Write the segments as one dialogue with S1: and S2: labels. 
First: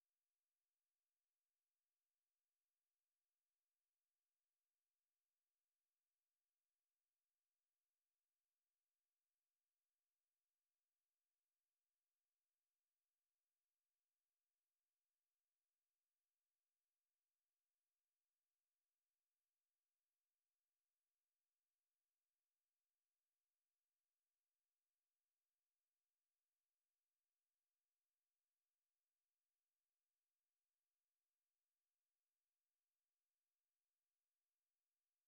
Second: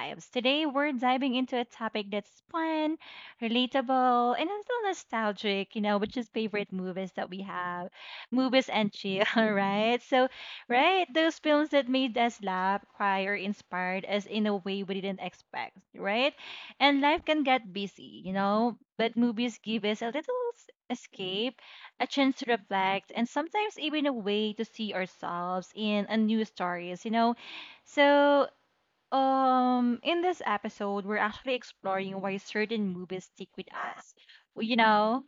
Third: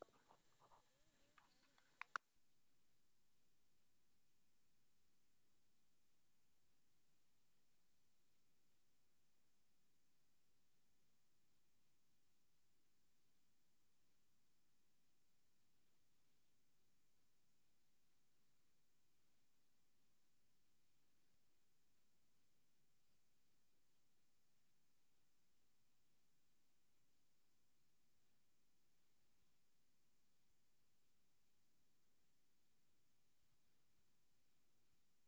S1: Vibes. Today, we're diving into a topic that's fun, relatable, and a little nostalgic, you know, which is favorite movies that we have, movies and chill, right? So, right, those films that made us laugh, cry, or inspired us in a way we didn't expect, right? And life can get busy, you know, but movies give us a little escape, a chance to reflect, and sometimes even a way to see ourselves in a new stories, so, in this episode, we're actually exploring why certain movies stick with us, you know,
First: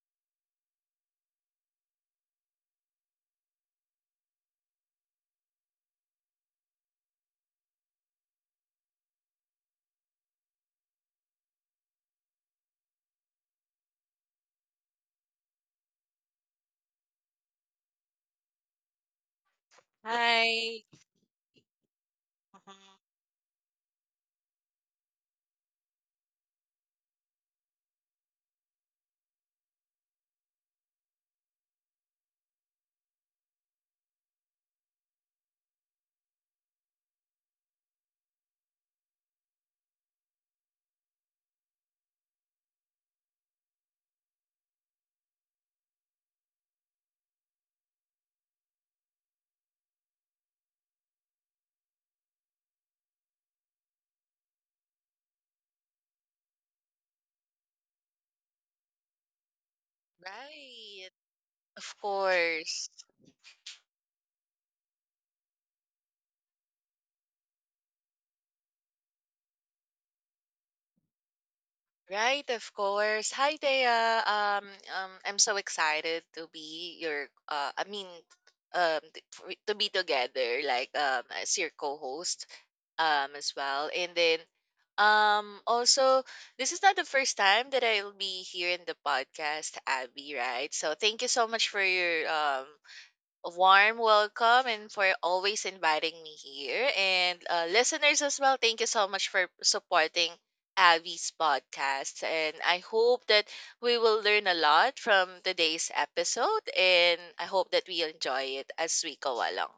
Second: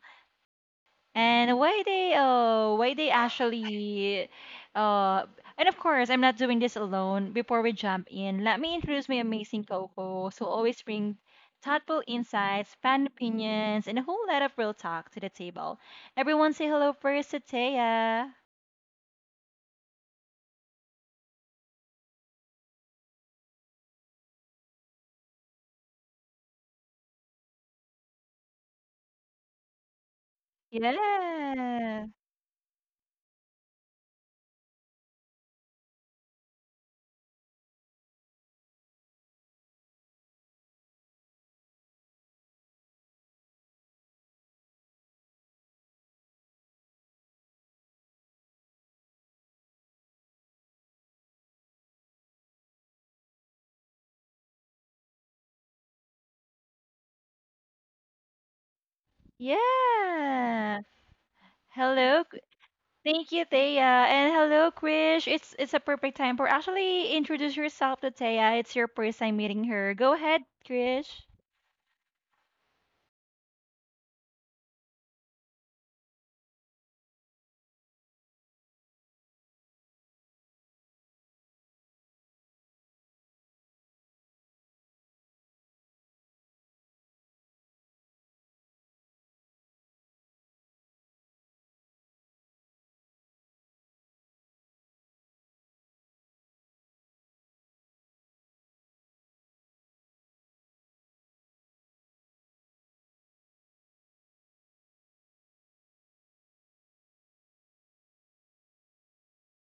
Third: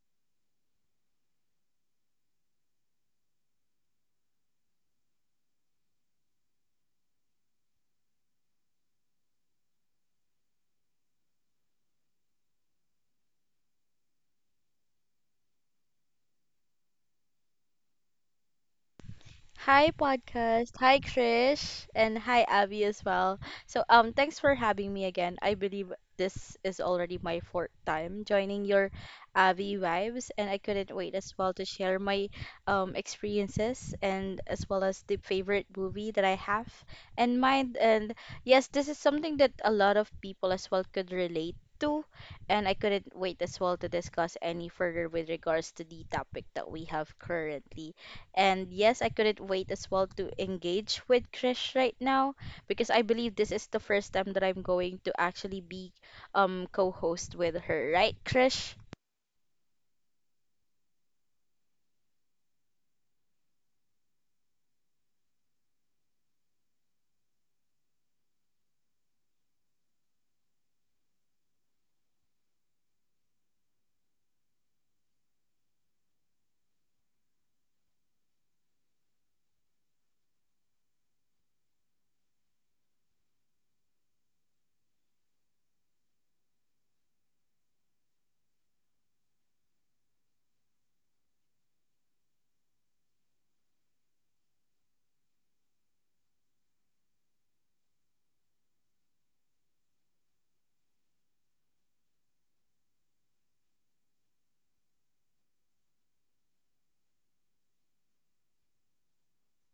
S1: and why they actually, uh, and of course, I'm not doing this alone. Before we jump in, let me introduce my amazing co-host who always bring thoughtful insights, fan opinions, and a whole lot of real talk to the table. Everyone, say hello first to Taya.
S2: Hi podcast,
S3: Hi.
S2: hi Krish, and hi Abby
S3: Mhm.
S2: as well. So thanks for having me again. I believe this is already my fourth time joining your Abby vibes and I couldn't wait as well to share
S1: Yeah.
S2: my experiences and as well as the favorite movie that I have in mind and yes, this is something that a lot of people as well could relate to and I couldn't wait as well to discuss any further with regards to the topic that we have currently. And yes, I couldn't wait as well to engage with Krish right now because I believe this is the first time that I'm going to actually be co-host with her, right, Krish?
S1: Yeah.
S3: Right. Of
S1: Hello,
S3: course.
S1: thank you, Thea. And hello, Krish. It's a perfect time for actually introduce yourself to Thea. It's your first time meeting her. Go ahead, Krish.
S3: Hi, Thea. I'm so excited to be your to be together as your co-host as well. And then also this is not the first time that I'll be here in the podcast, Abby, right? So thank you so much for your warm welcome and for always inviting me here. And listeners as well, thank you so much for supporting Abby's podcast. And I hope that we will learn a lot from today's episode. And I hope that we enjoy it as we go along.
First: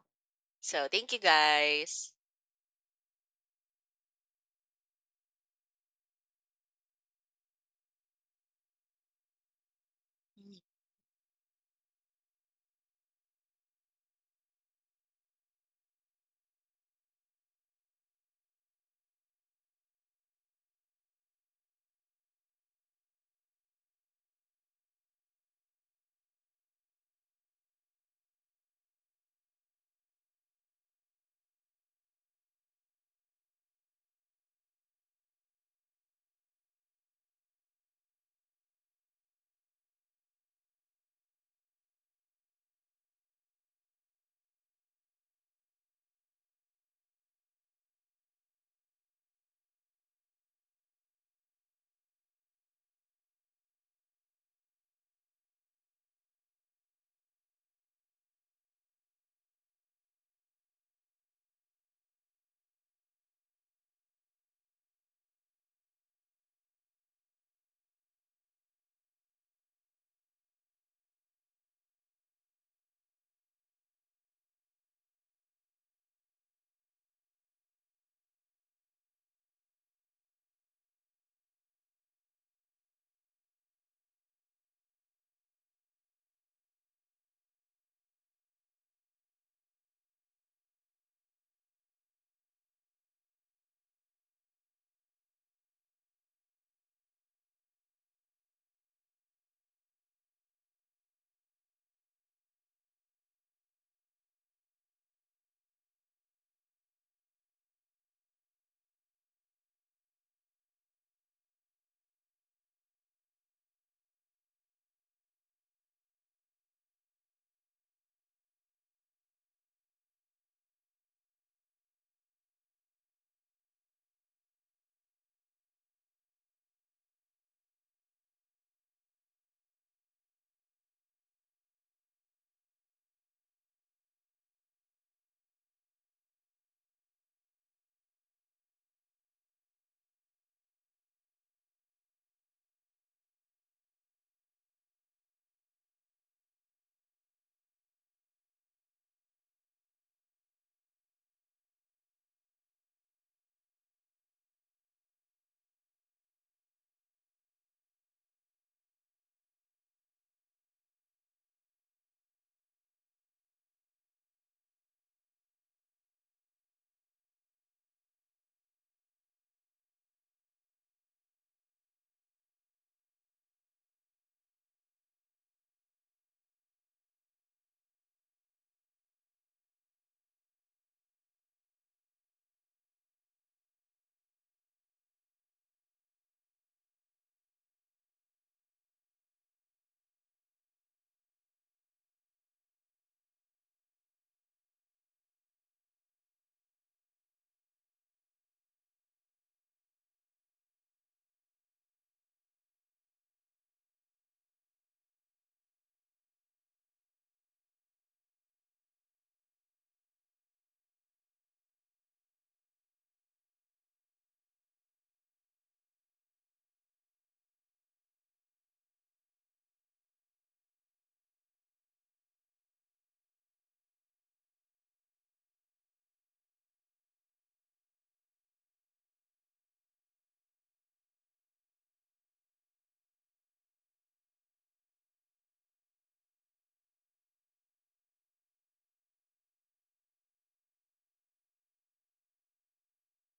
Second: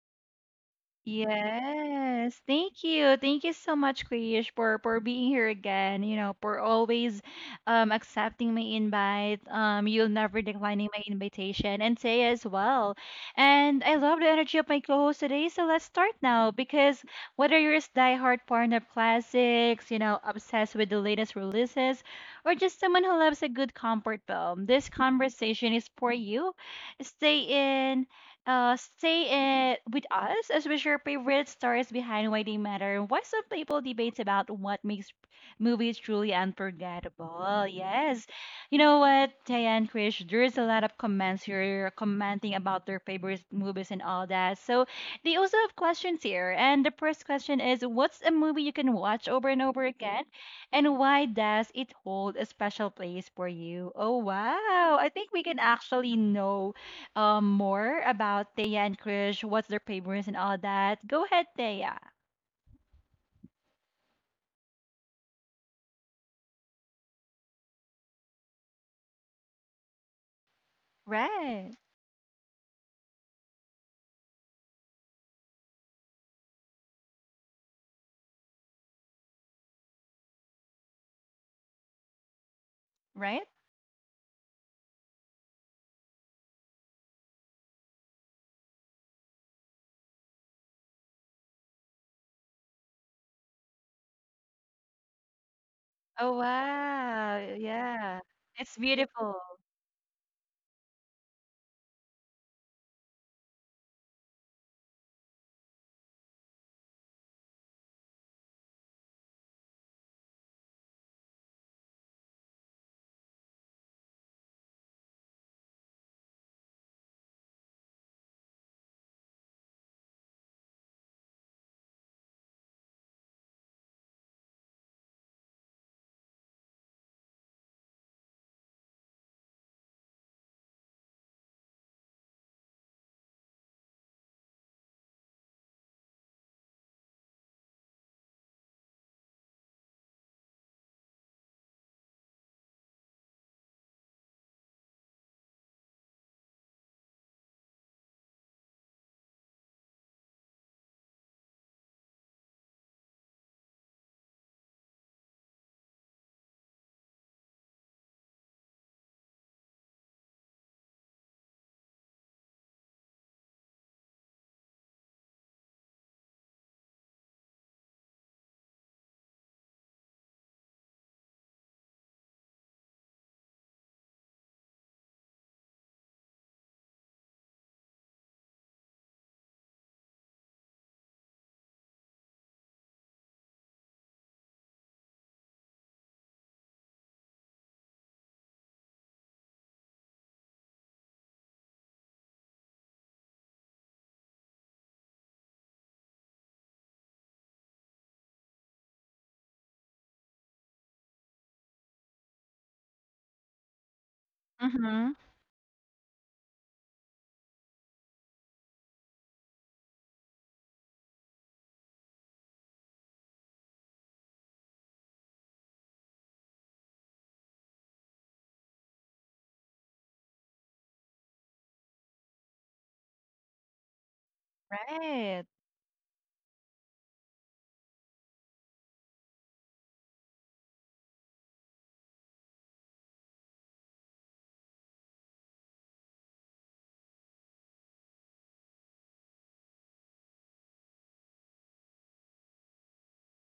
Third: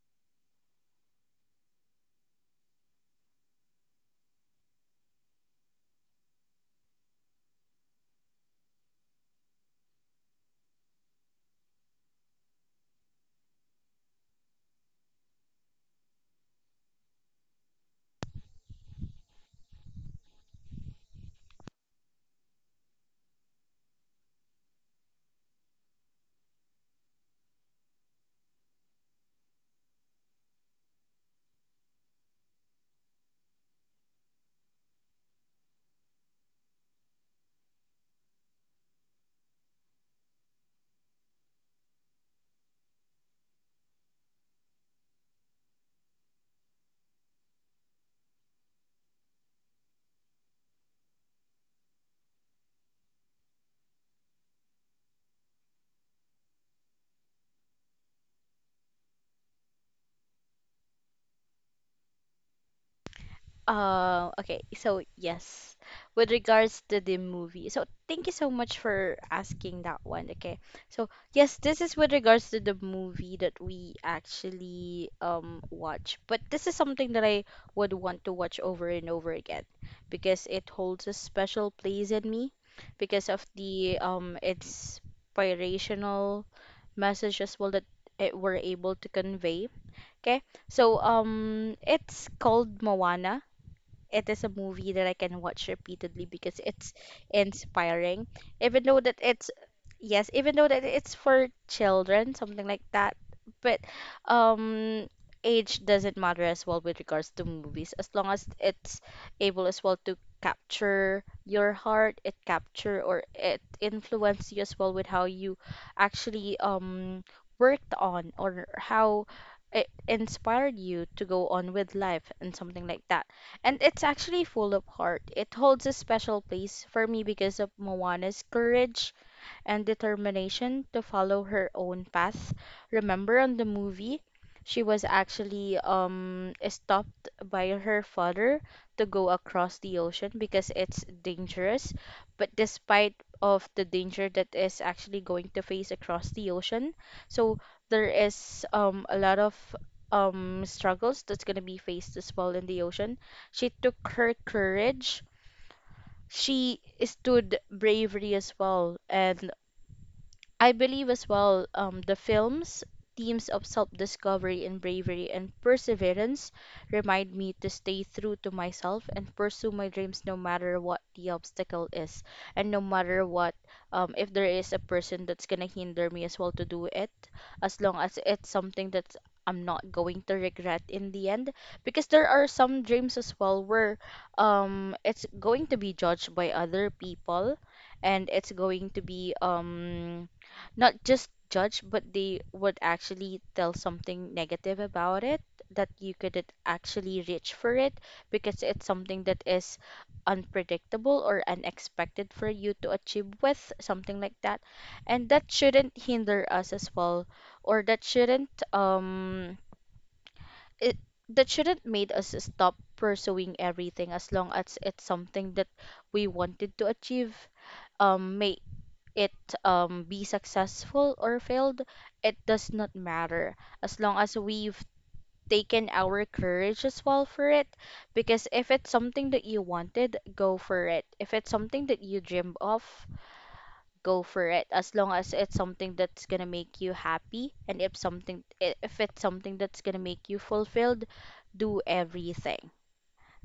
S3: So thank you guys.
S1: Yes, thank you. Thank you so much, Krish, for being here again. You know, for always accepting my invite. You'll never declining my invitation, and say as well. And I love the energy of my co-host today. So let's start now, because whether you're a diehard fan of classics, you know, obsessed with the latest releases, or just someone who loves a good comfort film, this conversation is for you. Stay in stay it with us as we share favorite stories behind why they matter and why some people debate about what makes movies truly unforgettable. Yes. You know what, Diane Krish, there's a lot of comments here commenting about their favorite movies and all that. So they also have questions here. And the first question is, what's a movie you can watch over and over again? And why does it hold a special place for you? Oh wow. I think we can actually know more about Thea and Krish, what's their favorites and all that. Go ahead, Thea.
S2: Okay, so yes, with regards to the movie, so thank you so much for asking that one. Okay, so yes,
S1: Right.
S2: this is with regards to the movie that we actually watch, but this is something that I would want to watch over and over again because it holds a special place in me because of
S1: Right?
S2: the inspirational message as well that it were able to convey. Okay, so it's called Moana, it is a movie that I can watch repeatedly
S1: Oh
S2: because it's
S1: wow. Yeah.
S2: inspiring.
S1: It's
S2: Even though that
S1: beautiful.
S2: it's, yes, even though that it's for children, something like that. But um age doesn't matter as well with regards to movies. As long as it's able as well to capture your heart, it capture or it influence you as well with how you actually worked on or how it inspired you to go on with life and something like that. And it's actually full of heart. It holds a special place for me because of Moana's courage and determination to follow her own path. Remember on the movie, she was actually stopped by her father to go across the ocean because it's dangerous. But despite of the danger that is actually going to face across the ocean, so there is a lot of struggles that's gonna be faced as well in the ocean. She took her courage, she stood bravery as well and I believe as well, the film's themes of self discovery and bravery and perseverance remind me to stay true to myself and pursue my dreams no matter what the obstacle is and no matter what, if there is a person that's gonna hinder me as well to do it, as long as it's something that I'm not going to regret in the end, because there are some dreams as well where it's going to be judged by other people and it's going to be, not just judge, but they would actually tell something negative about it, that you couldn't actually reach for it because it's something that is unpredictable or unexpected for you to achieve with something like that.
S1: Mm-hmm.
S2: And that shouldn't hinder us as well, or it that shouldn't made us stop pursuing everything as long as it's something that we wanted to achieve, may it, be successful or failed, it does not matter as long as we've
S1: Right.
S2: taken our courage as well for it. Because if it's something that you wanted, go for it. If it's something that you dreamed of, go for it. As long as it's something that's gonna make you happy, and if if it's something that's gonna make you fulfilled, do everything.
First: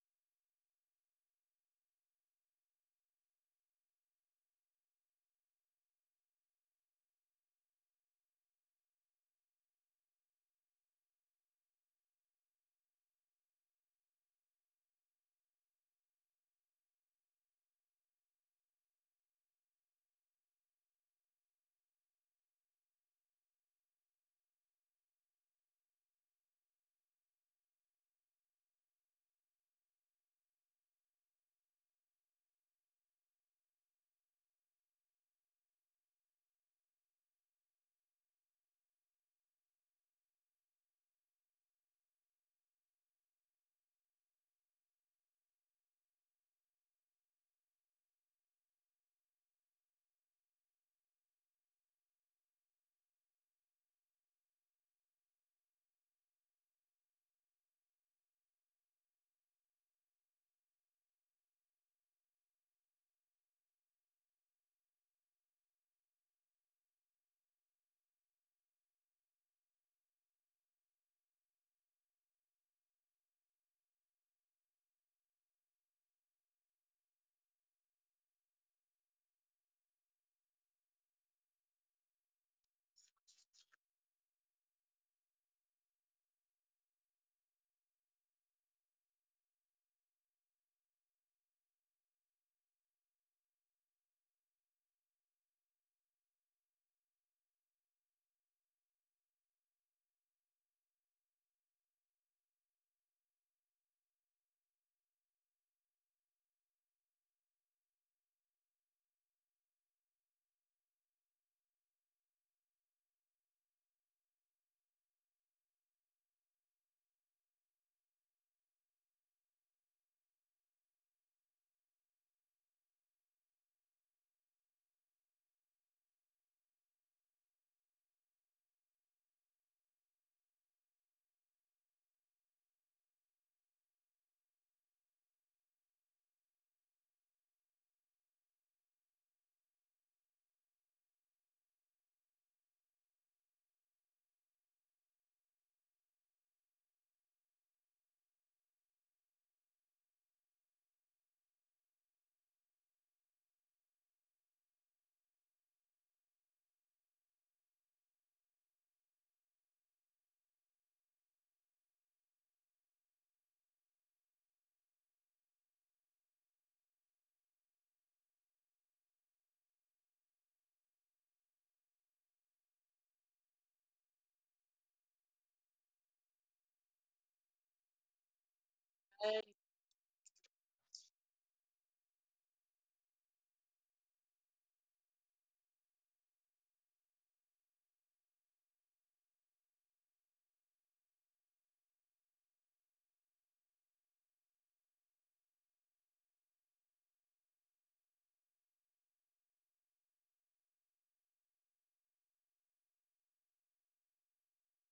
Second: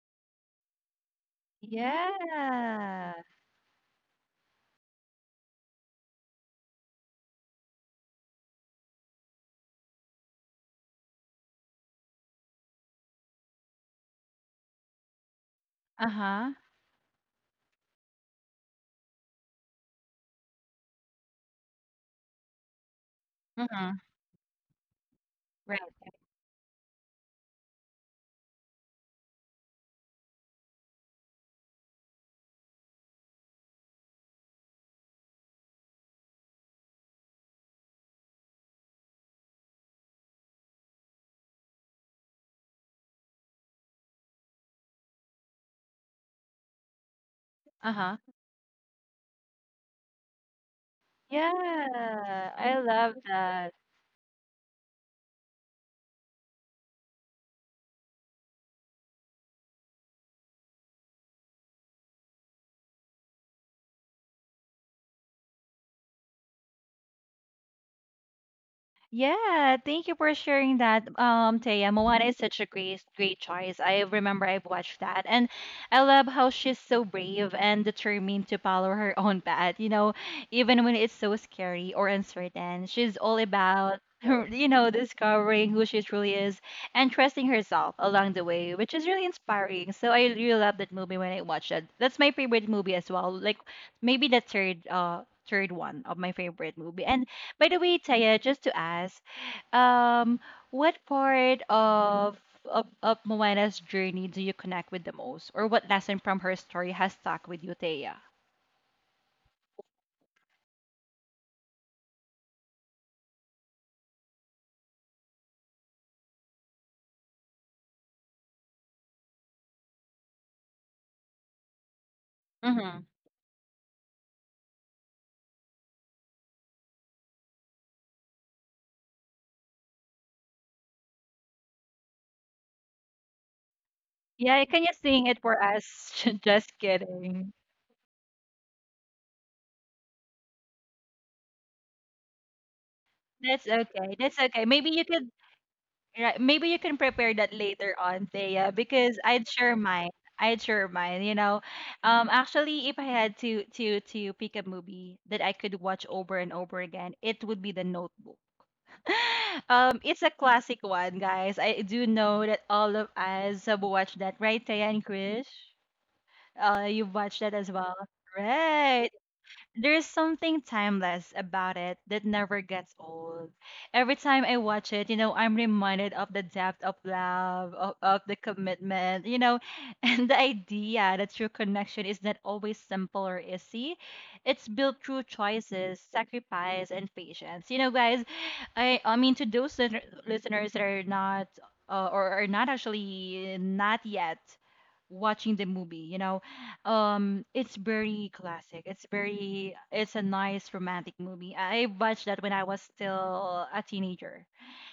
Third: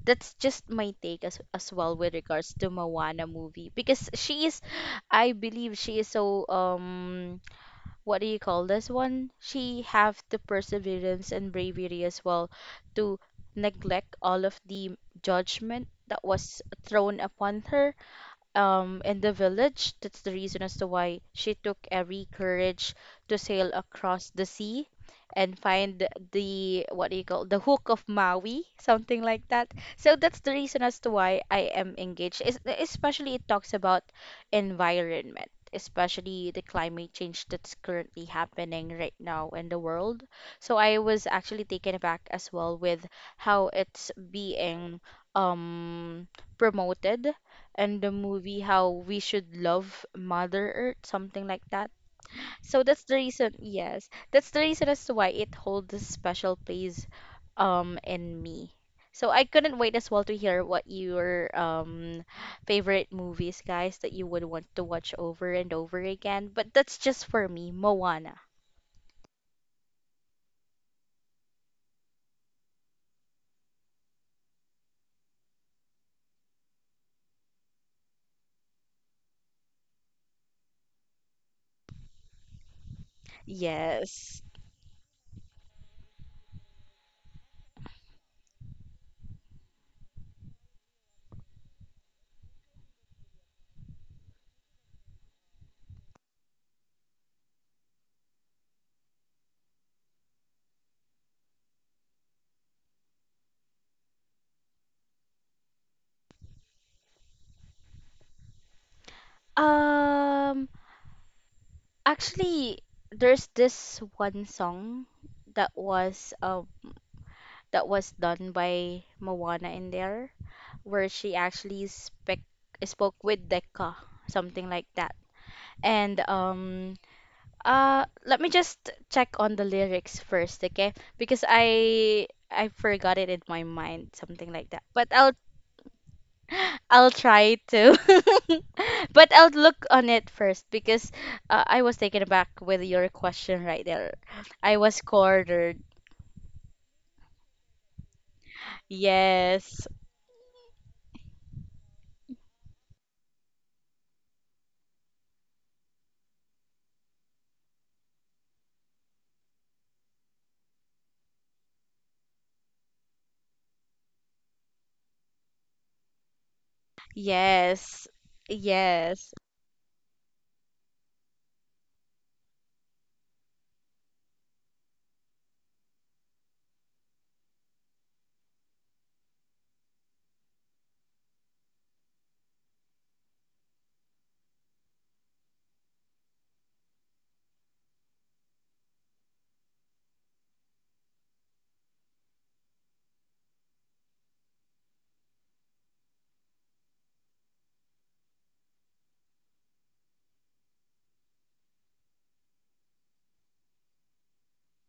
S2: That's just my take as well with regards to
S1: Yeah.
S2: Moana movie, because she is, I believe she is so what do you call this one? She have the perseverance and bravery as well to neglect all of the judgment that
S1: Uh-huh.
S2: was thrown upon her, in the village. That's the reason as to why she took every courage to sail
S1: Mm-hmm.
S2: across the sea and
S1: Right.
S2: find the, what do you call, the hook of Maui, something like that. So that's the reason as to why I am engaged. Especially it talks about environment, especially the climate change that's currently happening right now in the world. So I was actually taken aback as well with how it's being um promoted in the
S1: Uh-huh.
S2: movie, how we should love Mother Earth, something like that.
S1: Yeah. I
S2: So that's the
S1: love
S2: reason,
S1: that.
S2: yes, that's the reason as to why it holds a special place in me. So I couldn't wait as well to hear what your favorite movies, guys, that you would want to watch over and over again. But that's just for me, Moana.
S1: Yeah, thank you for sharing that, Taya. Moana is such a great, great choice. I remember I've watched that, and I love how she's so brave and determined to follow her own path. You know, even when it's so scary or uncertain, she's all about,
S2: Yes.
S1: her, you know, discovering who she truly is and trusting herself along the way, which is really inspiring. So I really love that movie when I watched it. That's my favorite movie as well. Like maybe the third, third one of my favorite movie. And by the way, Taya, just to ask, um, what part of of Moana's journey do you connect with the most, or what lesson from her story has stuck with you, Taya?
S2: Um, actually, there's this one song that was, that was done by Moana in there, where she actually spec
S1: Mm-hmm.
S2: spoke with Decca, something like that. And let me just check on the lyrics first, okay? Because I forgot it in my mind, something
S1: Yeah,
S2: like
S1: can
S2: that.
S1: you
S2: But
S1: sing
S2: I'll
S1: it for us? Just
S2: I'll
S1: kidding.
S2: try to. But I'll look on it first because, I was taken aback with your
S1: That's
S2: question right
S1: okay.
S2: there.
S1: That's okay.
S2: I
S1: Maybe you
S2: was
S1: could,
S2: cornered.
S1: right, maybe you can prepare that later on, Thea, because I'd share
S2: Yes.
S1: mine. I'd share mine. You know, actually, if I had to pick a movie that I could watch over and over again, it would be The Notebook. It's a classic one, guys. I do know that all of us have watched that, right, Taya and Krish? You've watched that as well,
S2: Yes.
S1: right?
S2: Yes.
S1: There's something timeless about it that never gets old. Every time I watch it, you know, I'm reminded of the depth of love, of the commitment, you know, and the idea that true connection is not always simple or easy. It's built through choices, sacrifice, and patience. You know, guys, I mean to those listeners that are not or are not actually not yet watching the movie, it's very classic. It's very, it's a nice romantic movie. I watched that when I was still a teenager.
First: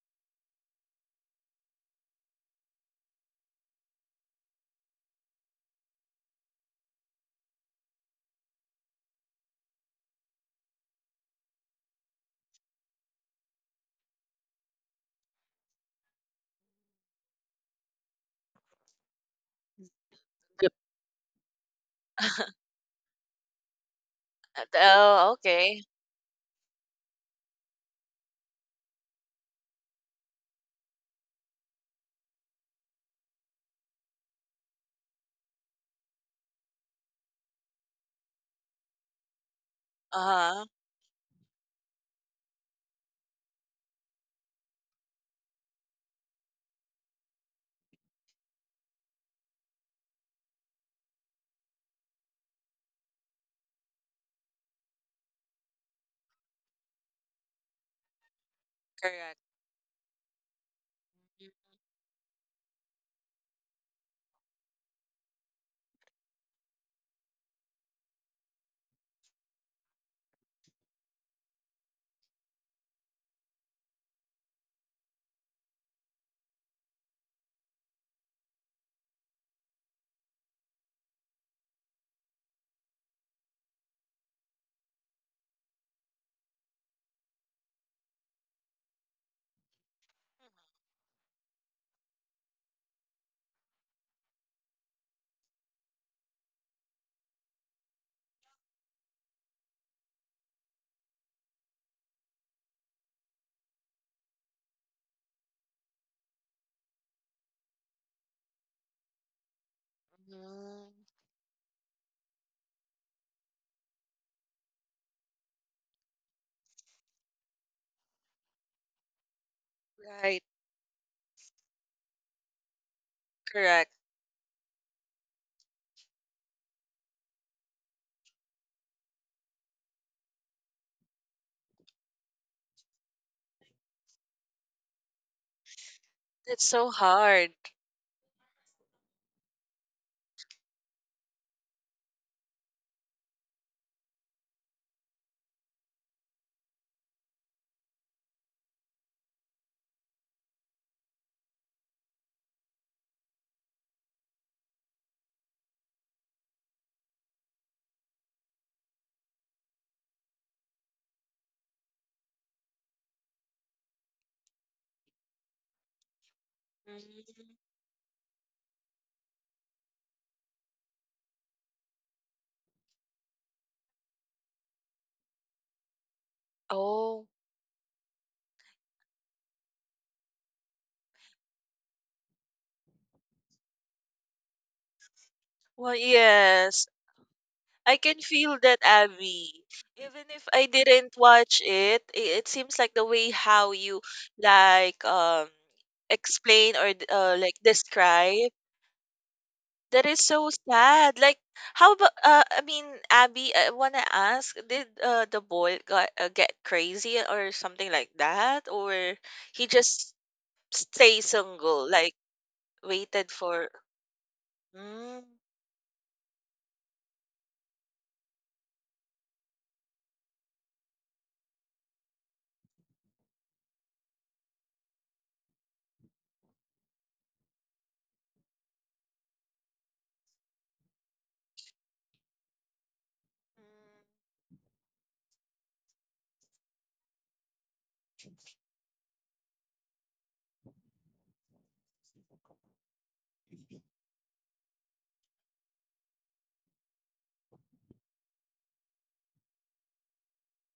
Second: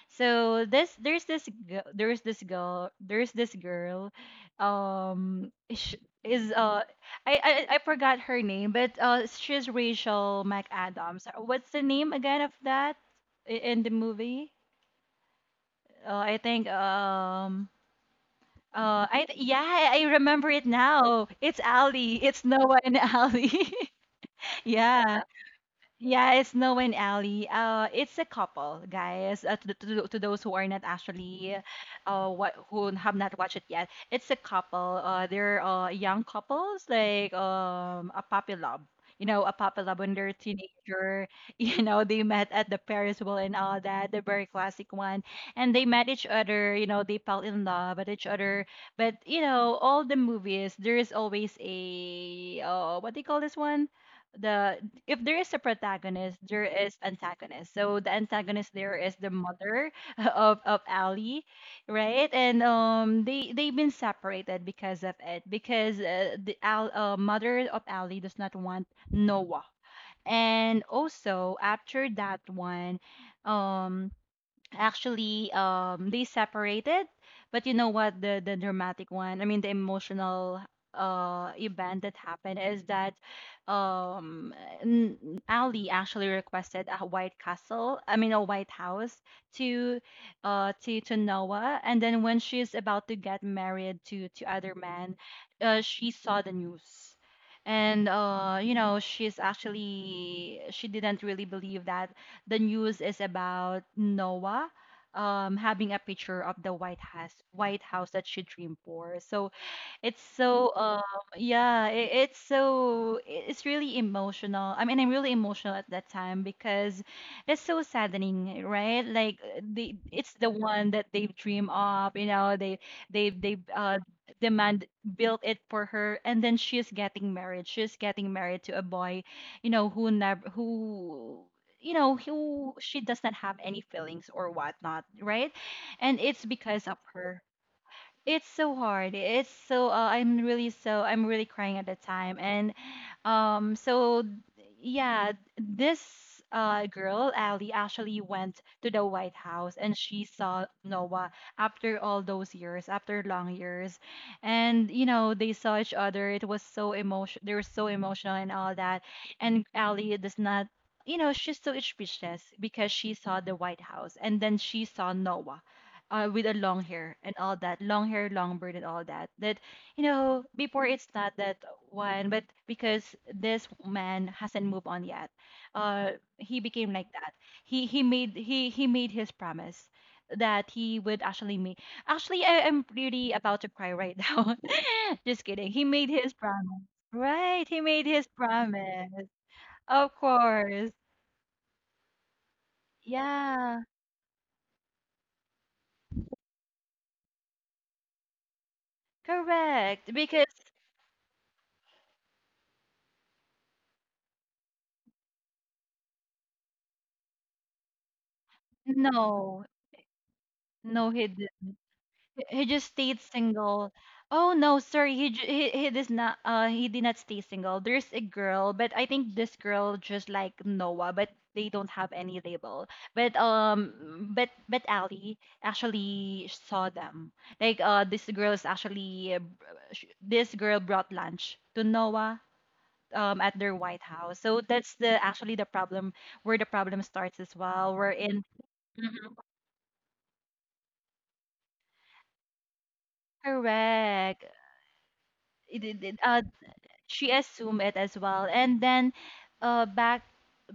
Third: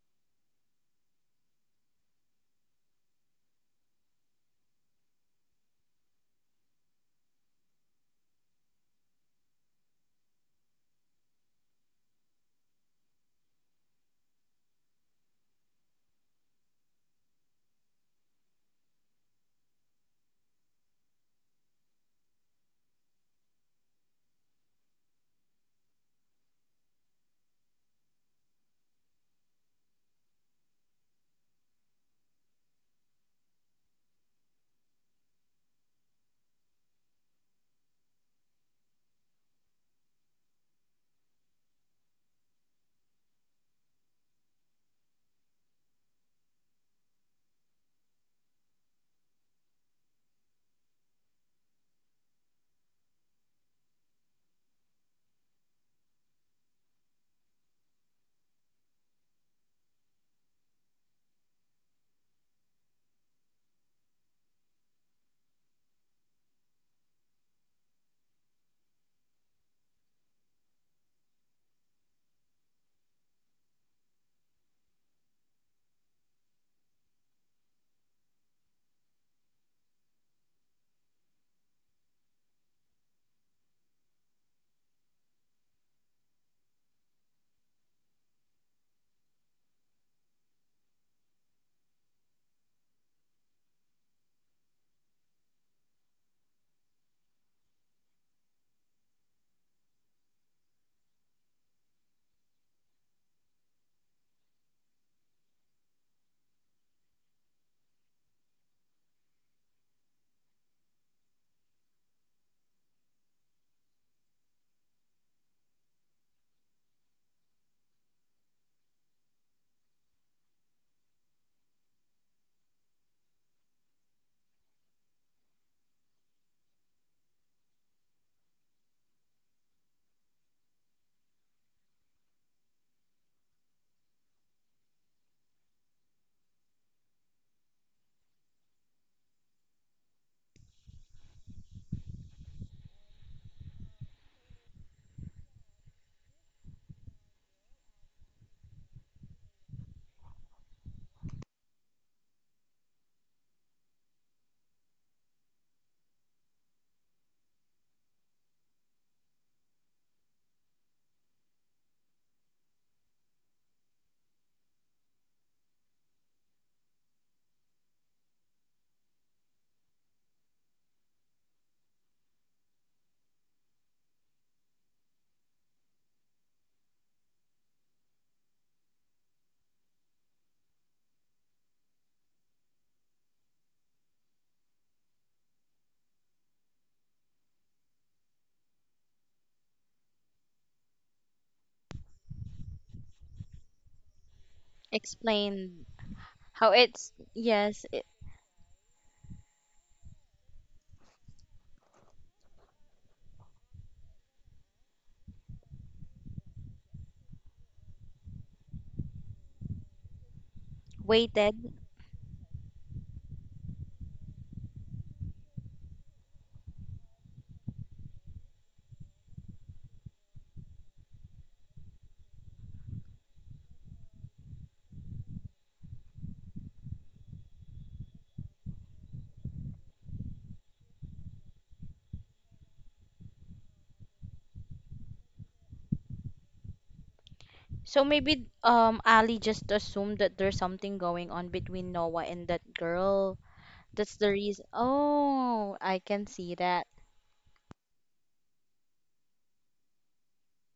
S1: So this, there's this, gi- there's this girl, sh is I forgot her name, but she's Rachel McAdams. What's the name again of that in the movie? I think. I yeah, I remember it now. It's Ali. It's Noah and Ali.
S3: Yes.
S1: Yeah,
S3: Oh, okay.
S1: yeah, it's Noe and Ali. It's a couple, guys. To those who are not actually, what, who have not watched it yet, it's a couple. They're young couples, like a puppy love. You know, a puppy love when they're
S3: Uh huh.
S1: teenager. You know, they met at the Paris Wheel and all that, the very classic one. And they met each other. You know, they fell in love at each other. But you know, all the movies, there is always a what do you call this one? The If there is a protagonist, there is antagonist. So the antagonist there is the
S3: Correct.
S1: mother of Ali,
S3: Mhm.
S1: right? And they've been separated because of it, because mother of Ali does not want Noah. And also after that one, um, actually they separated, but you know what, the dramatic one, I mean the emotional event that happened is that um n- Ali actually requested a white castle, I mean a white house, to to Noah. And then when she's about to get married to other man, uh, she saw the news. And uh, you know, she's actually, she didn't really believe that the news is about Noah um having a picture of the White House, White House that she dreamed for. So it's so
S3: Mm,
S1: yeah, it's so it's really emotional. I mean, I'm really emotional at that time because it's so saddening, right? Like they, it's
S3: right.
S1: the one that they dream of, you know, they they they
S3: Correct.
S1: uh demand built it for her, and then she's getting married. She's getting married to a boy, you know, who never who, you know, who she does not have any feelings or whatnot, right? And it's
S3: That's so
S1: because of her,
S3: hard.
S1: it's so hard. It's so I'm really crying at the time. And so yeah, this girl Ali actually went to the White House and she saw Noah after all those years, after long years, and you know they saw each other. It was so emotion. They were so emotional and all that, and Ali does not. You know, she's so speechless because she saw the White House and then she saw Noah with a long hair and
S3: Mhm.
S1: all that, long hair, long beard, and all that. That you know, before it's not that one, but because this man hasn't moved on yet, uh, he became like
S3: Oh.
S1: that. He made his promise that he would actually make. Actually, I am really about to cry right now. Just kidding. He
S3: Well,
S1: made his promise.
S3: yes.
S1: Right, he
S3: I
S1: made
S3: can
S1: his
S3: feel that,
S1: promise.
S3: Abby.
S1: Of
S3: Even if I
S1: course.
S3: didn't watch it, it seems like the way how
S1: Yeah,
S3: you like um
S2: Explained how
S3: explain or
S2: it's,
S3: like
S2: yes, it
S3: describe that
S1: correct.
S3: is
S1: Because
S3: so sad. Like how about Abby, I wanna ask, did the boy got get crazy or something like that, or
S1: no,
S3: he just
S1: no,
S3: stay
S1: he
S2: weighted,
S3: single, like
S1: He just stayed
S3: waited for?
S1: single. Oh no, sorry.
S3: Mm,
S1: He does not. He did not stay single. There's a girl, but I think this girl just like Noah, but they don't have any label. But Ali actually saw them. Like this girl is actually this girl brought lunch to Noah at their White
S3: mm,
S1: House. So that's the actually the problem, where the problem starts as well.
S2: so
S1: We're
S2: maybe
S1: in
S2: Ali just assumed that there's something going on between Noah and that girl, that's the
S1: correct.
S2: reason. Oh,
S1: It,
S2: I
S1: it, it-
S2: can
S1: uh,
S2: see that.
S1: she assumed it as well. And then uh back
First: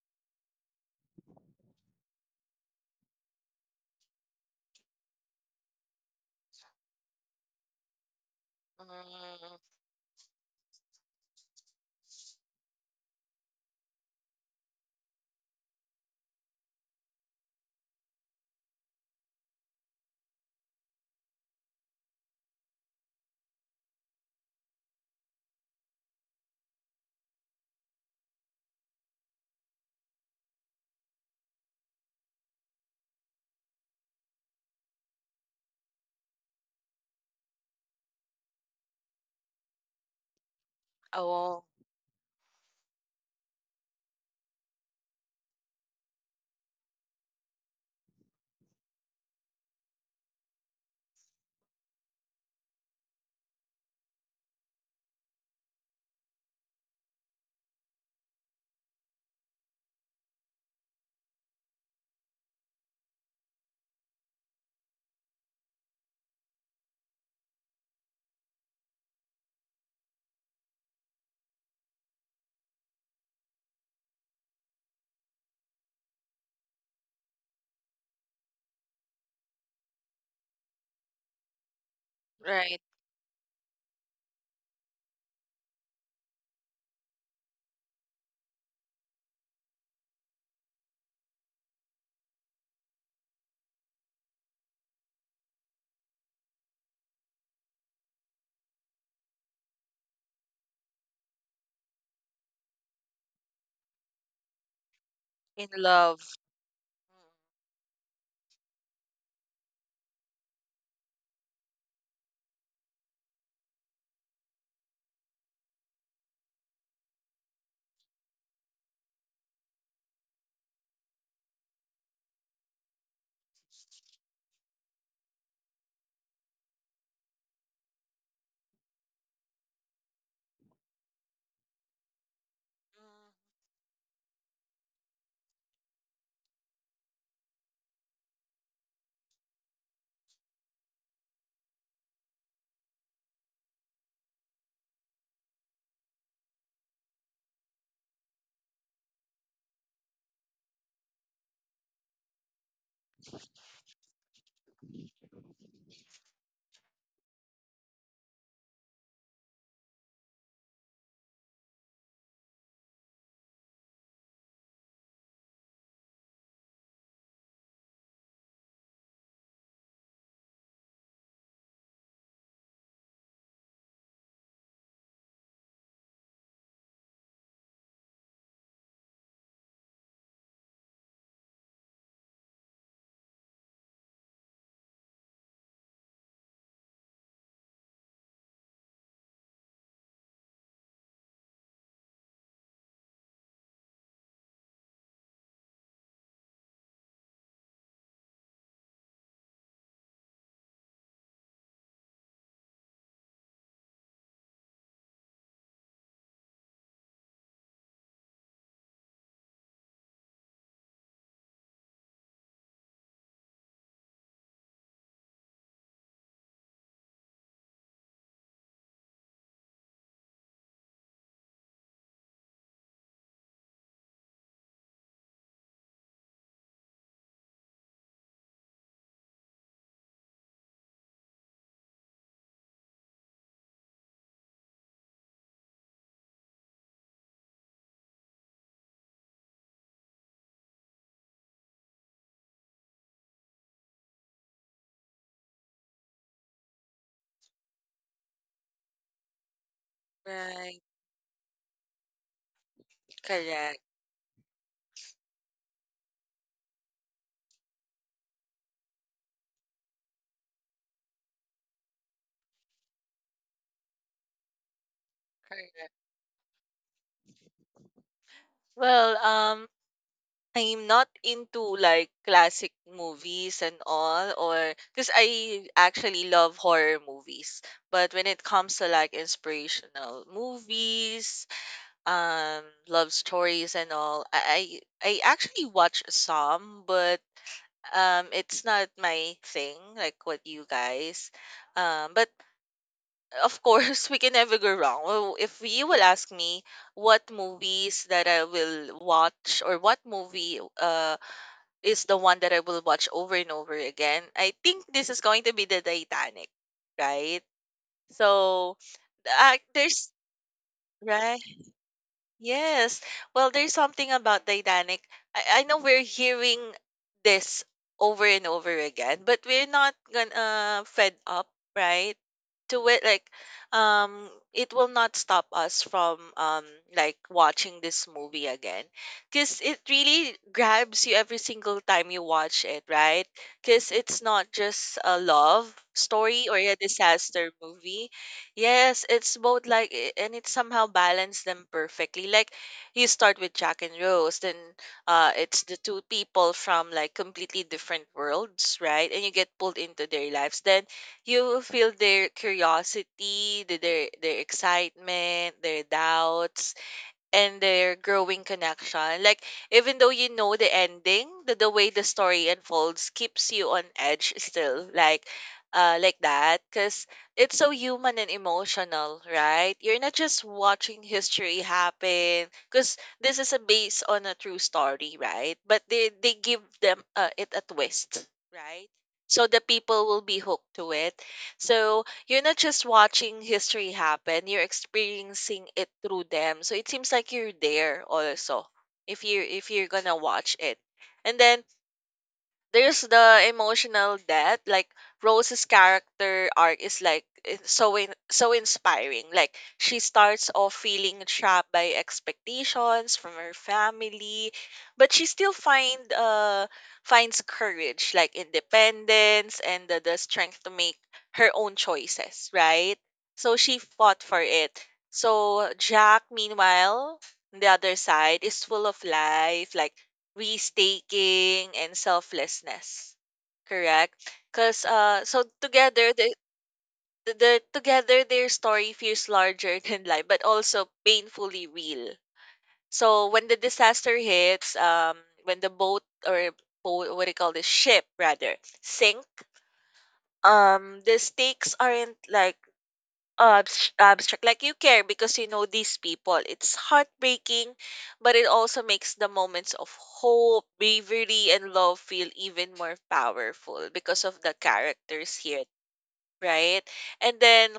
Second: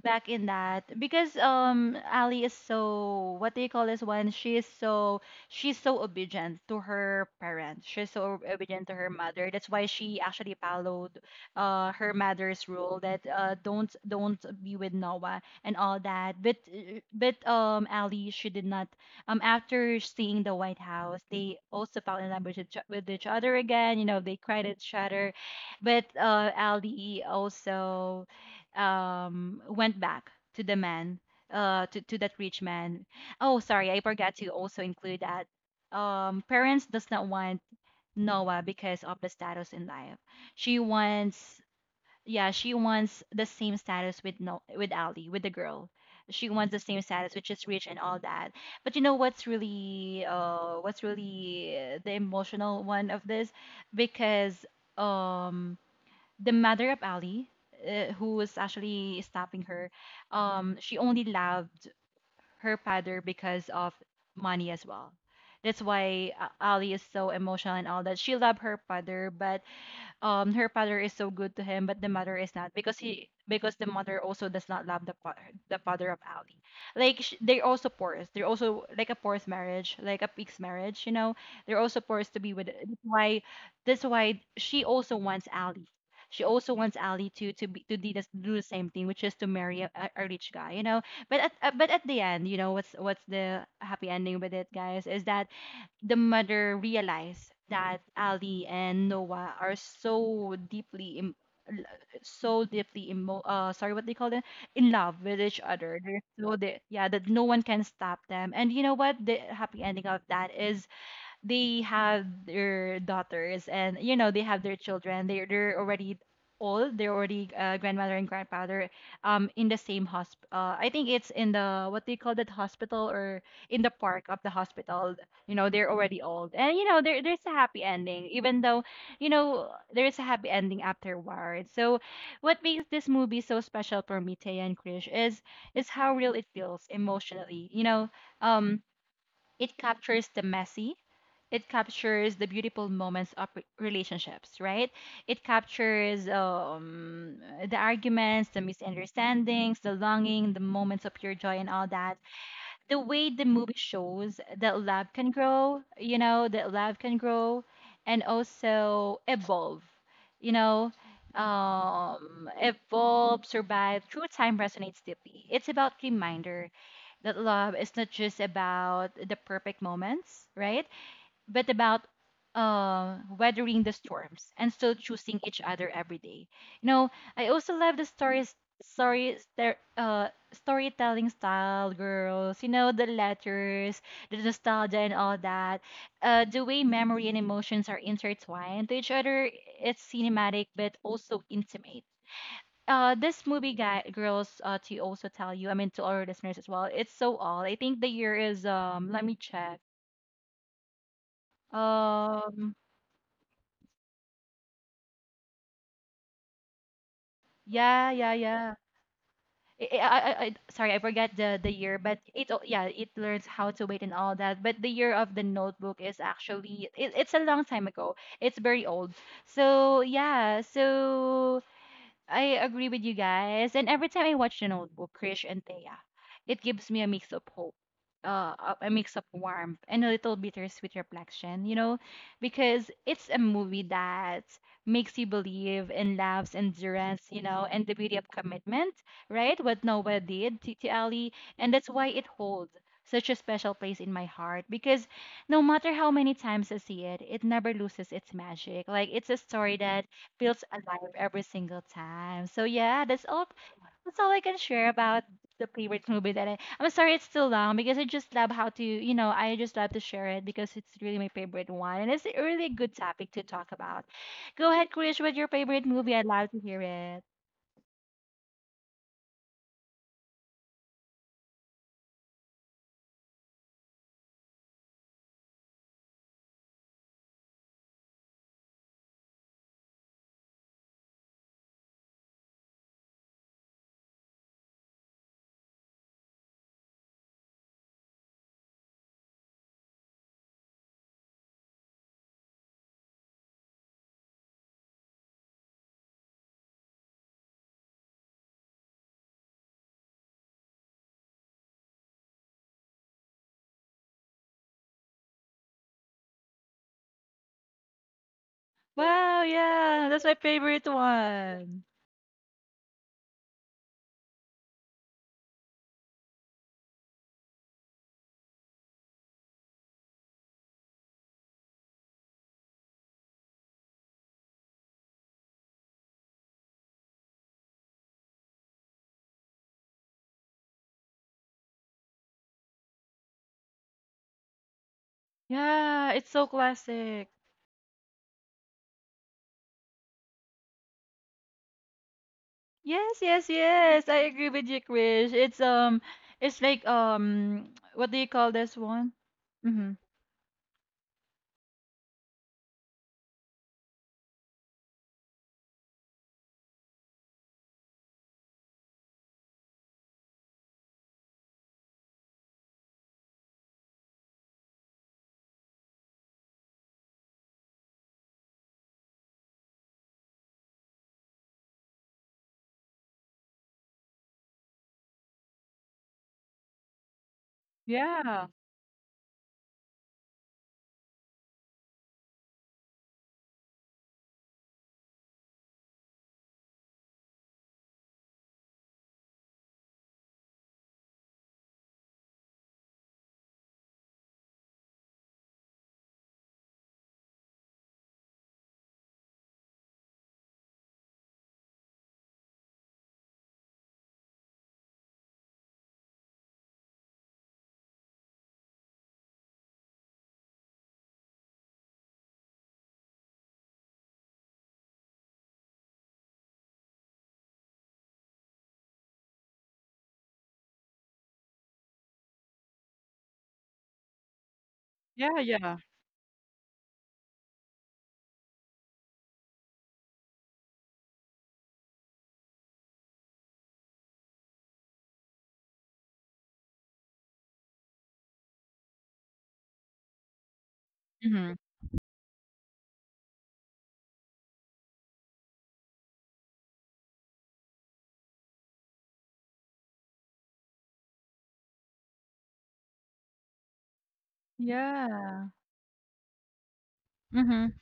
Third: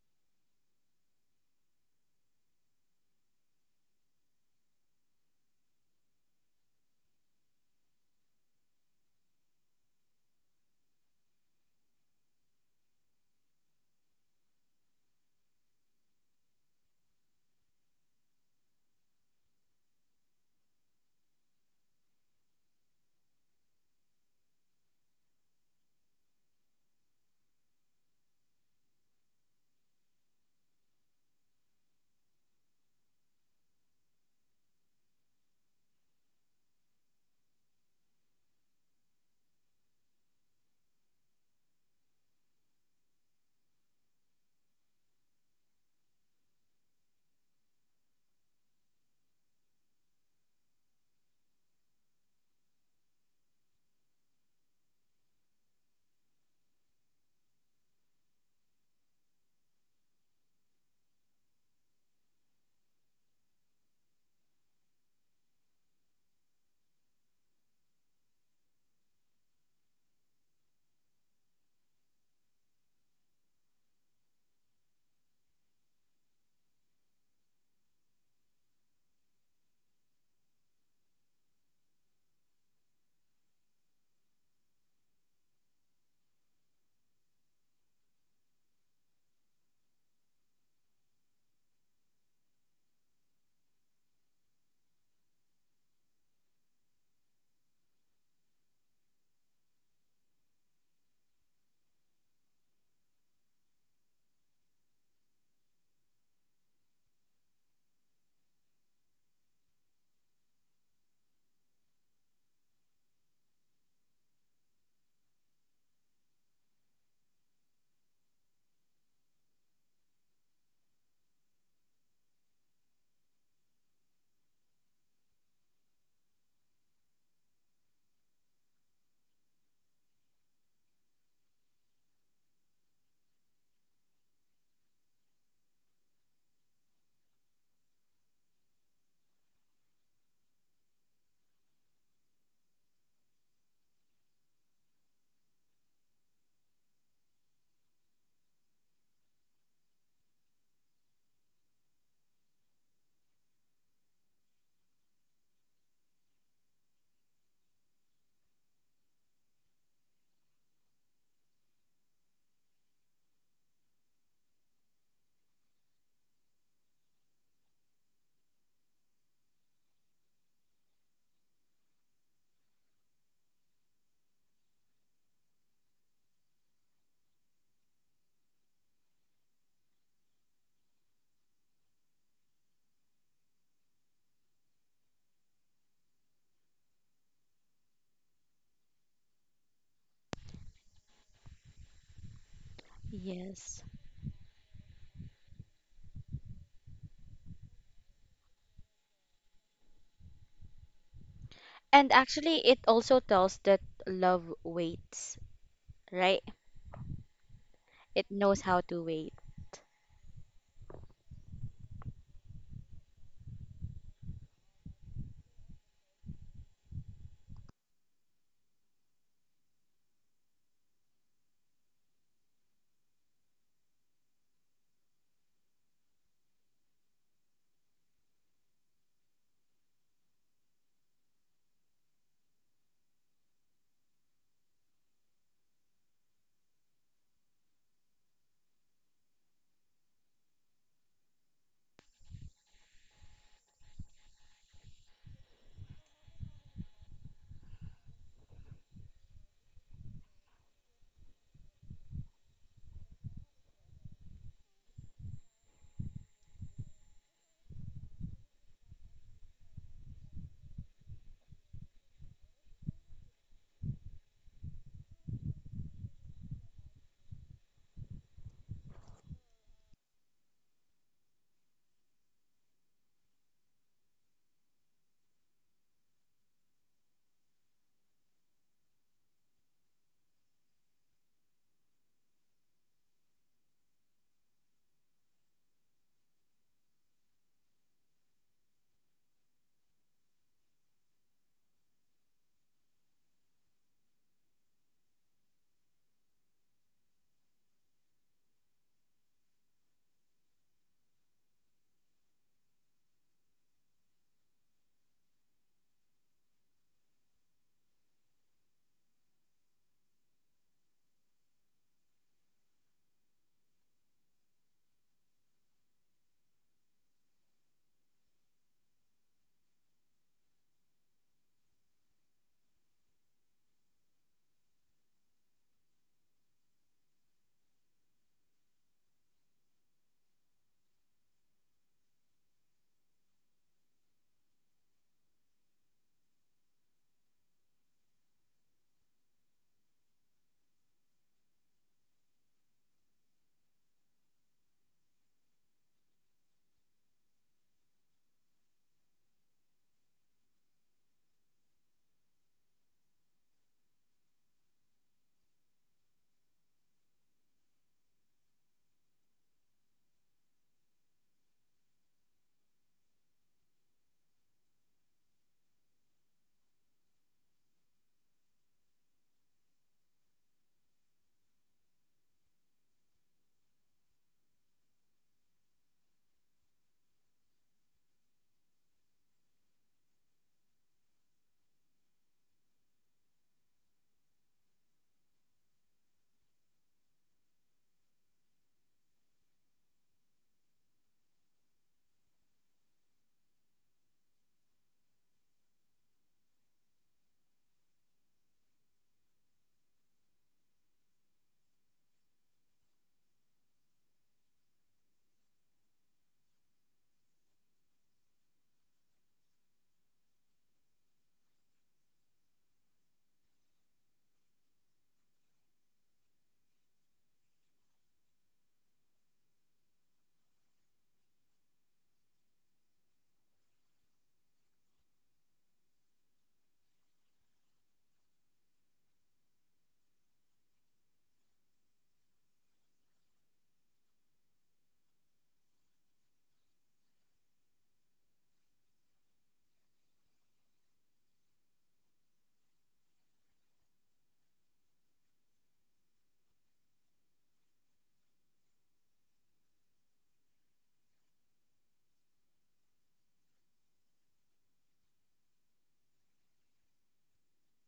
S1: back in that, because Ali is so, what do you call this one? She is so, she's so obedient to her parents. She's so obedient to her mother. That's why she actually followed her mother's rule that don't be with Noah and all that. But Ali, she did not after seeing the White House, they also fell in love with with each other again. You know, they cried at each other. But Ali also um went back to the man, to that rich man. Oh, sorry, I forgot to also include that. Parents does not want Noah because of the status in life. She wants,
S3: oh,
S1: yeah, she wants the same status with no, with Ali, with the girl. She wants the same status, which is rich and all that. But you know what's really, the emotional one of this, because um the mother of Ali, who was actually stopping her, she only loved her father because of money as well. That's why Ali is so emotional and all that. She loved her father, but her father is so good to him, but the mother is not because the mother also does not love the father of Ali. Like they're also forced. They're also like a forced marriage, like a pig's marriage. You know, they're also forced to be with.
S3: right.
S1: That's why she also wants Ali. She also wants Ali to be, to do the same thing, which is to marry a rich guy. You know, but at the end, you know what's the happy ending with it, guys? Is that the mother realized that Ali and Noah are l- so deeply emo- sorry what they call it in love with each
S3: In
S1: other. They're
S3: love.
S1: so they yeah that no one can stop them. And you know what the happy ending of that is, they have their daughters, and you know they have their children. They're already old. They're already grandmother and grandfather in the same hospital. I think it's in the what do you call that hospital, or in the park of the hospital. You know, they're already old, and you know there's a happy ending, even though you know there's a happy ending afterward. So what makes this
S3: Mm,
S1: movie so special for me, Taya and Krish, is how real it feels emotionally, you know. um it captures the messy, it captures the beautiful moments of relationships, right? It captures the arguments, the misunderstandings, the longing, the moments of pure joy, and all that. The way the movie shows that love can grow, you know, that love can grow and also evolve, you know, evolve, survive through time resonates deeply. It's about reminder that love is not just about the perfect moments, right? But about weathering the storms and still choosing each other every day. You know, I also love the storytelling style, girls. You know, the letters, the nostalgia, and all that. The way memory and emotions are intertwined to each other. It's cinematic, but also intimate. This movie,
S2: Yes.
S1: girls, to also tell you, I mean, to our listeners as well, it's so all. I think the year is let me check.
S2: And actually
S1: Um,
S2: it also tells that love waits, right,
S1: Yeah,
S2: it
S1: yeah,
S2: knows
S1: yeah.
S2: how to wait.
S1: I, sorry, I forgot the year, but yeah, it learns how to wait and all that. But the year of the notebook is actually it's a long time ago. It's very old. So yeah, so I agree with you guys. And every time I watch The Notebook, Krish and Thea, it gives me a mix of hope, uh, a mix of warmth, and a little bittersweet reflection, you know, because it's a movie that makes you believe in love's endurance, you know, and the beauty of commitment, right? What Noah did to Ali. And that's why it holds such a special place in my heart, because no matter how many times I see it, it never loses its magic. Like, it's a story that feels
S3: right.
S1: alive every single time. So yeah,
S3: Correct.
S1: that's all I can share about the favorite movie that I'm sorry it's too long, because I just love how to, you know, I just love to share it because it's really my favorite one, and it's a really good topic to talk about. Go ahead, Krish, what's your favorite movie? I'd love to hear it.
S3: Well, I'm not into like classic movies and all, or because I actually love horror movies. But when it comes to like inspirational movies, love stories and all, I actually watch some, but it's not my thing, like what you guys. But of course, we can never go wrong. Well, if you will ask me what movies that I will watch or what movie is the one that I will watch over and over again, I think this is going to be the Titanic, right? So,
S1: Wow,
S3: uh,
S1: yeah,
S3: there's
S1: that's my favorite
S3: right?
S1: one.
S3: Yes. Well, there's something about Titanic. I know we're hearing this over and over again, but we're not gonna fed up, right? To it, like, it will not stop us from like watching this movie again, because it really grabs you every single time you watch it, right? Because it's not just a love
S1: Yeah, it's so
S3: story or a
S1: classic.
S3: disaster movie. Yes, it's both like and it somehow balanced them perfectly. Like you
S1: Yes,
S3: start
S1: yes,
S3: with Jack and
S1: yes. I
S3: Rose,
S1: agree
S3: then
S1: with you, Krish.
S3: it's the two people
S1: It's like
S3: from like completely different
S1: what do you call this
S3: worlds,
S1: one?
S3: right? And you get pulled
S1: Mhm.
S3: into their lives. Then you feel their curiosity, their excitement, their doubts, and their growing connection. Like, even though you know the ending, the way the story unfolds keeps you on edge still, like that, because it's so human and emotional, right? You're not just watching history happen, because this is a based on a true story, right? But they give them it a twist,
S1: Yeah.
S3: right? So the people will be hooked to it. So you're not just watching history happen, you're experiencing it through them. So it seems like you're there also if you if you're gonna watch it. And then there's the emotional death. Like Rose's character arc is like it's so inspiring. Like she starts off feeling trapped by expectations from her family, but she still finds courage, like independence and the strength to make her own choices, right? So she fought for it. So Jack, meanwhile, on the other side, is full of life, like risk-taking and selflessness. Correct? Because
S1: Yeah,
S3: so
S1: yeah.
S3: the together their story feels larger than life, but also painfully real. So when the disaster hits, when the or boat, what do you call this ship rather, sink, the
S1: Mhm.
S3: stakes aren't like abstract. Like you care because you know these people. It's heartbreaking, but it also makes the moments of hope, bravery and love feel even more powerful because of the characters
S1: Yeah.
S3: here, right? And
S1: Mhm.
S3: then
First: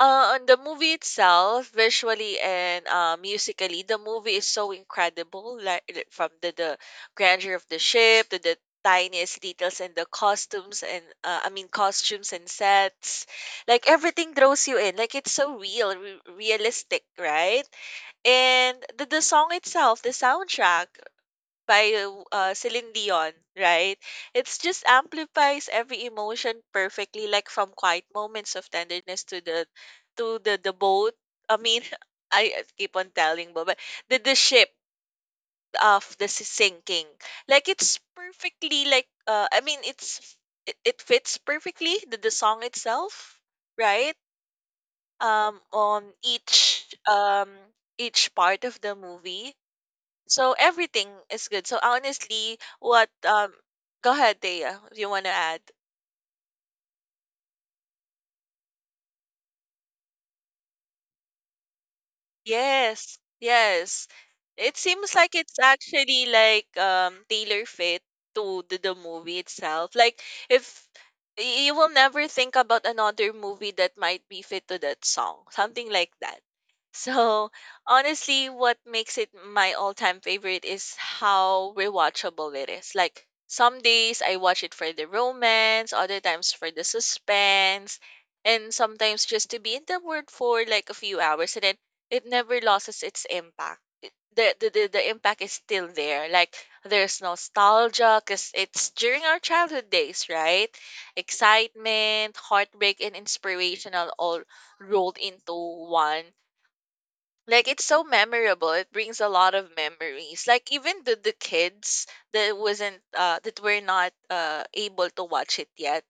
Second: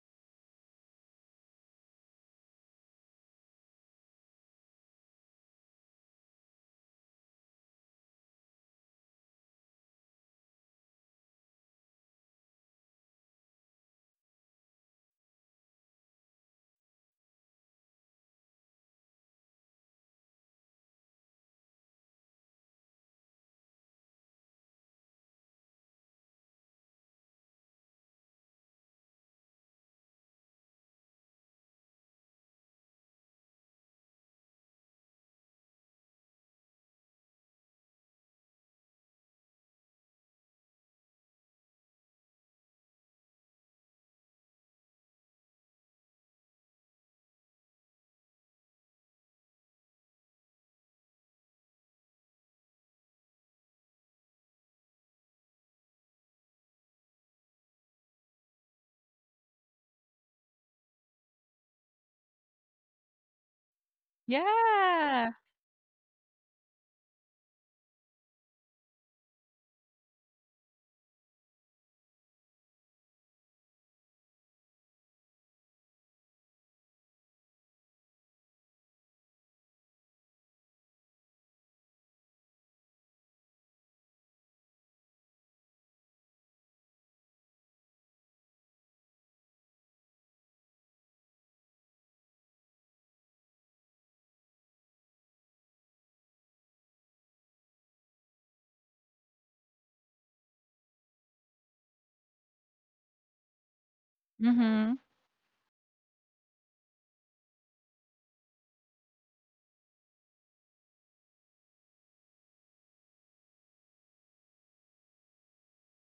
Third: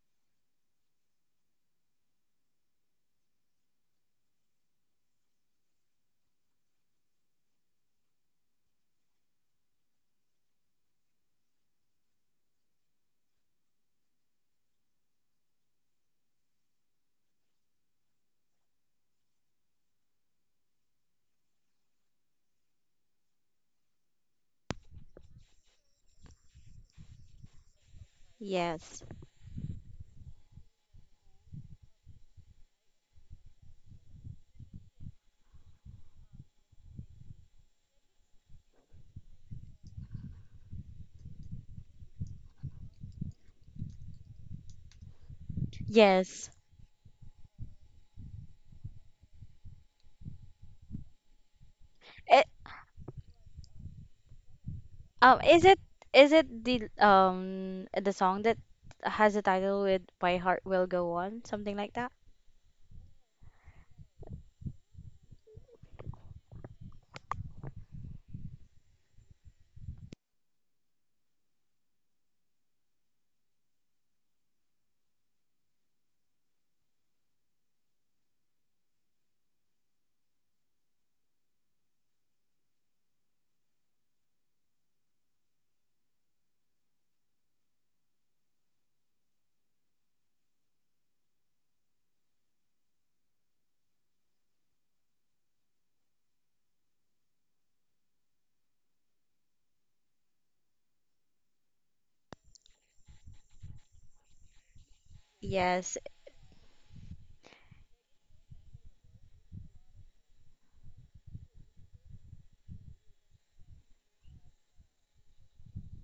S3: on the movie itself, visually and musically, the movie is so incredible. Like from the grandeur of the ship to the tiniest details and the costumes and costumes and sets, like everything draws you in. Like it's realistic, right? And the song itself, the soundtrack by Celine Dion, right? It's just amplifies every emotion perfectly, like from quiet moments of
S2: Yes.
S3: tenderness to the boat. I mean, I keep on telling, but the ship of the sinking, like it's perfectly like it's it, it fits perfectly the song itself, right? On
S2: Yes.
S3: each part of the movie, so everything is good. So
S2: it,
S3: honestly, what go ahead, Dea, if you wanna
S2: um
S3: add.
S2: is it is it the song that has a title with my heart will go on, something like that?
S3: Yes, yes. It seems
S1: Yeah.
S3: like it's actually like tailor fit to the movie itself. Like if you will never think about another movie that might be fit to that song, something like that. So honestly, what makes it my all-time favorite is how rewatchable it is. Like some days I watch it for the romance, other times for the suspense, and sometimes just to be in the world for like a few hours and then it never loses its impact. The impact is still there. Like there's nostalgia because it's during our childhood days, right? Excitement, heartbreak, and inspirational all
S1: Mhm.
S3: rolled into
S2: Yes.
S3: one. Like it's so memorable. It brings a lot of memories. Like even the kids that wasn't that were not able to watch it yet,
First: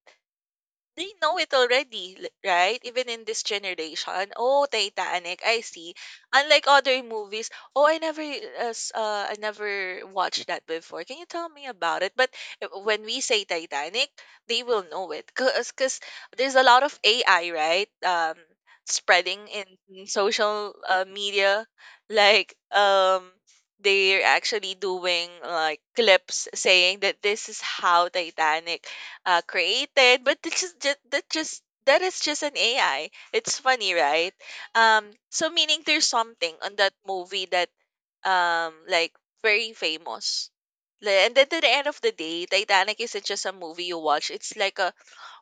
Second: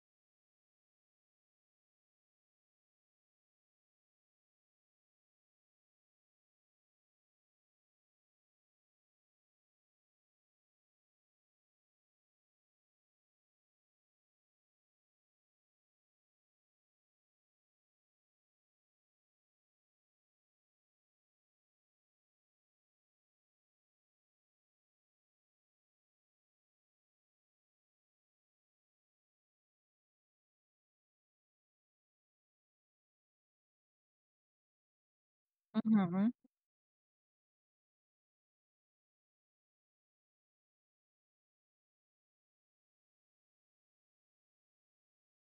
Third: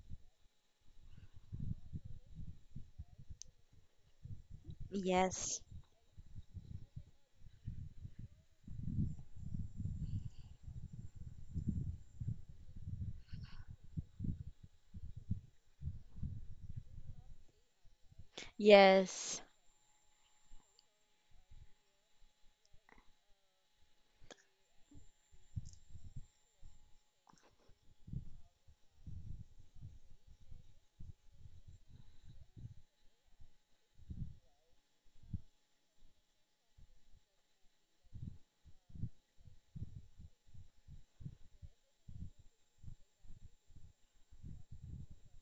S3: they know it already, right? Even in this generation. Oh, Titanic, I
S2: Yes.
S3: see. Unlike other movies, oh, I never I never watched that before. Can you tell me about it? But when we say Titanic, they will know it because 'cause there's a lot of AI, right?
S2: Yes,
S3: Spreading in social media, like um. They're actually doing like clips saying that this is how Titanic created, but it's just ju- that just that is just an AI. It's funny, right? Um, so meaning there's
S1: Mhm.
S3: something on that movie that um like very famous. And then to the end of the day, Titanic isn't just a movie you watch. It's like a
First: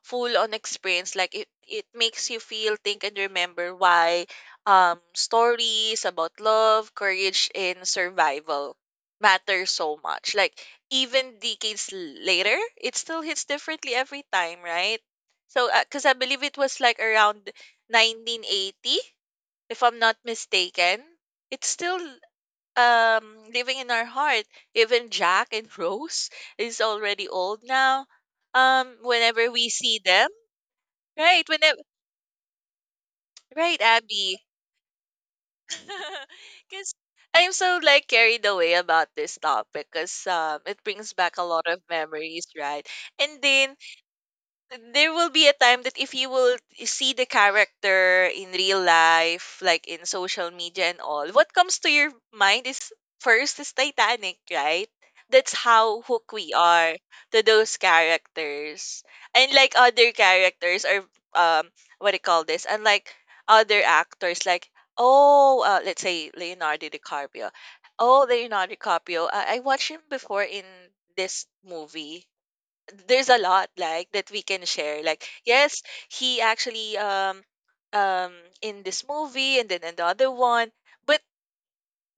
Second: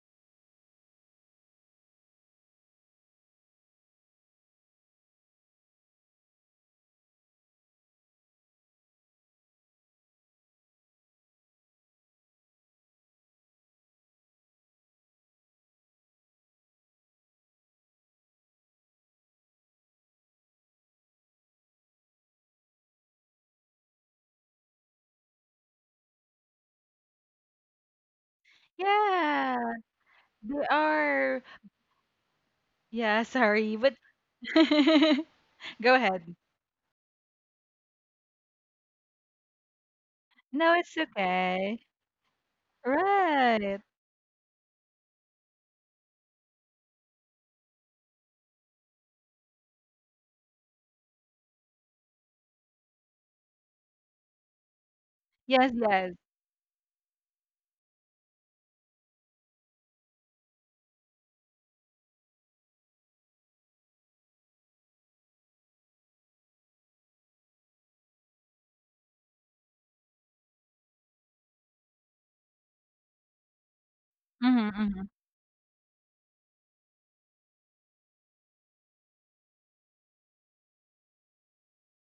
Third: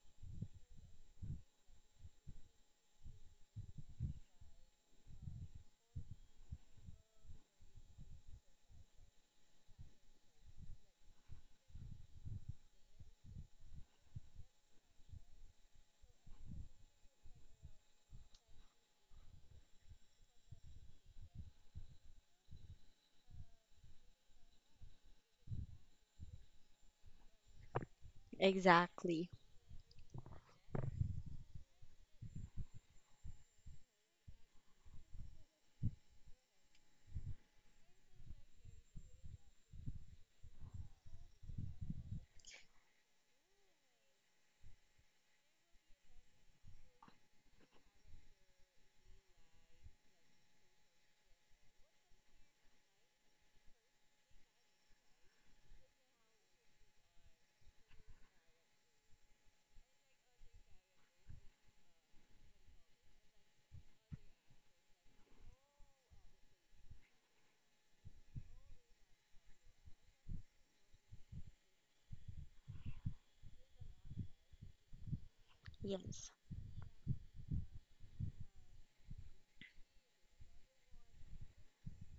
S3: full on experience. Like it makes you feel, think, and remember why stories about love, courage, and survival matter so much. Like even decades later, it still hits differently every time, right? So, because I believe it was like around 1980, if I'm not mistaken, it's still living in our heart. Even Jack and Rose is already old now.
S2: exactly.
S3: Whenever
S1: Yeah.
S3: we see them,
S1: They are
S3: right? Whenever,
S1: Yeah, sorry,
S3: right,
S1: but
S3: Abby?
S1: go ahead.
S3: Because I'm so like carried away about this topic because
S1: No,
S3: it
S1: it's
S3: brings back a lot of
S1: okay.
S3: memories, right? And then
S1: Right.
S3: there will be a time that if you will see the character in real life, like in social media and all, what comes to your mind is first is Titanic, right? That's
S1: Yes,
S3: how
S1: yes.
S3: hooked we are to those characters. And like other characters or um what do you call this? Unlike other actors like oh let's say Leonardo DiCaprio. Oh Leonardo DiCaprio. I watched him before in this movie. There's a lot like that we can
S1: Mhm,
S3: share,
S1: mhm.
S3: like yes,
S2: Yes.
S3: he actually um in this movie and then another one, but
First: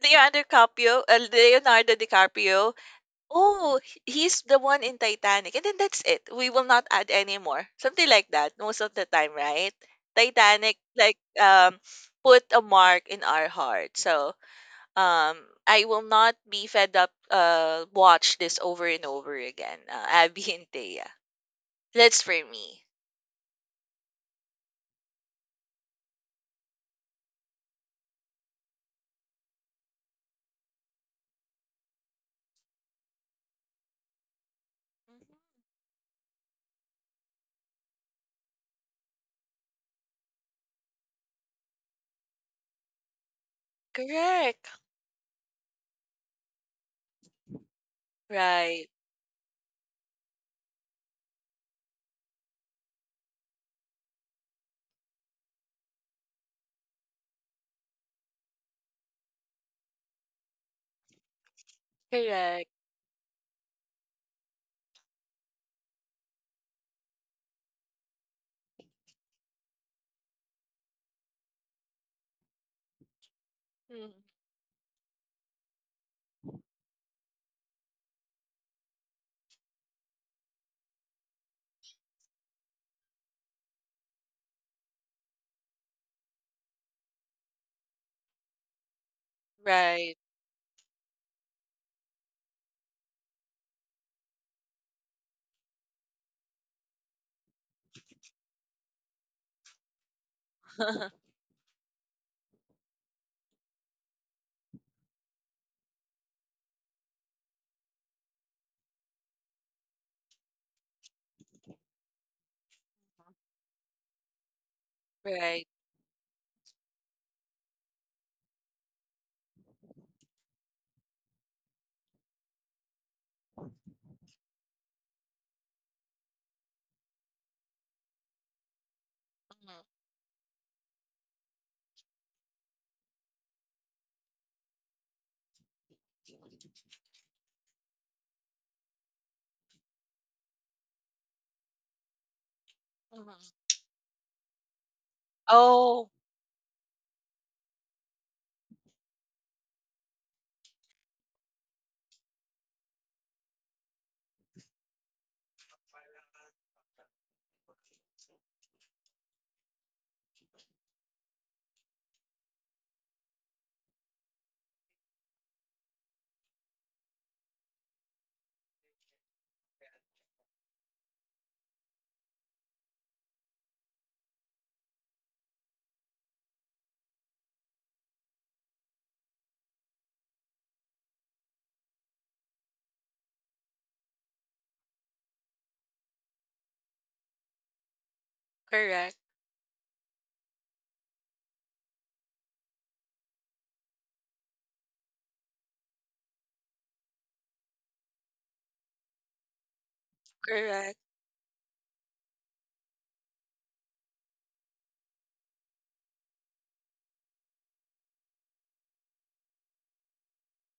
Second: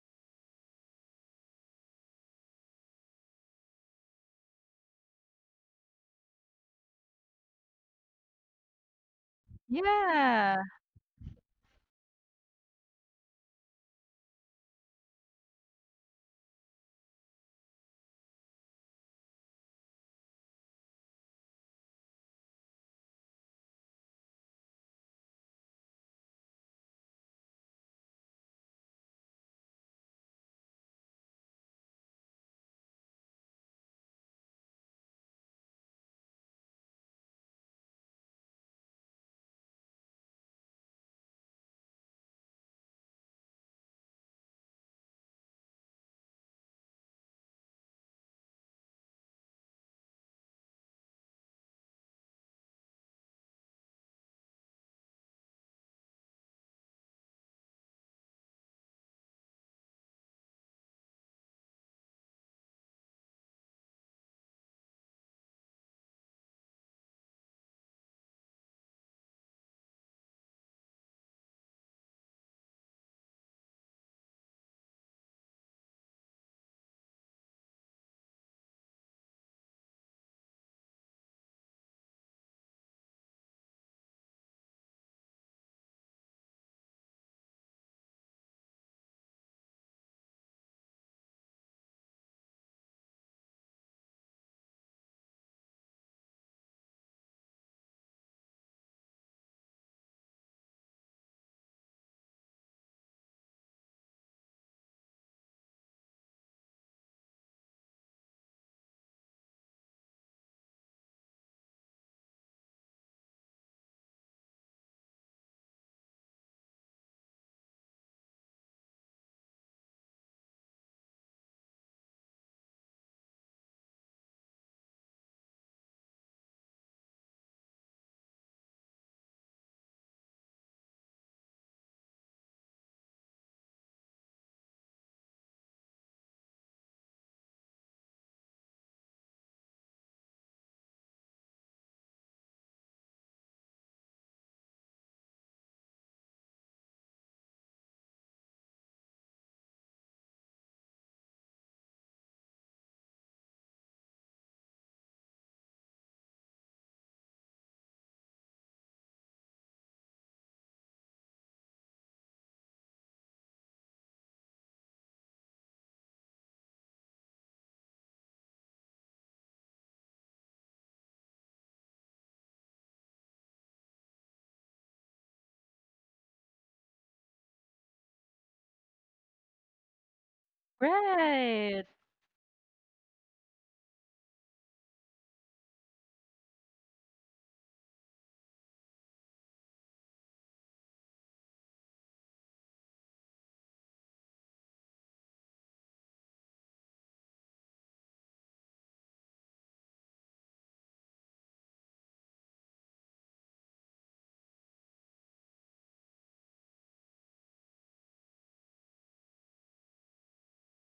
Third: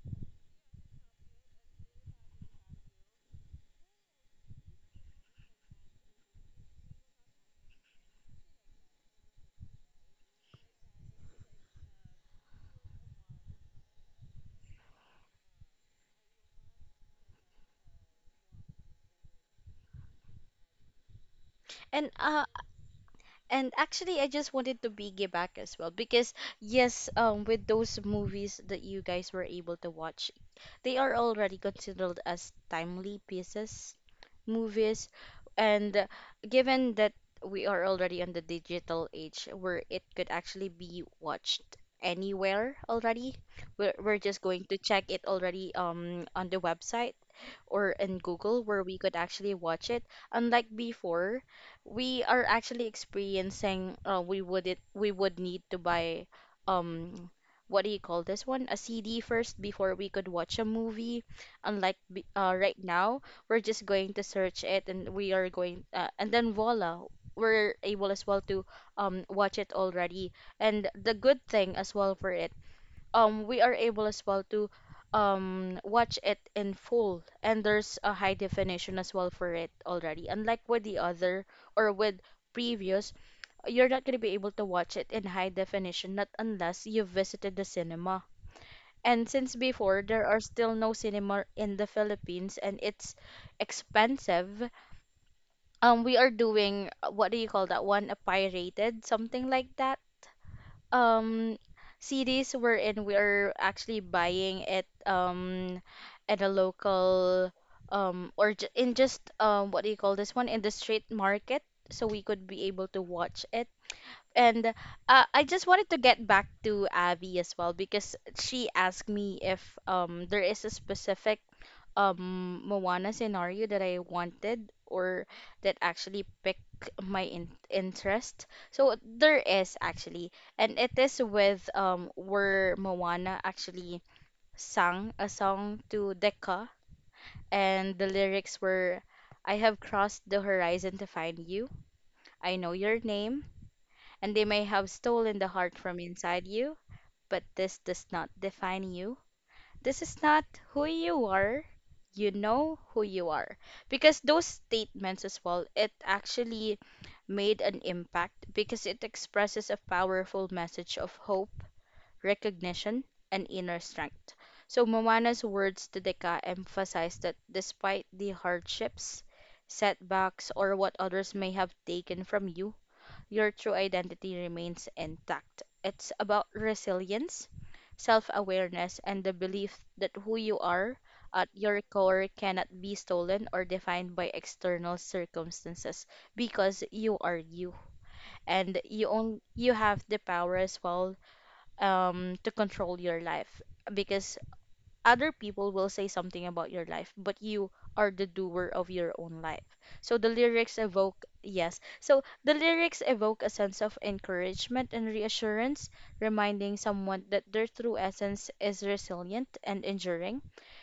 S3: Leonardo DiCaprio, Leonardo DiCaprio, oh he's the one in Titanic, and then that's it. We will not add anymore something like that most of the time, right?
S1: Yeah.
S3: Titanic like put a mark in our heart. So um I will not be fed up watch this over and over again, Abby and Thea.
S2: And
S3: That's for
S2: uh
S3: me.
S2: and actually I just wanted to piggyback as well because, yes, with those movies that you guys were able to watch, they are already considered as timely pieces, movies,
S3: Mhm.
S2: and, given that we are already on the digital age where it could actually be watched anywhere already, we're just going
S3: Correct.
S2: to check it already on the website or in Google where
S3: Right.
S2: we could actually watch it. Unlike before, we are actually experiencing, we would need to buy, um what do you call this one? A CD first before we could watch a movie. Unlike
S3: Correct.
S2: right now, we're just going to search it and we are going, and then voila, we're able as well to watch it already. And the good thing as well for it, we are able
S3: Mhm.
S2: as well to watch it in full and there's a high definition as well for it already, unlike with the other or with previous, you're not going to be able to watch it in high definition not unless you visited the cinema. And since before
S3: Right.
S2: there are still no cinema in the Philippines and it's expensive, we are doing, what do you call that one, a pirated something like that, um CDs wherein we're actually buying it at a local, or j in just what do you call this one, in the street market so we could be able to watch it. And, I just
S3: Right.
S2: wanted to get back to Abby as well because she asked me if there is a specific Moana scenario that I wanted or that actually picked my in interest. So there is
S3: Mhm.
S2: actually, and it is with, where Moana actually sang a song to Decca, and the lyrics were, "I have crossed the horizon to find you. I know your
S3: Mhm.
S2: name, and they may have stolen the heart from
S3: Oh,
S2: inside you, but this does not define you. This is not who you are." You know who you are, because those statements as well, it actually made an impact because it expresses a powerful message of hope, recognition and inner strength. So Moana's words to Deka emphasize that despite the hardships, setbacks or what others may have taken from you, your true identity remains intact. It's about resilience, self awareness, and the belief that who you are at your
S1: Right.
S2: core cannot be stolen or defined by external circumstances, because you are you and
S3: correct.
S2: you have the power as well to control your life, because other people will say something about your life, but you are the doer of your own life. So the lyrics
S3: Correct.
S2: evoke, yes, so the lyrics evoke a sense of encouragement and reassurance, reminding someone that their true essence is resilient and enduring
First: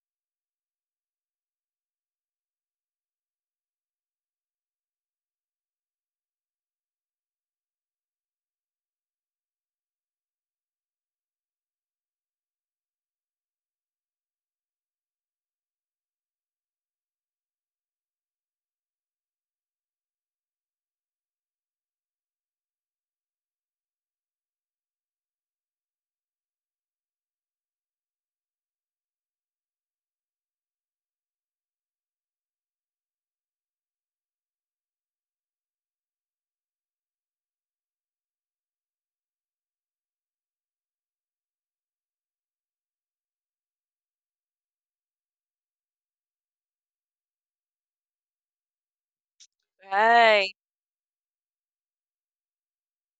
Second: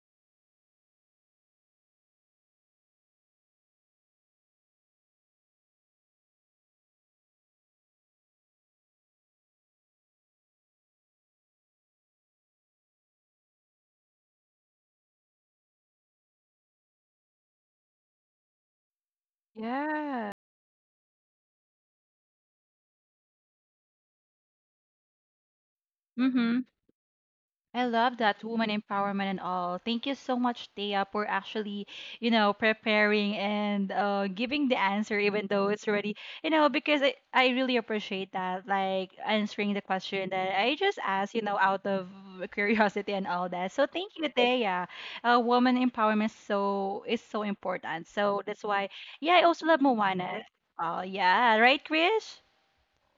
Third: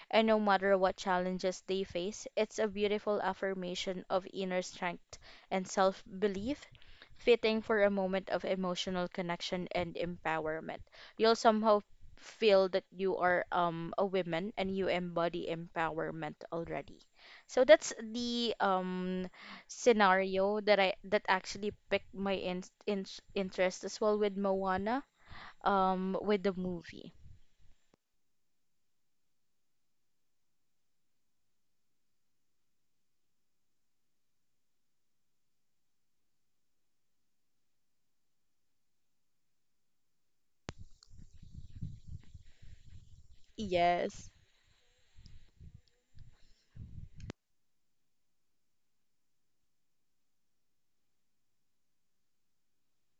S2: and no matter what challenges they face, it's a beautiful affirmation of inner strength and self belief, fitting for a moment of emotional connection and empowerment. You'll somehow feel that you are, a woman and you embody empowerment already. So that's the,
S1: Yeah.
S2: scenario that I that actually picked my interest as well with Moana, with the
S1: Mhm.
S2: movie.
S1: I love that woman empowerment and all. Thank you so much, Thea, for actually, you know, preparing and giving the answer, even though it's already, you know, because I really appreciate that, like answering the question that I just asked, you know, out of curiosity and all that. So thank you,
S2: Yes.
S1: Thea. Woman empowerment so is so important. So that's why, yeah, I also love Moana.
S3: Right.
S1: Oh yeah, right, Krish?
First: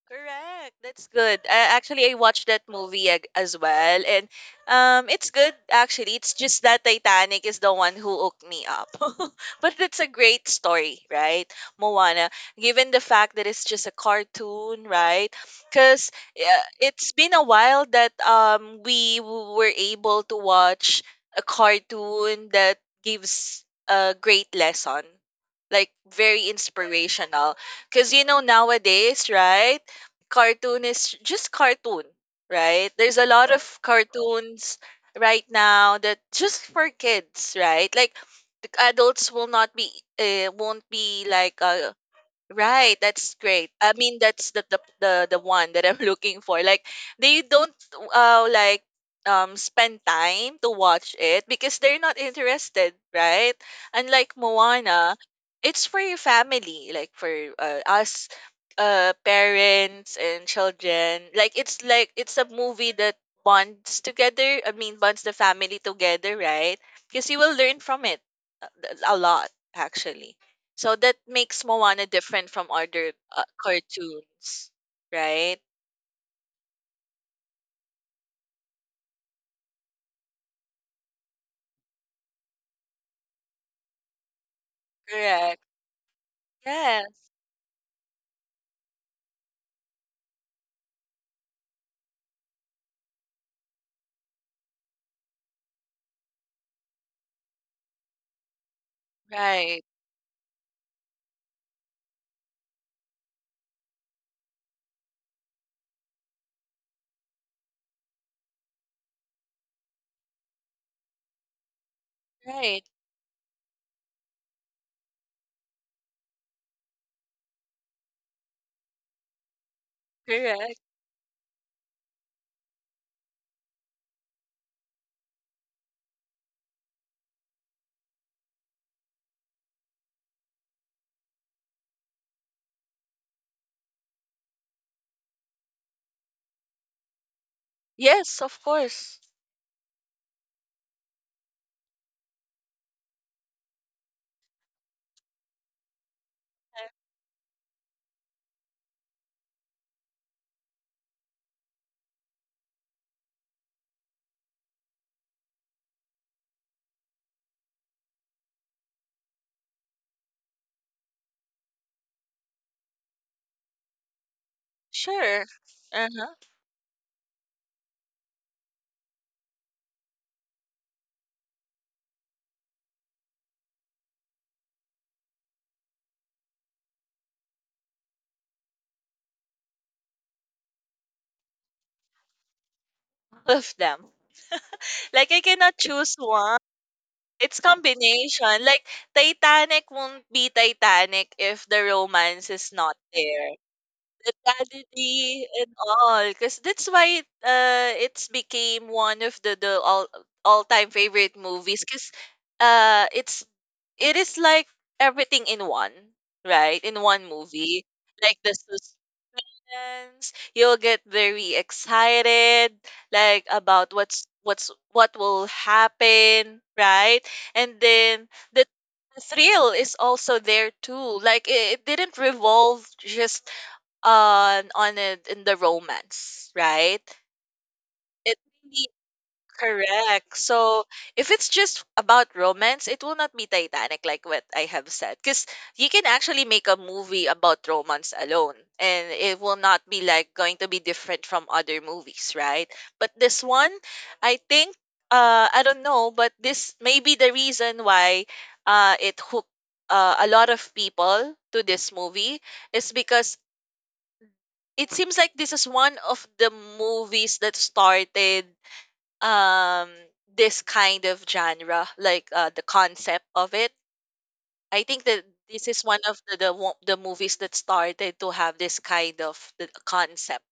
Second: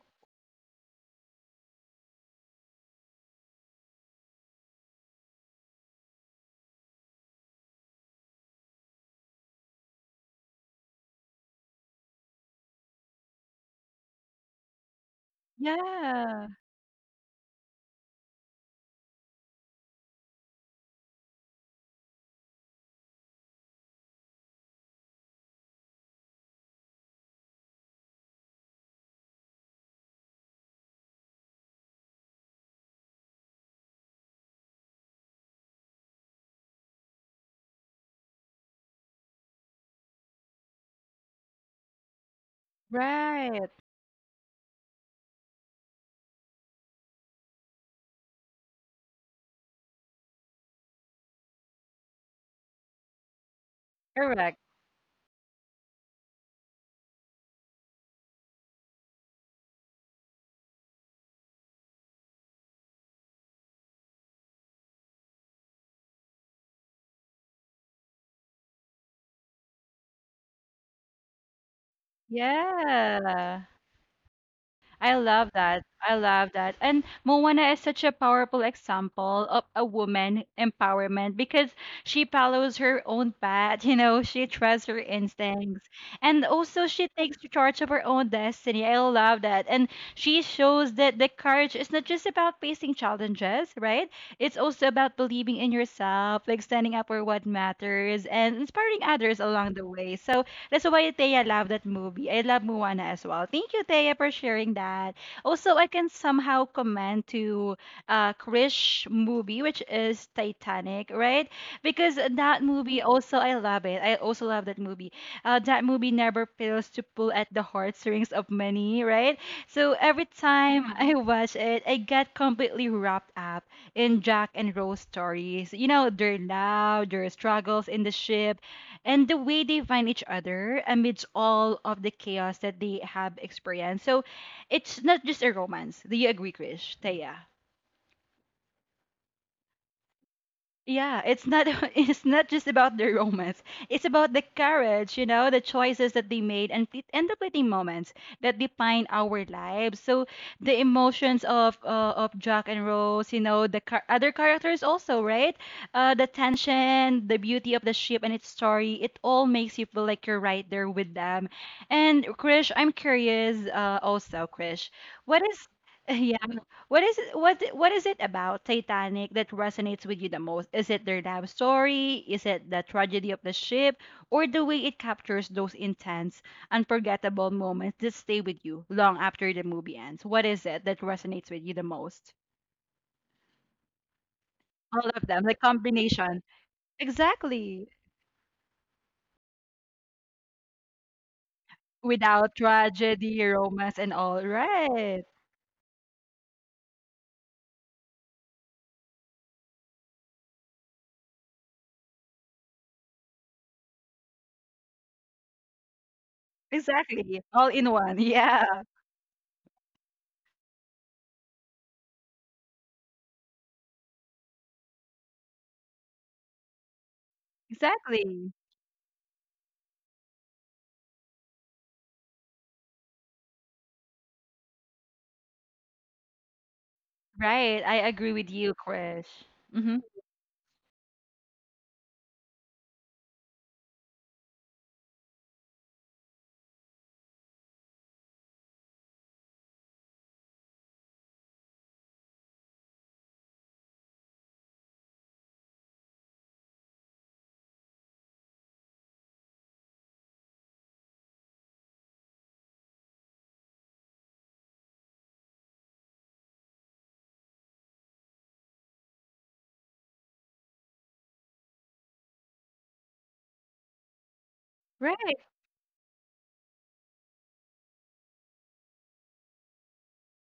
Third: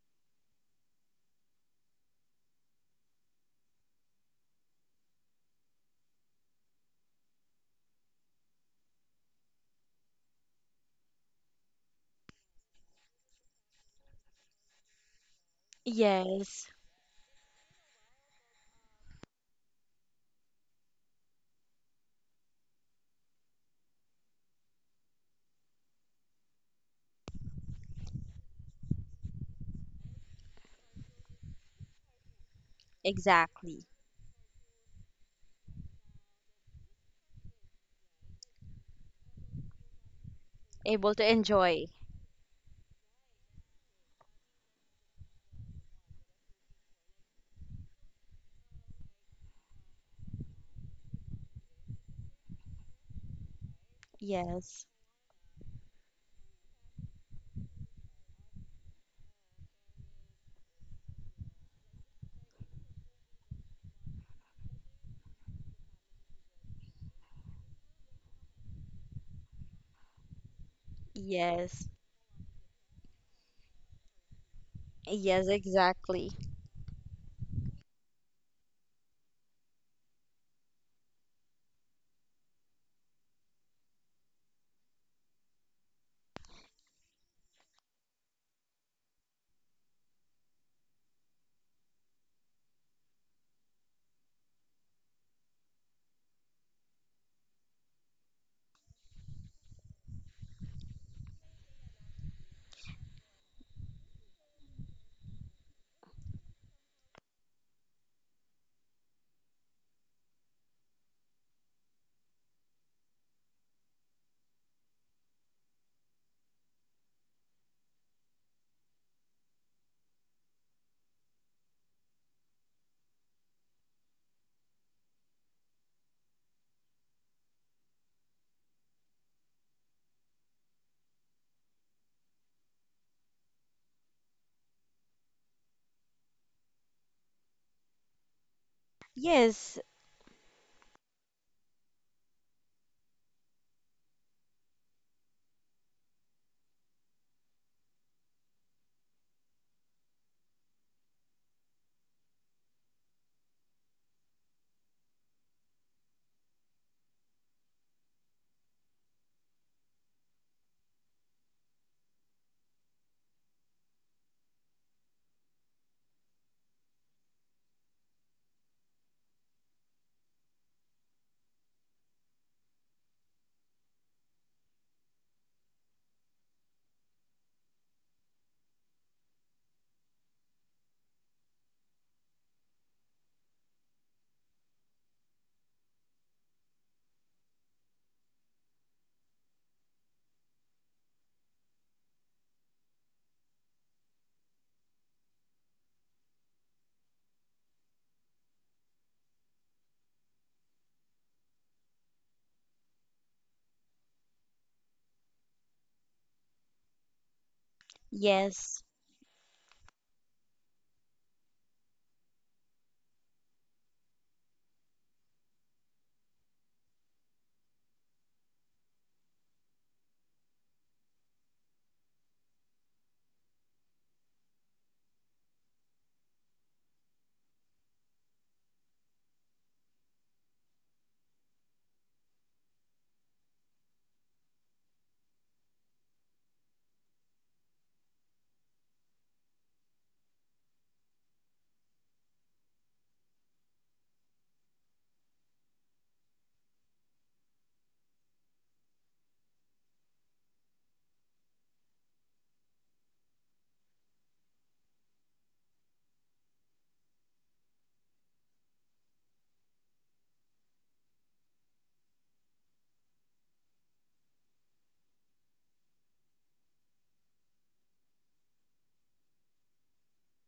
S3: Correct. That's good. I, actually, I watched that movie as well, and it's good. Actually, it's just that Titanic is the one who hooked me up. but it's a great story, right, Moana? Given the fact that it's just a cartoon, right? Because
S1: Yeah,
S2: Yes,
S3: it's been a while that we were able to watch a cartoon that gives a great lesson, like very inspirational. Because you know nowadays, right? Cartoon is just cartoon, right? There's a lot oh, of
S2: exactly.
S3: cartoons right now that just for kids, right? Like the adults will not be won't
S2: Able
S3: be
S2: to
S3: like
S2: enjoy.
S3: right, that's
S1: right,
S3: great. I mean, that's the one that I'm looking for. Like they don't uh like spend time to watch it because they're not interested, right? Unlike
S1: correct.
S2: Yes,
S3: Moana, it's for your family, like for us parents and children. Like it's a movie that bonds together. I mean, bonds the family together, right? Because you will learn from it a lot actually. So that makes
S2: yes,
S3: Moana different from other
S1: Yeah.
S3: cartoons,
S1: I love
S2: yes,
S3: right?
S1: that. I
S2: exactly.
S1: love that. And Moana is such a powerful example of a woman empowerment because she follows her own path, you know, she trusts her
S3: Correct.
S1: instincts. And also she
S3: Yes.
S1: takes charge of her own destiny. I love that. And she shows that the courage is not just about facing challenges, right? It's also about believing in yourself, like standing up for what matters and inspiring others along the
S3: Right.
S1: way. So that's why Thea loved that movie. I love Moana as well. Thank you, Thea, for sharing that. Also, I can somehow comment to Krish movie, which is Titanic, right? Because that
S3: Right.
S1: movie also, I love it. I also love that movie. That movie never fails to pull at the heartstrings of many, right? So every
S3: Correct.
S1: time I watch it, I get completely wrapped up in Jack and Rose stories. You know, their love, their struggles in the ship, and the way they find each other amidst all of the chaos that they have experienced. So it's not just a romance. Do you agree, Krish? Taya?
S3: Yes, of course.
S2: Yes,
S1: Yeah, it's not it's not just about the romance. It's about the courage, you know, the choices that they made and
S3: Uh,
S1: the fleeting moments that define our lives. So the emotions of Jack and Rose, you know, the other characters also, right? The tension, the beauty of the ship and its story, it all makes you feel like you're right there with them. And Krish, I'm curious also, Krish, what
S3: Sure.
S1: is
S3: Uh-huh.
S1: yeah, what is it, what is it about Titanic that resonates with you the most? Is it their love story? Is it the tragedy of the ship, or the way it captures those intense, unforgettable moments that stay with you long after the movie ends? What is it that resonates with you the most?
S3: All of them.
S1: All of
S3: Like, I
S1: them, the
S3: cannot choose
S1: combination.
S3: one. It's
S1: Exactly.
S3: combination. Like, Titanic won't be Titanic if the romance
S1: Without
S3: is not
S1: tragedy,
S3: there,
S1: romance, and
S3: the
S1: all. Right.
S3: tragedy and all, because that's why it's became one of the the all time favorite movies. Cause it's it is like everything in one, right? In one
S1: Exactly. All
S3: movie,
S1: in one.
S3: like the
S1: Yeah.
S2: yes,
S3: suspense, you'll get very excited, like about what's what will happen, right? And then
S1: Exactly.
S3: the thrill is also there too. Like it didn't revolve just on it in the romance, right?
S1: Right. I agree
S3: It
S1: with you,
S3: really
S1: Krish. Mm-hmm.
S3: correct. So if it's just about romance, it will not be Titanic, like what I have said, because you can actually make a movie about romance alone, and it will not be like going to be different from other movies, right? But this one, I think, I don't know, but this may be the reason why, it hooked. A lot of people to this movie is because it seems like this is one of the movies that started um this kind of genre, like the concept of it. I think
S1: Right.
S3: that this is one of the movies that started to have this kind of the concept,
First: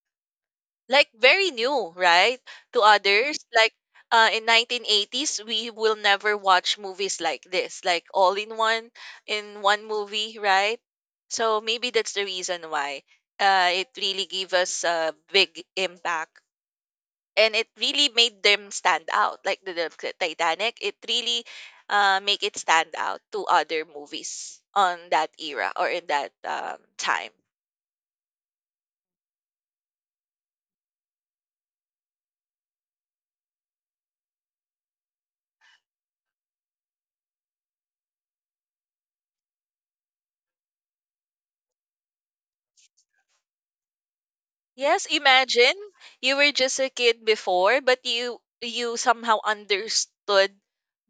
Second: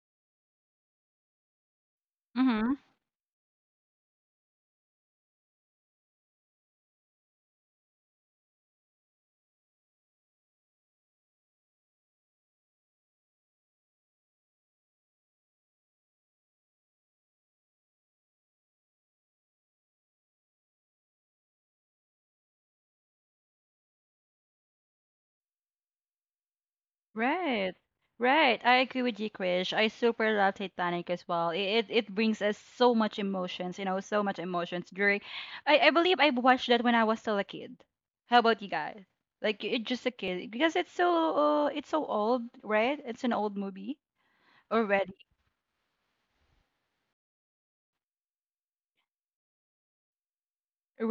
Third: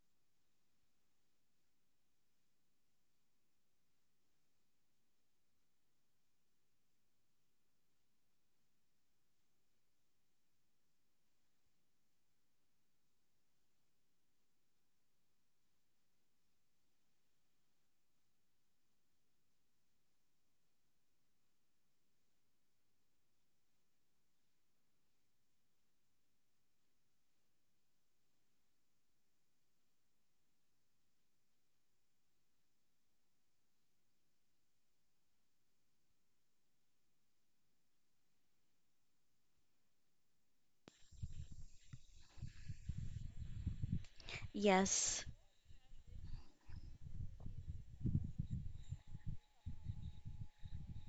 S3: like very new, right?
S1: Mm-hmm.
S3: To others, like in 1980s, we will never watch movies like this, like all in one movie, right? So maybe that's the reason why it really gave us a big impact, and it really made them stand out. Like the Titanic, it really make it stand out to other movies on that era or in that time.
S1: Right. Right. I agree with you, Krish. I super love Titanic as well. It brings us so much emotions, you know, so much emotions during I believe I watched that when I was still a kid. How about you guys? Like it just a kid because it's so old, right? It's an old movie
S3: Yes,
S1: already.
S2: yes,
S3: imagine you were just a kid before, but you somehow understood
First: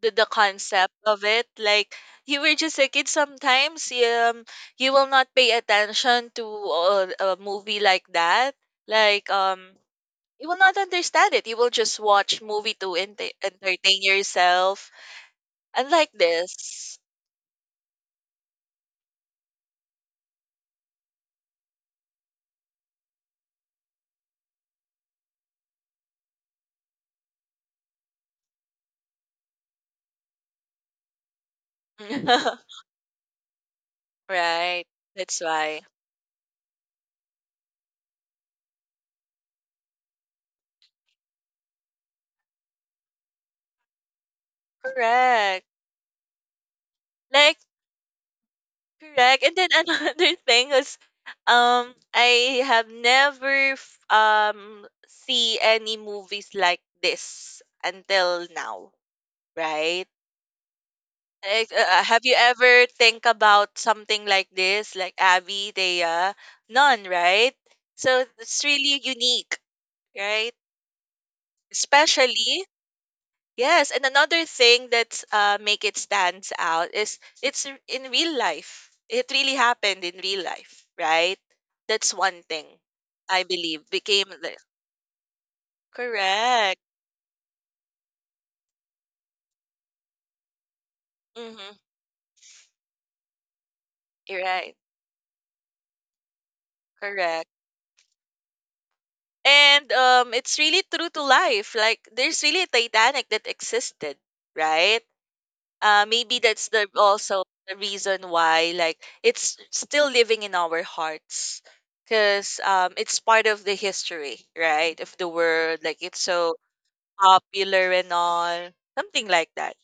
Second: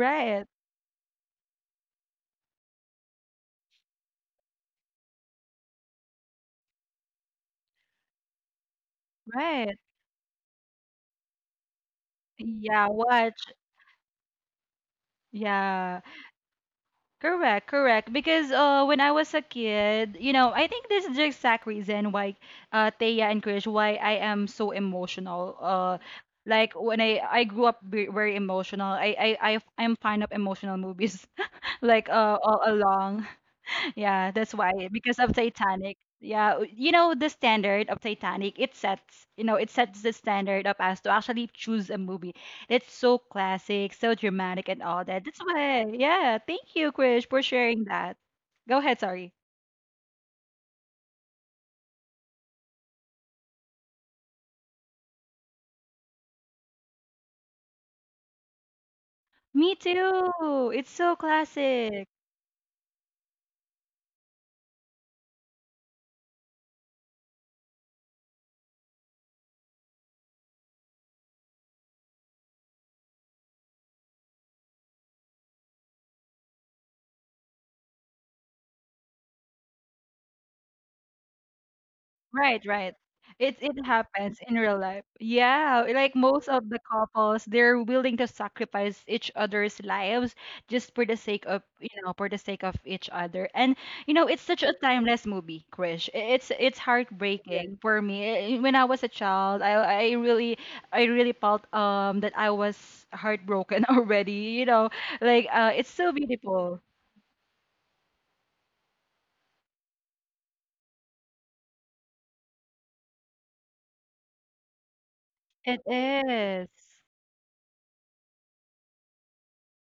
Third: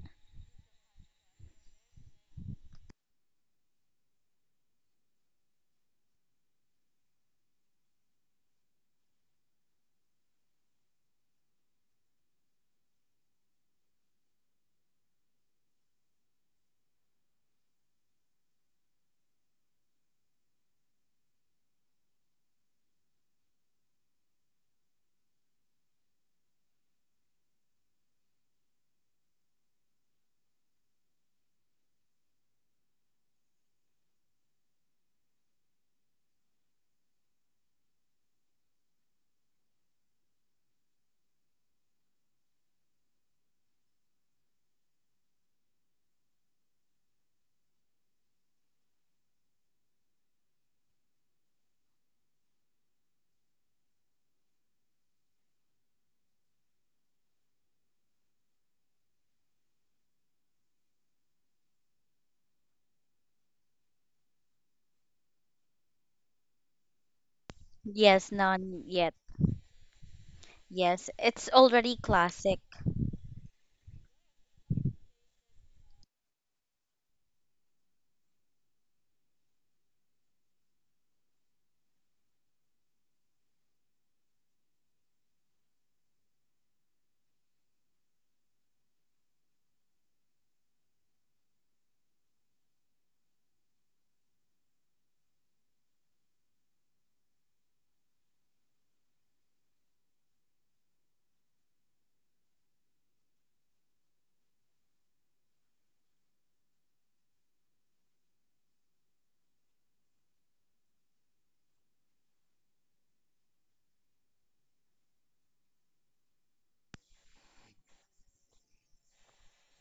S3: the concept of it. Like, you were just a kid sometimes, you will not pay attention to a movie like that. Like
S1: Right.
S3: you will not understand it. You will just watch movie
S1: Yeah,
S3: to
S1: watch.
S3: entertain yourself.
S1: Yeah,
S3: Unlike this,
S1: correct, correct. Because when I was a kid, you know, I think this is the exact reason why Thea and Krish, why I am so emotional. Like when I grew up very emotional. I'm fond of emotional movies, like all along. Yeah, that's why
S3: right?
S1: because of
S3: That's why.
S1: Titanic. Yeah, you know the standard of Titanic, it sets, you know, it sets the standard of us to actually choose a movie that's so classic, so dramatic and all that. That's
S3: Correct.
S1: why. Yeah, thank you, Krish, for
S3: Like,
S1: sharing that. Go ahead, sorry.
S3: correct. And then another thing is, I have never see any movies like this until now,
S1: Me
S3: right?
S1: too. It's so
S3: Like,
S1: classic.
S3: have you ever think about something like this, like Abby, Thea? None, right? So
S2: yes,
S3: it's
S2: none
S3: really
S2: yet.
S3: unique, right?
S2: Yes, it's already classic.
S3: Especially yes, and another thing that's make it stands out is it's in real life. It really happened in real life, right? That's one
S1: Right,
S3: thing
S1: right.
S3: I
S1: It
S3: believe became
S1: happens in
S3: the
S1: real life. Yeah, like most of
S3: correct.
S1: the couples, they're willing to sacrifice each other's lives just for the sake of,
S3: Mm-hmm.
S1: you know, for the sake of each other. And you know,
S3: You're
S1: it's such a
S3: right.
S1: timeless movie, Krish. It's yes.
S3: Correct.
S1: Heartbreaking for me. Eh, when I was a child,
S3: And
S1: I
S3: it's
S1: really
S3: really
S1: I
S3: true to
S1: really felt
S3: life. Like,
S1: that
S3: there's
S1: I
S3: really a
S1: was
S3: Titanic that
S1: heartbroken
S3: existed,
S1: already, you know.
S3: right?
S1: Like it's so
S3: Maybe that's
S1: beautiful.
S3: the also the reason why like it's still living in our hearts because it's part of the history, right, of the world,
S1: It
S3: like it's so
S1: is.
S3: popular and all something like that.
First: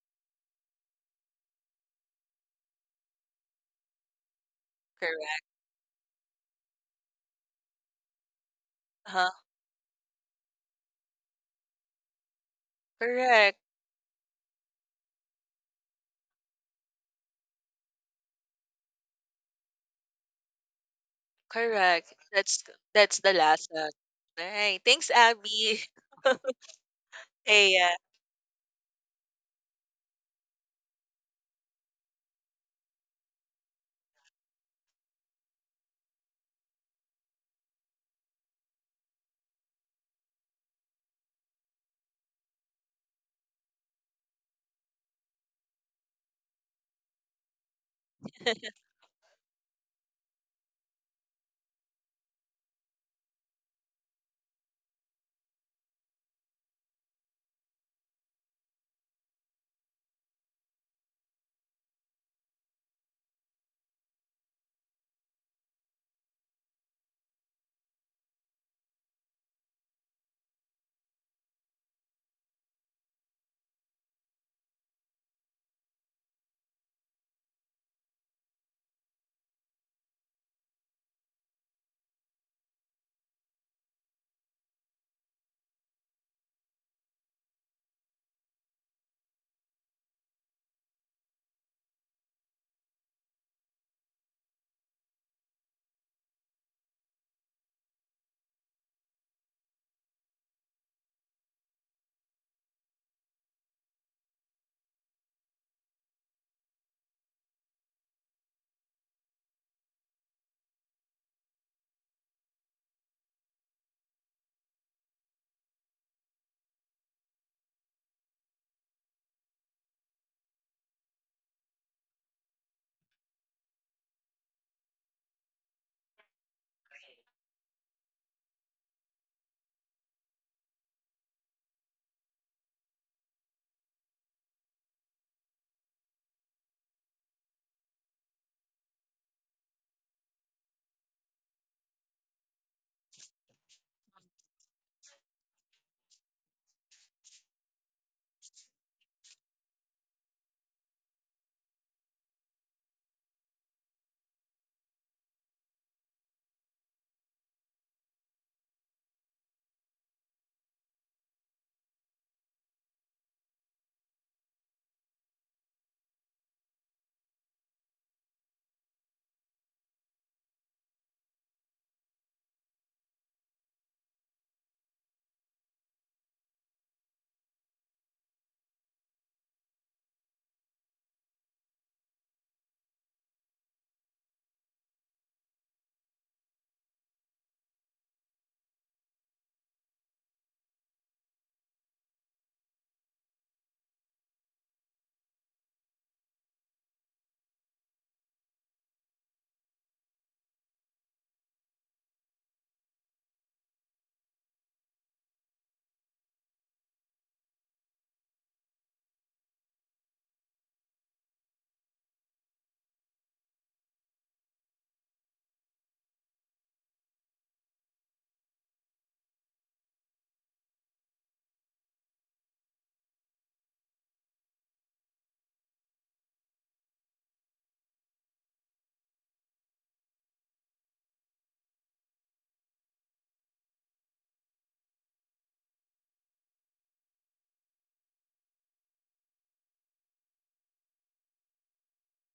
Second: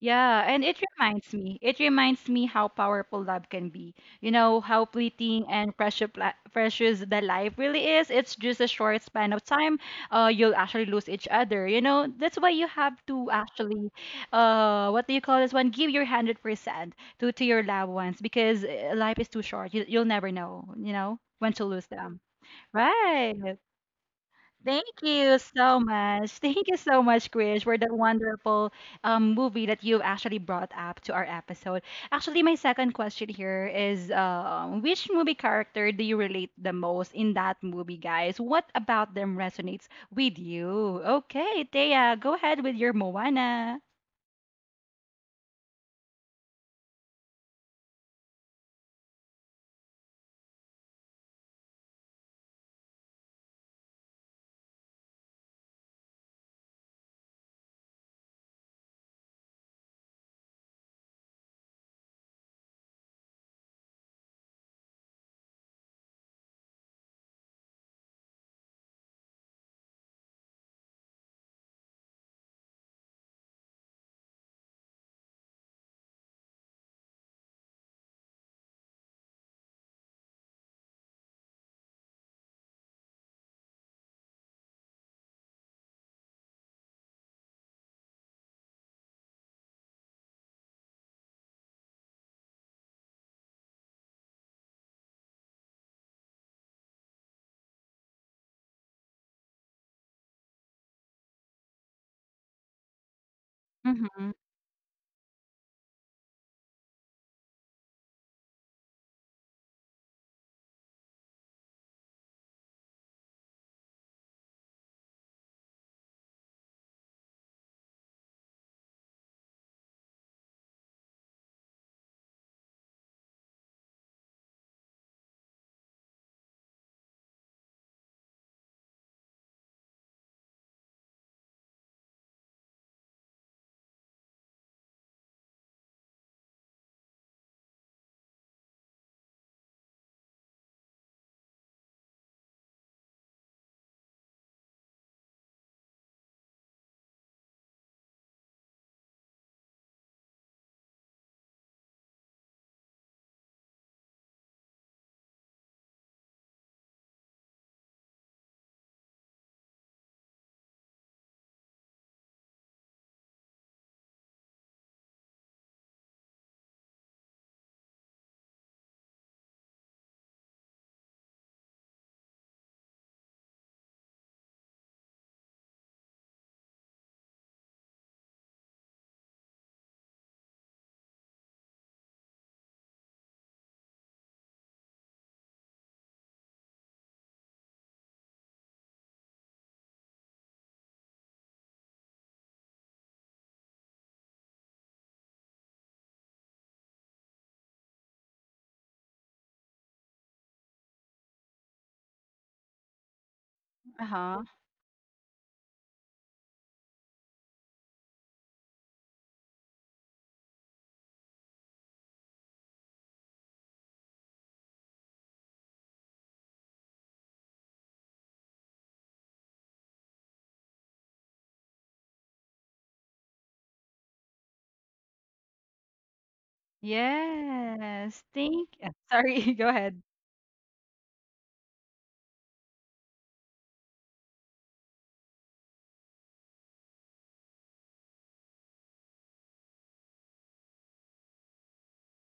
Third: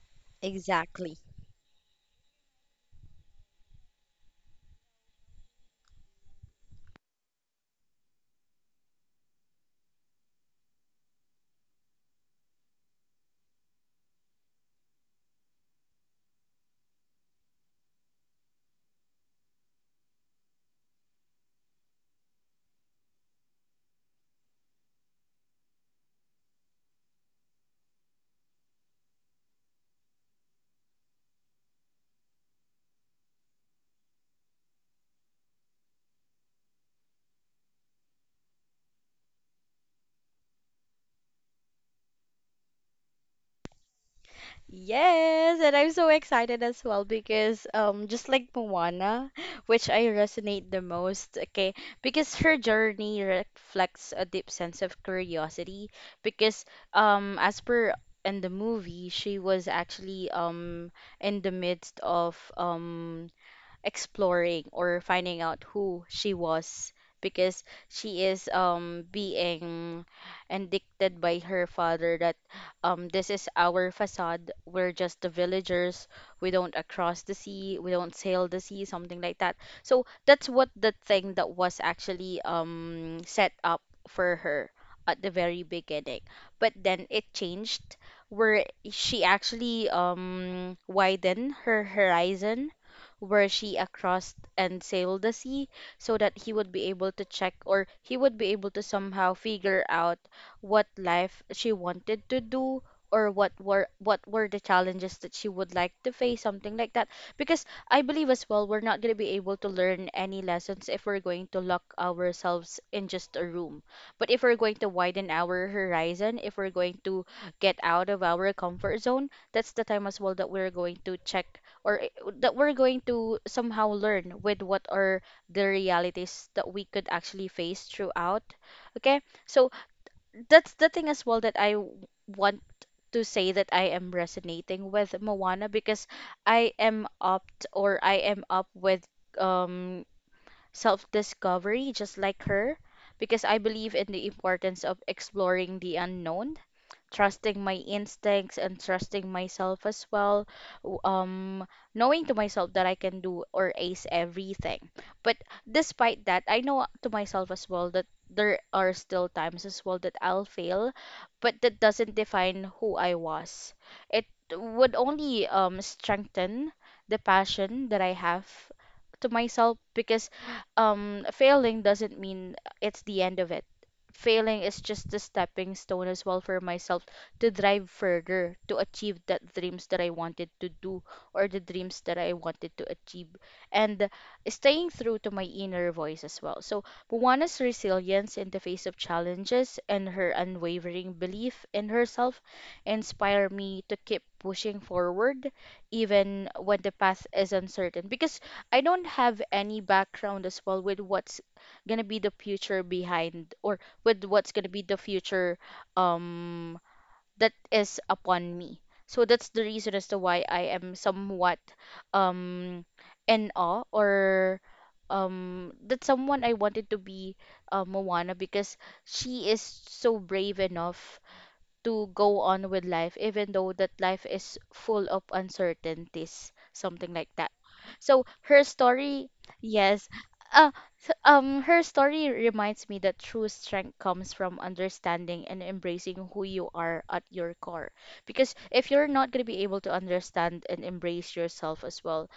S1: Yeah, and
S2: Exactly.
S1: it reminds me how powerful love can be. You know, how
S3: Correct,
S1: fleeting and precious, precious the life really is. It's just a short
S3: huh.
S1: span of time. You'll actually lose each other. You know, that's why you have to
S3: Correct.
S1: actually, what do you call this one? Give your 100% to your loved ones because life is too short. You, you'll never know, you know, when to lose
S3: Correct,
S1: them.
S3: that's the
S1: Right.
S3: last one. All right,
S1: Thank
S3: thanks,
S1: you so
S3: Abby.
S1: much. Thank you so much, Krish,
S3: Hey,
S1: for that wonderful movie that you actually brought up to our episode. Actually, my second question here is which movie character do you relate the most in that movie, guys? What about them resonates with you? Okay, Thea, go ahead with your Moana.
S2: Yes, and I'm so excited as well because just like
S3: yeah.
S2: Moana, which I resonate the most, okay, because her journey reflects a deep sense of curiosity because as per in the movie, she was actually in the midst of exploring or finding out who she was because she is being indicted by her father that this is our facade, we're just the villagers, we don't across the sea, we don't sail the sea, something like that. So that's what the thing that was actually set up for her at the very beginning, but then it changed where she actually widened her horizon, where she across and sailed the sea so that he would be able to check or he would be able to somehow figure out what life she wanted to do, or what were what
S1: Mm-hmm.
S2: were the challenges that she would like to face, something like that. Because I believe as well, we're not going to be able to learn any lessons if we're going to lock ourselves in just a room. But if we're going to widen our horizon, if we're going to get out of our comfort zone, that's the time as well that we're going to check, or i- that we're going to somehow learn with what are the realities that we could actually face throughout. Okay, so that's the thing as well that want to say, that I am resonating with Moana because I am opt, or I am up with um self-discovery just like her, because I believe in the importance of exploring the unknown, trusting my instincts and trusting myself as well. w- Um, Knowing to myself that I can do or ace everything. But despite that, I know to myself as well that there are still times as well that I'll fail, but that doesn't define who I was. It would only strengthen the passion that I have to myself, because failing doesn't mean it's the end of it. Failing is just a stepping stone as well for myself to drive further, to achieve that dreams that I wanted to do, or the dreams that I wanted to achieve. And staying through to my inner voice as well. So Moana's resilience in the face of challenges and her unwavering belief in herself inspire me to keep pushing forward even when the path is uncertain, because I don't have any background as well with what's gonna be the future behind or with
S1: Uh-huh.
S2: what's gonna be the future um that is upon me. So that's the reason as to why I am somewhat um in awe, or that someone I wanted to be Moana, because she is so brave enough to go on with life even though that life is full of uncertainties, something like that. So
S1: Yes.
S2: her
S1: Thank.
S2: story,
S1: Sorry, go ahead.
S2: yes, uh, her story reminds me that true strength comes from understanding and embracing who you are at your core, because if you're not going to be able to understand and embrace yourself as well,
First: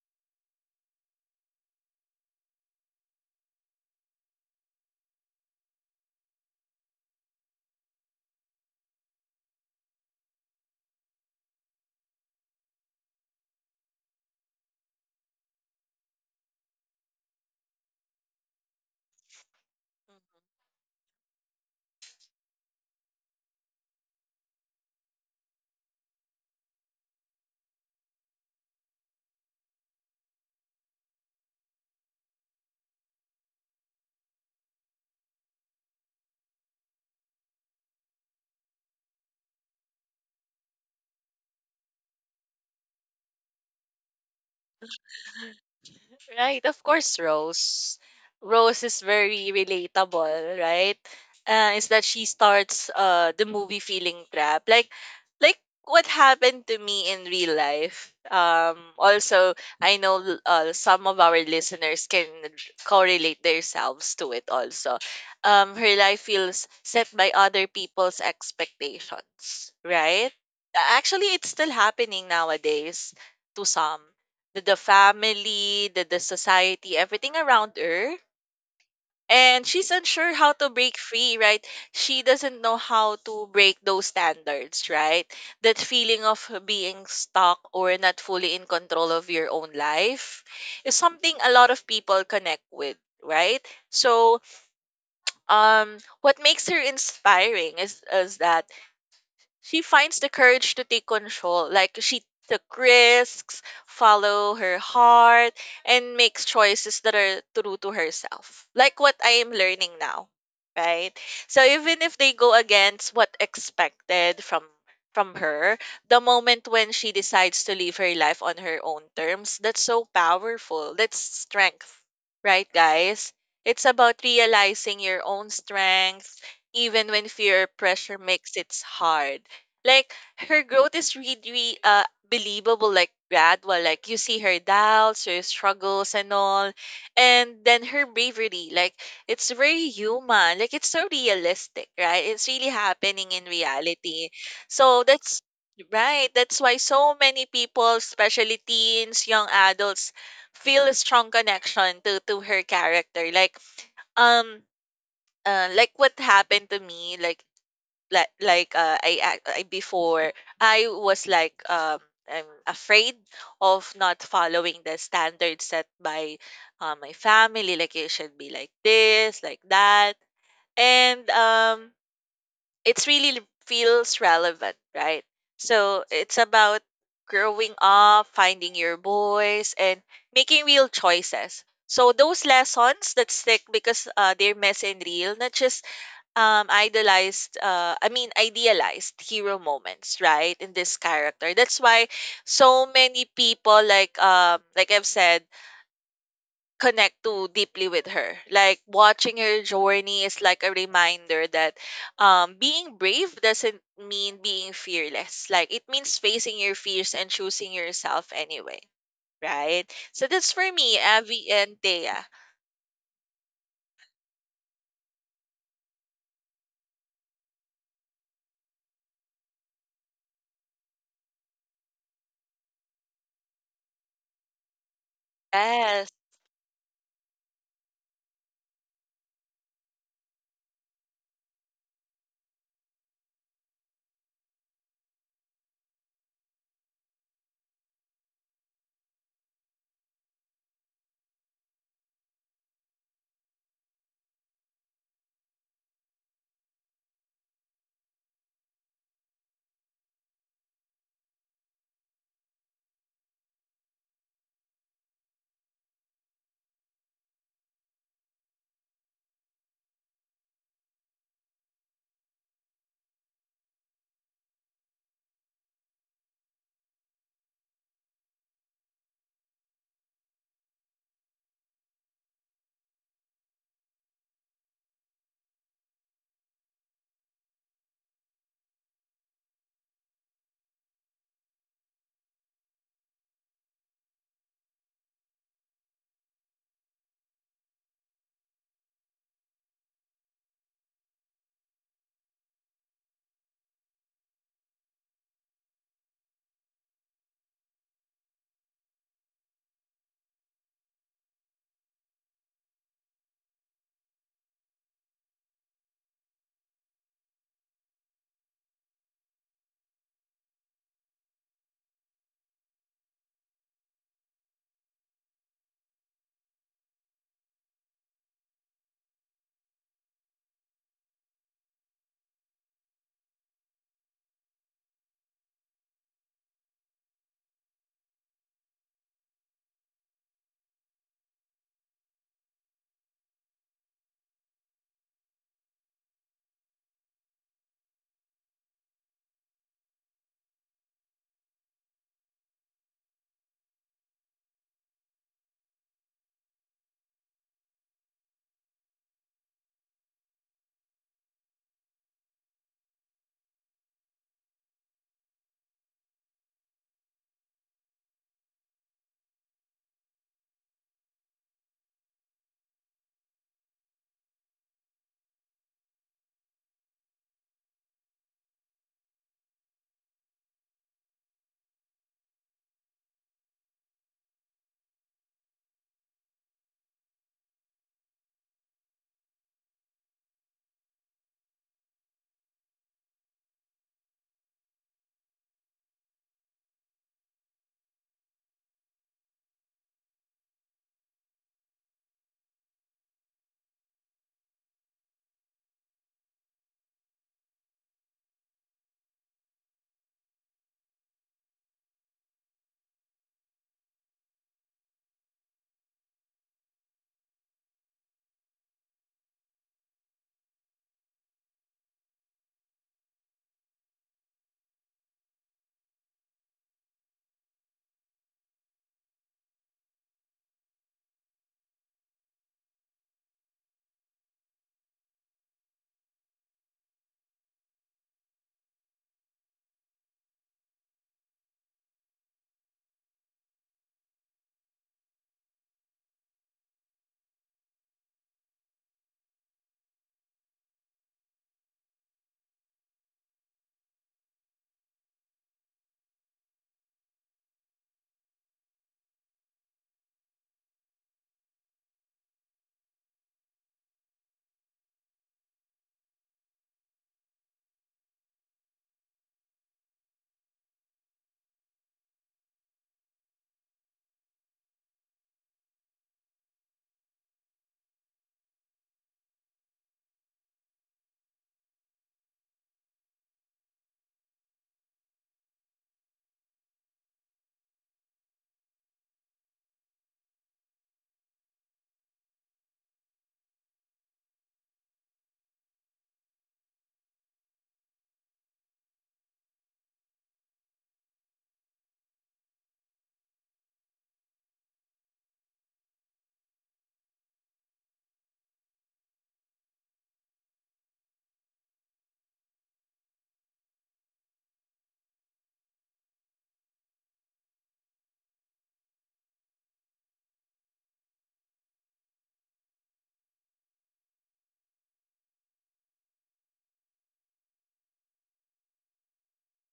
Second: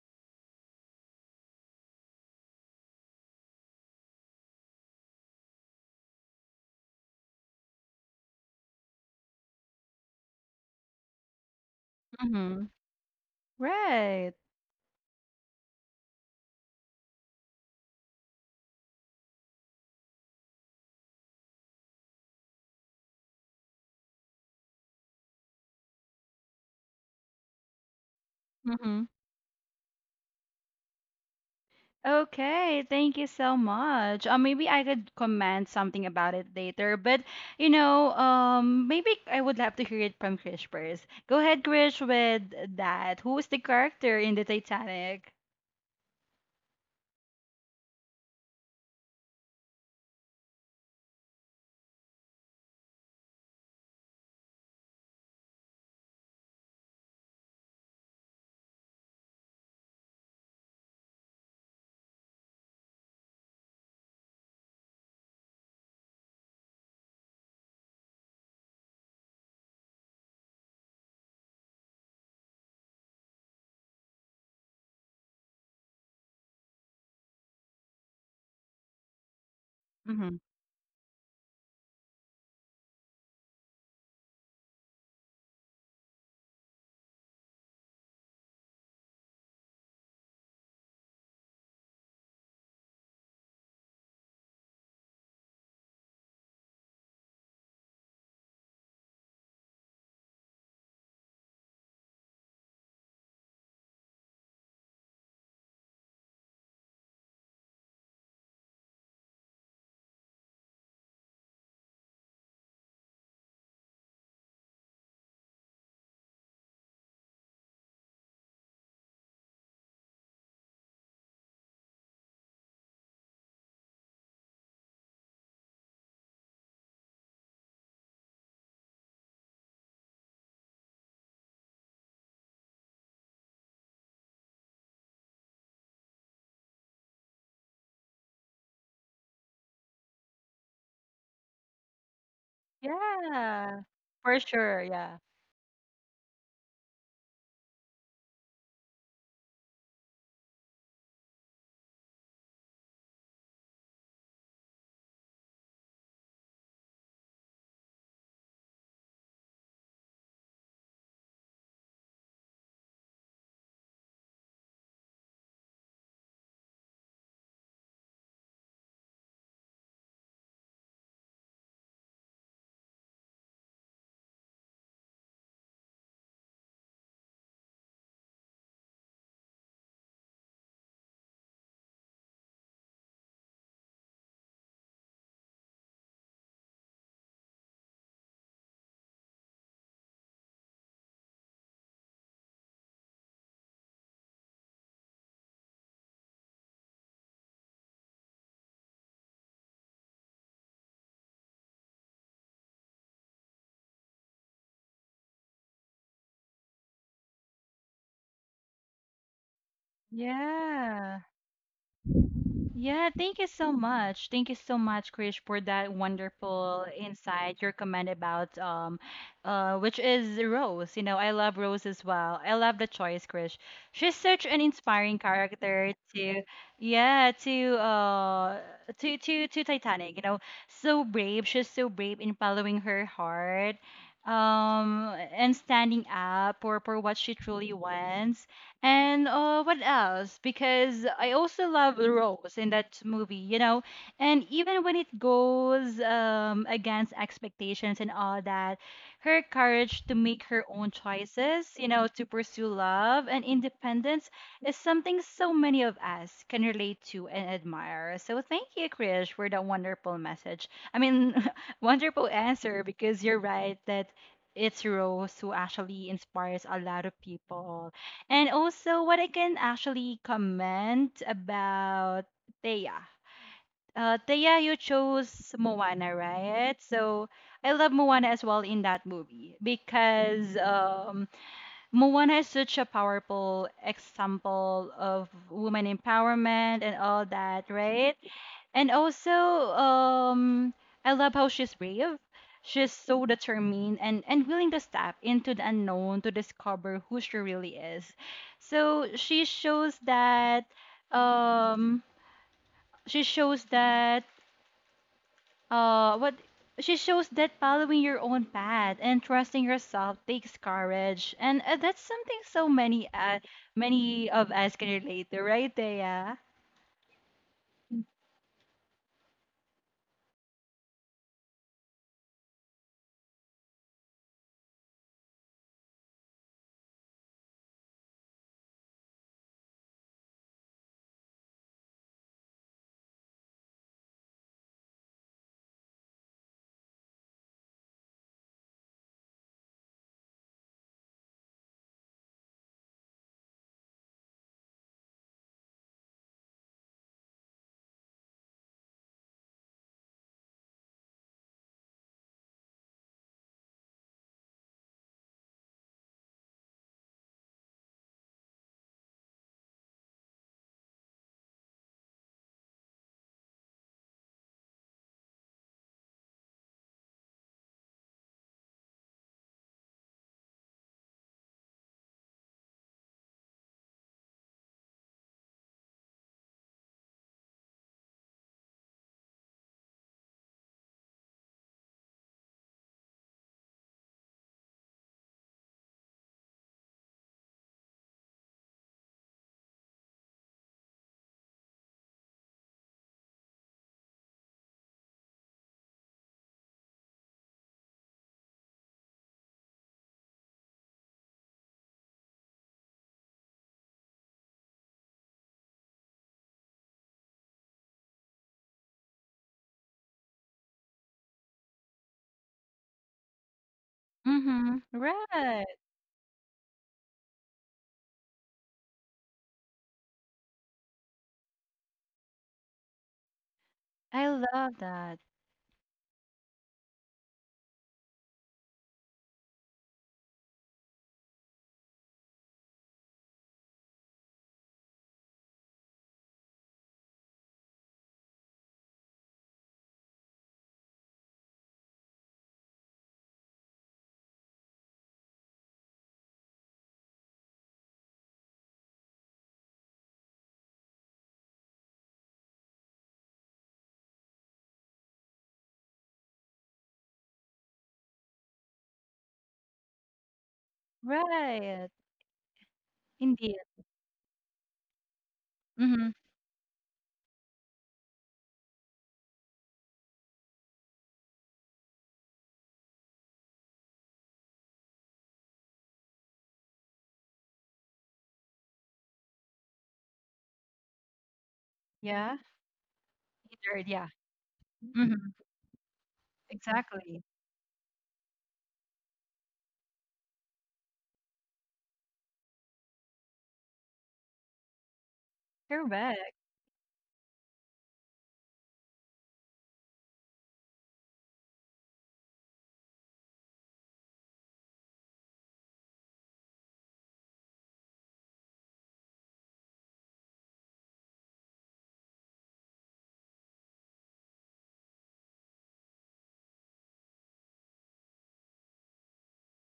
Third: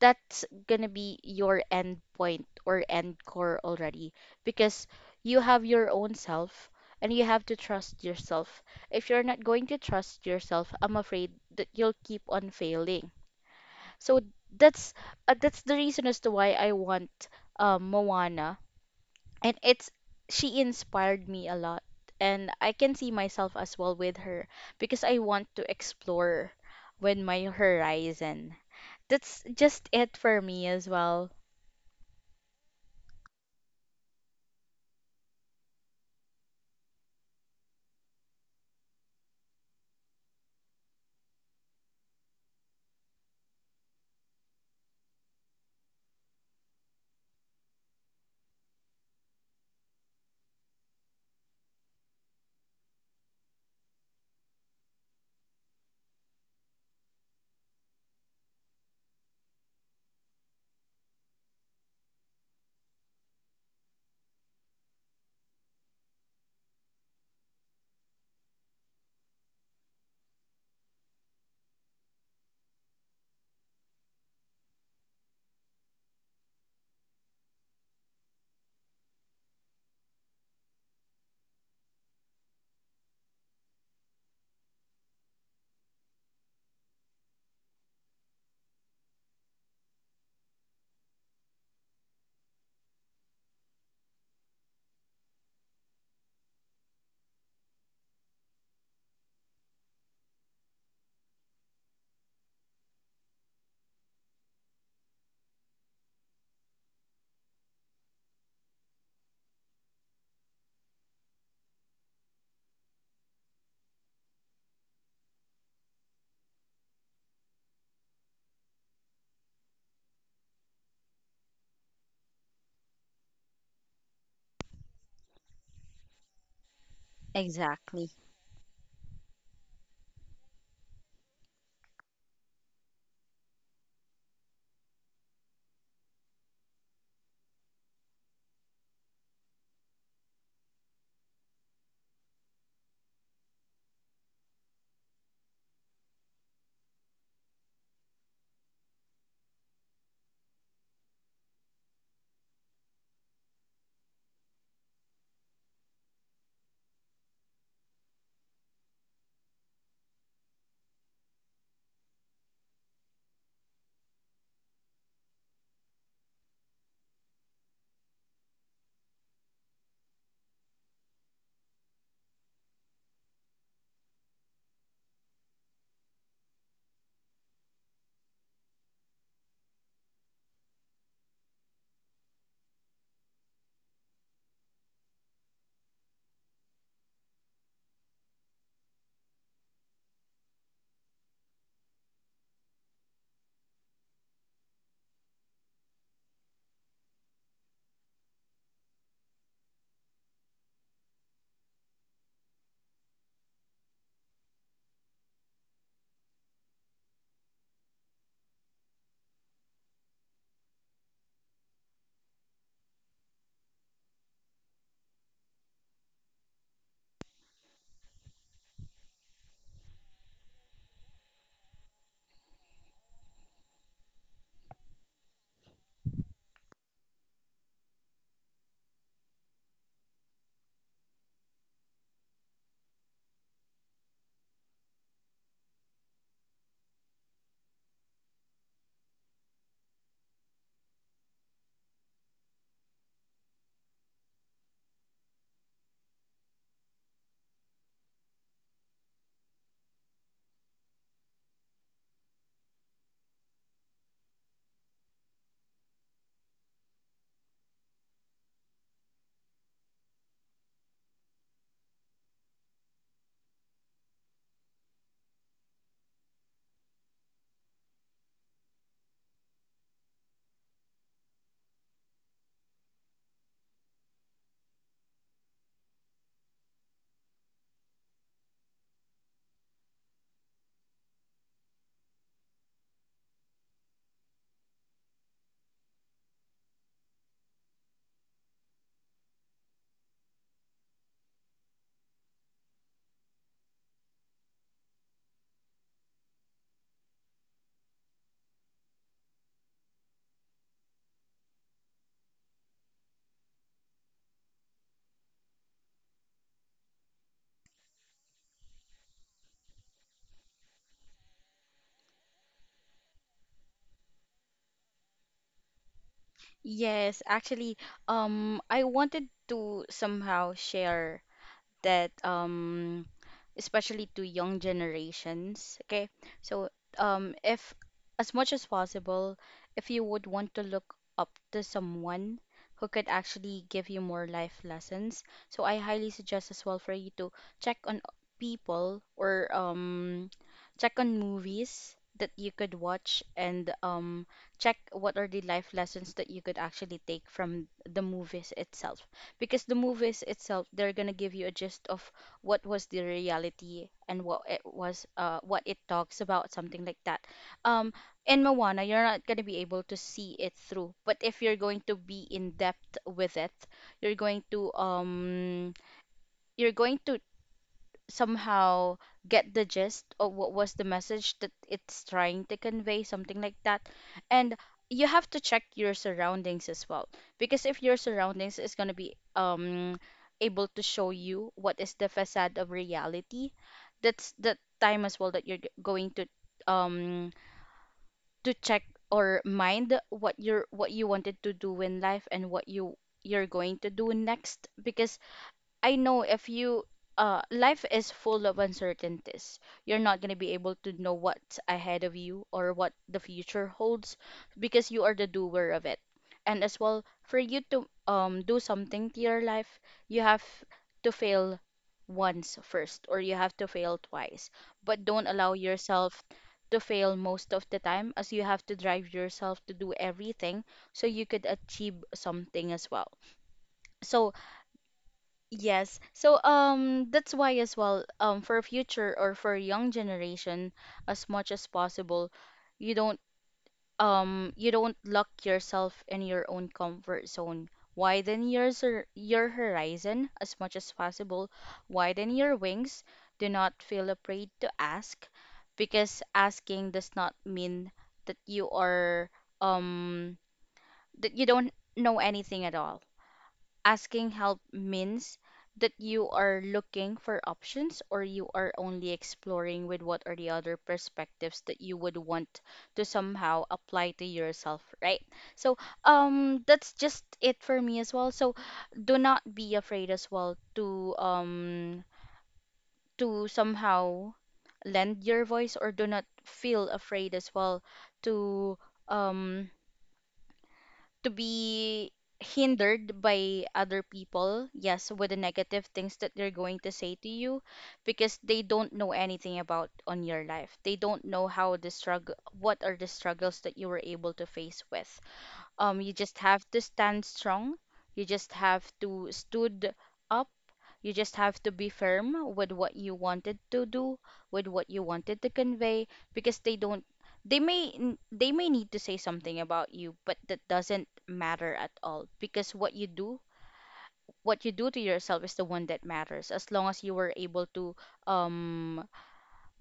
S2: that's gonna be your end point or end core already, because you have your own self and you have to trust yourself. If you're not going to trust yourself, I'm afraid that you'll keep on
S1: Mm-hmm.
S2: failing. So
S1: Right.
S2: that's that's the reason as to why I want Moana, and it's she inspired me a lot, and I can see myself as well with her because I want to explore with my horizon. That's just it for me as well.
S1: Okay, thank you so much. Maybe I could comment something about it later, but you know, maybe I would love to hear it from Krish first. Go ahead, Krish, with that. Who is the character in the Titanic?
S3: Right, of course, Rose. Rose is very relatable, right? Is that she starts the movie feeling trapped, like what happened to me in real life. Also, I know some of our listeners can correlate themselves to it. Also, her life feels set by other people's expectations, right? Actually, it's still happening nowadays to some the family, the society, everything around her. And she's unsure
S1: Mm-hmm.
S3: how to break free, right? She doesn't know how to break those standards, right? That feeling of being stuck or not fully in control of your own life is something a lot of people connect with, right? So, what makes her inspiring is that she finds the courage to take control. Like, she took risks, follow her heart, and makes choices that are true to herself. Like what I am learning now, right? So even if they go against what expected from her, the moment when she decides to live her life on her own terms, that's so powerful. That's strength, right, guys? It's about realizing your own strength, even when fear or
S2: Exactly.
S3: pressure makes it hard. Like, her growth is really believable, like gradual. Like, you see her doubts, her struggles and all, and then her bravery, like it's very human, like it's so realistic, right? It's really happening in
S1: Yeah,
S3: reality.
S1: for sure.
S3: So
S1: Yeah.
S3: that's right, that's why so many people, especially teens, young adults, feel a strong connection to her character. Like, um like what happened to me, like I, I before, I was like I'm afraid of not following the standards set by my family, like it should be like this, like that. And it's really feels relevant, right? So it's about growing up, finding your voice, and making real choices. So those lessons that stick because they're messy and real, not just idolized I mean idealized hero moments, right, in this character. That's why so many people, like I've said, connect too deeply with her. Like, watching her journey is like a reminder that being brave doesn't mean being fearless. Like, it means facing your fears and choosing yourself anyway, right? So that's for me,
S1: Yeah.
S3: Avi and Thea.
S1: Yeah, thank you so much. Thank you so much, Krish, for that wonderful insight, your comment about which is Rose. You know, I love Rose as well. I love the choice, Krish. She's such an inspiring character
S3: Yes,
S1: to yeah, to Titanic, you know. So brave. She's so brave in following her heart and standing up for what she truly wants and what else? Because I also love Rose in that movie, you know. And even when it goes against expectations and all that, her courage to make her own choices, you know, to pursue love and independence is something so many of us can relate to and admire. So thank you, Krish, for that wonderful message. I mean, wonderful answer because you're right that it's Rose who actually inspires a lot of people and also, what I can actually comment about Thea. Thea, you chose Moana, right? So I love Moana as well in that movie because Moana is such a powerful example of woman empowerment and all that, right? And also, I love how she's brave. She's so determined and, willing to step into the unknown to discover who she really is. So um she shows that what she shows that following your own path and trusting yourself takes courage. And that's something so many many of us can relate to, right, Thea?
S2: Yes, actually, I wanted to somehow share that especially to young generations, okay? So if, as much as possible, if you would want to look up to someone who could actually give you more life lessons, so I highly suggest as well for you to check on people, or check on movies that you could watch, and check what are the life lessons that you could actually take from the movies itself, because the movies itself, they're gonna give you a gist of what was the reality and what it was, what it talks about, something like that. um in Moana, you're not gonna be able to see it through, but if you're going to be in depth with it, you're going to you're going to somehow get the gist of what was the message that it's trying to convey, something like that. And you have to check your surroundings as well, because if your surroundings is going to be able to show you what is the facade of reality, that's the time as well that going to um to check or mind what you're what you wanted to do in life and what you you're going to do next. Because I know if you life is full of uncertainties. You're not gonna be able to know what's ahead of you or what the future holds, because you are the doer of it. And as well, for you to do something to your life, you have to fail once first, or you have to fail twice.
S1: Mm-hmm.
S2: But don't allow
S1: Right.
S2: yourself to fail most of the time, as you have to drive yourself to do everything so you could achieve something as well. So
S1: I love that.
S2: yes. So that's why as well, for future or for young generation, as much as possible, you don't you don't lock yourself in your own comfort zone. Widen your horizon as much as possible. Widen your wings. Do not feel afraid to ask, because asking does not mean that you are um that you don't know anything at all. Asking help means that you are looking for options, or you are only exploring with what are the other perspectives that you
S1: Right.
S2: would want to somehow
S1: Indeed.
S2: apply to yourself, right? So,
S1: Hmm.
S2: that's just it for me as well. So, do not be afraid as well to somehow lend your voice, or do not feel afraid as well to um to be
S1: Yeah.
S2: hindered by
S1: Catered,
S2: other
S1: yeah.
S2: people, yes,
S1: Hmm.
S2: with the negative things that they're going to say to
S1: Exactly.
S2: you, because they don't know anything about on your life. They don't know how the struggle, what are the struggles that you were able to face with. You just
S1: Correct.
S2: have to stand strong. You just have to stood up, you just have to be firm with what you wanted to do, with what you wanted to convey, because they don't they may n- they may need to say something about you, but that doesn't matter at all, because what you do to yourself is the one that matters. As long as you were able to um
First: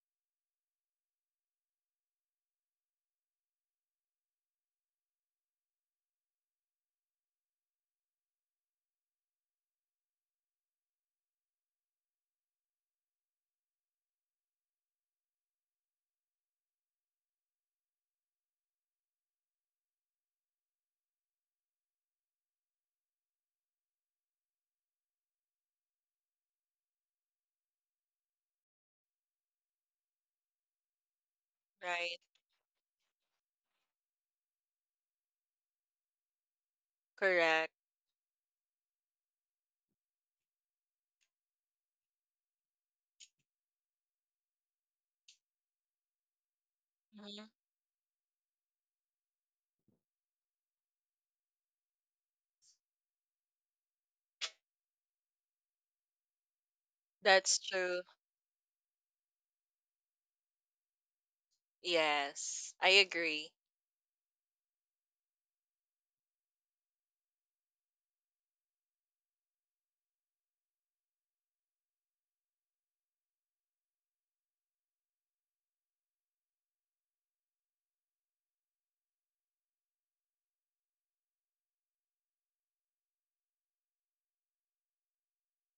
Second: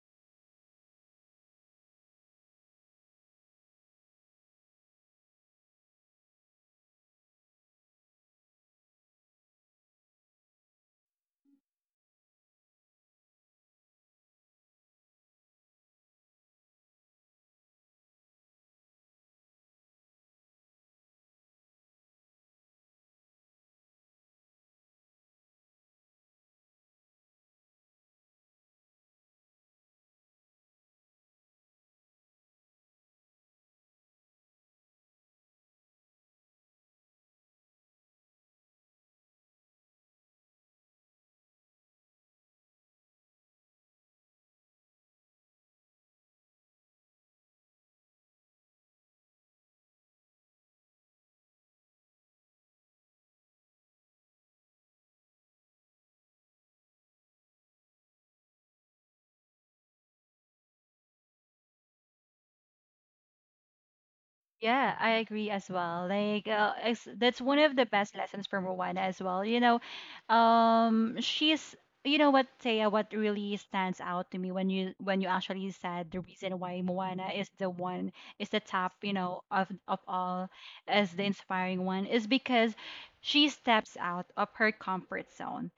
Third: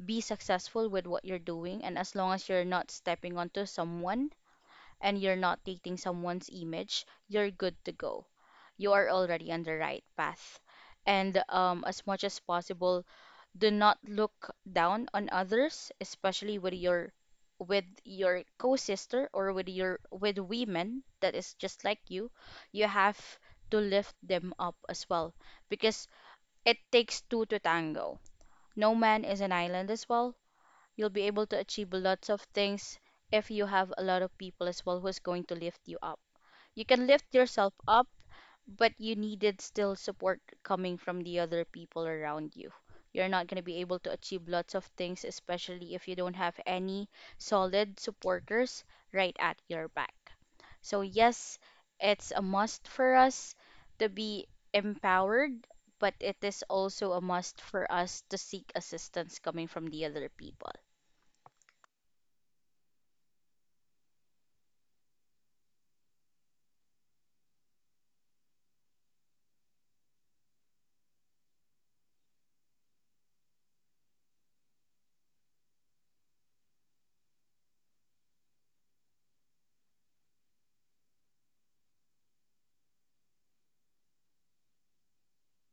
S2: be successful with what you're doing, and as long as you're not stepping onto someone and you're not taking someone's image, you're good to go. You are already on the right path, and as much as possible, do not look down on others, especially with your co-sister, or with your with women that is just like you. You have to lift them up as well, because it takes two to tango. No man is an island as well. You'll be able to achieve
S3: right.
S2: lots of things if you have a lot of people as well who's going to lift you up. You can lift
S3: Correct.
S2: yourself up, but you needed still support coming from the other people around you. You're not going to be able to achieve lots of things, especially if you don't have any
S3: Mhm.
S2: solid supporters right at your back. So, yes, it's a must for us to be empowered, but it is also a
S3: That's
S2: must for
S3: true.
S2: us to seek assistance coming from the other people.
S3: Yes, I agree.
S1: Yeah, I agree as well. Like, it's, that's one of the best lessons from Rowena as well. You know, she's, you know what, Taya, what really stands out to me when you actually said the reason why Moana is the one is the top, you know, of all as the inspiring one is because she steps out of her comfort zone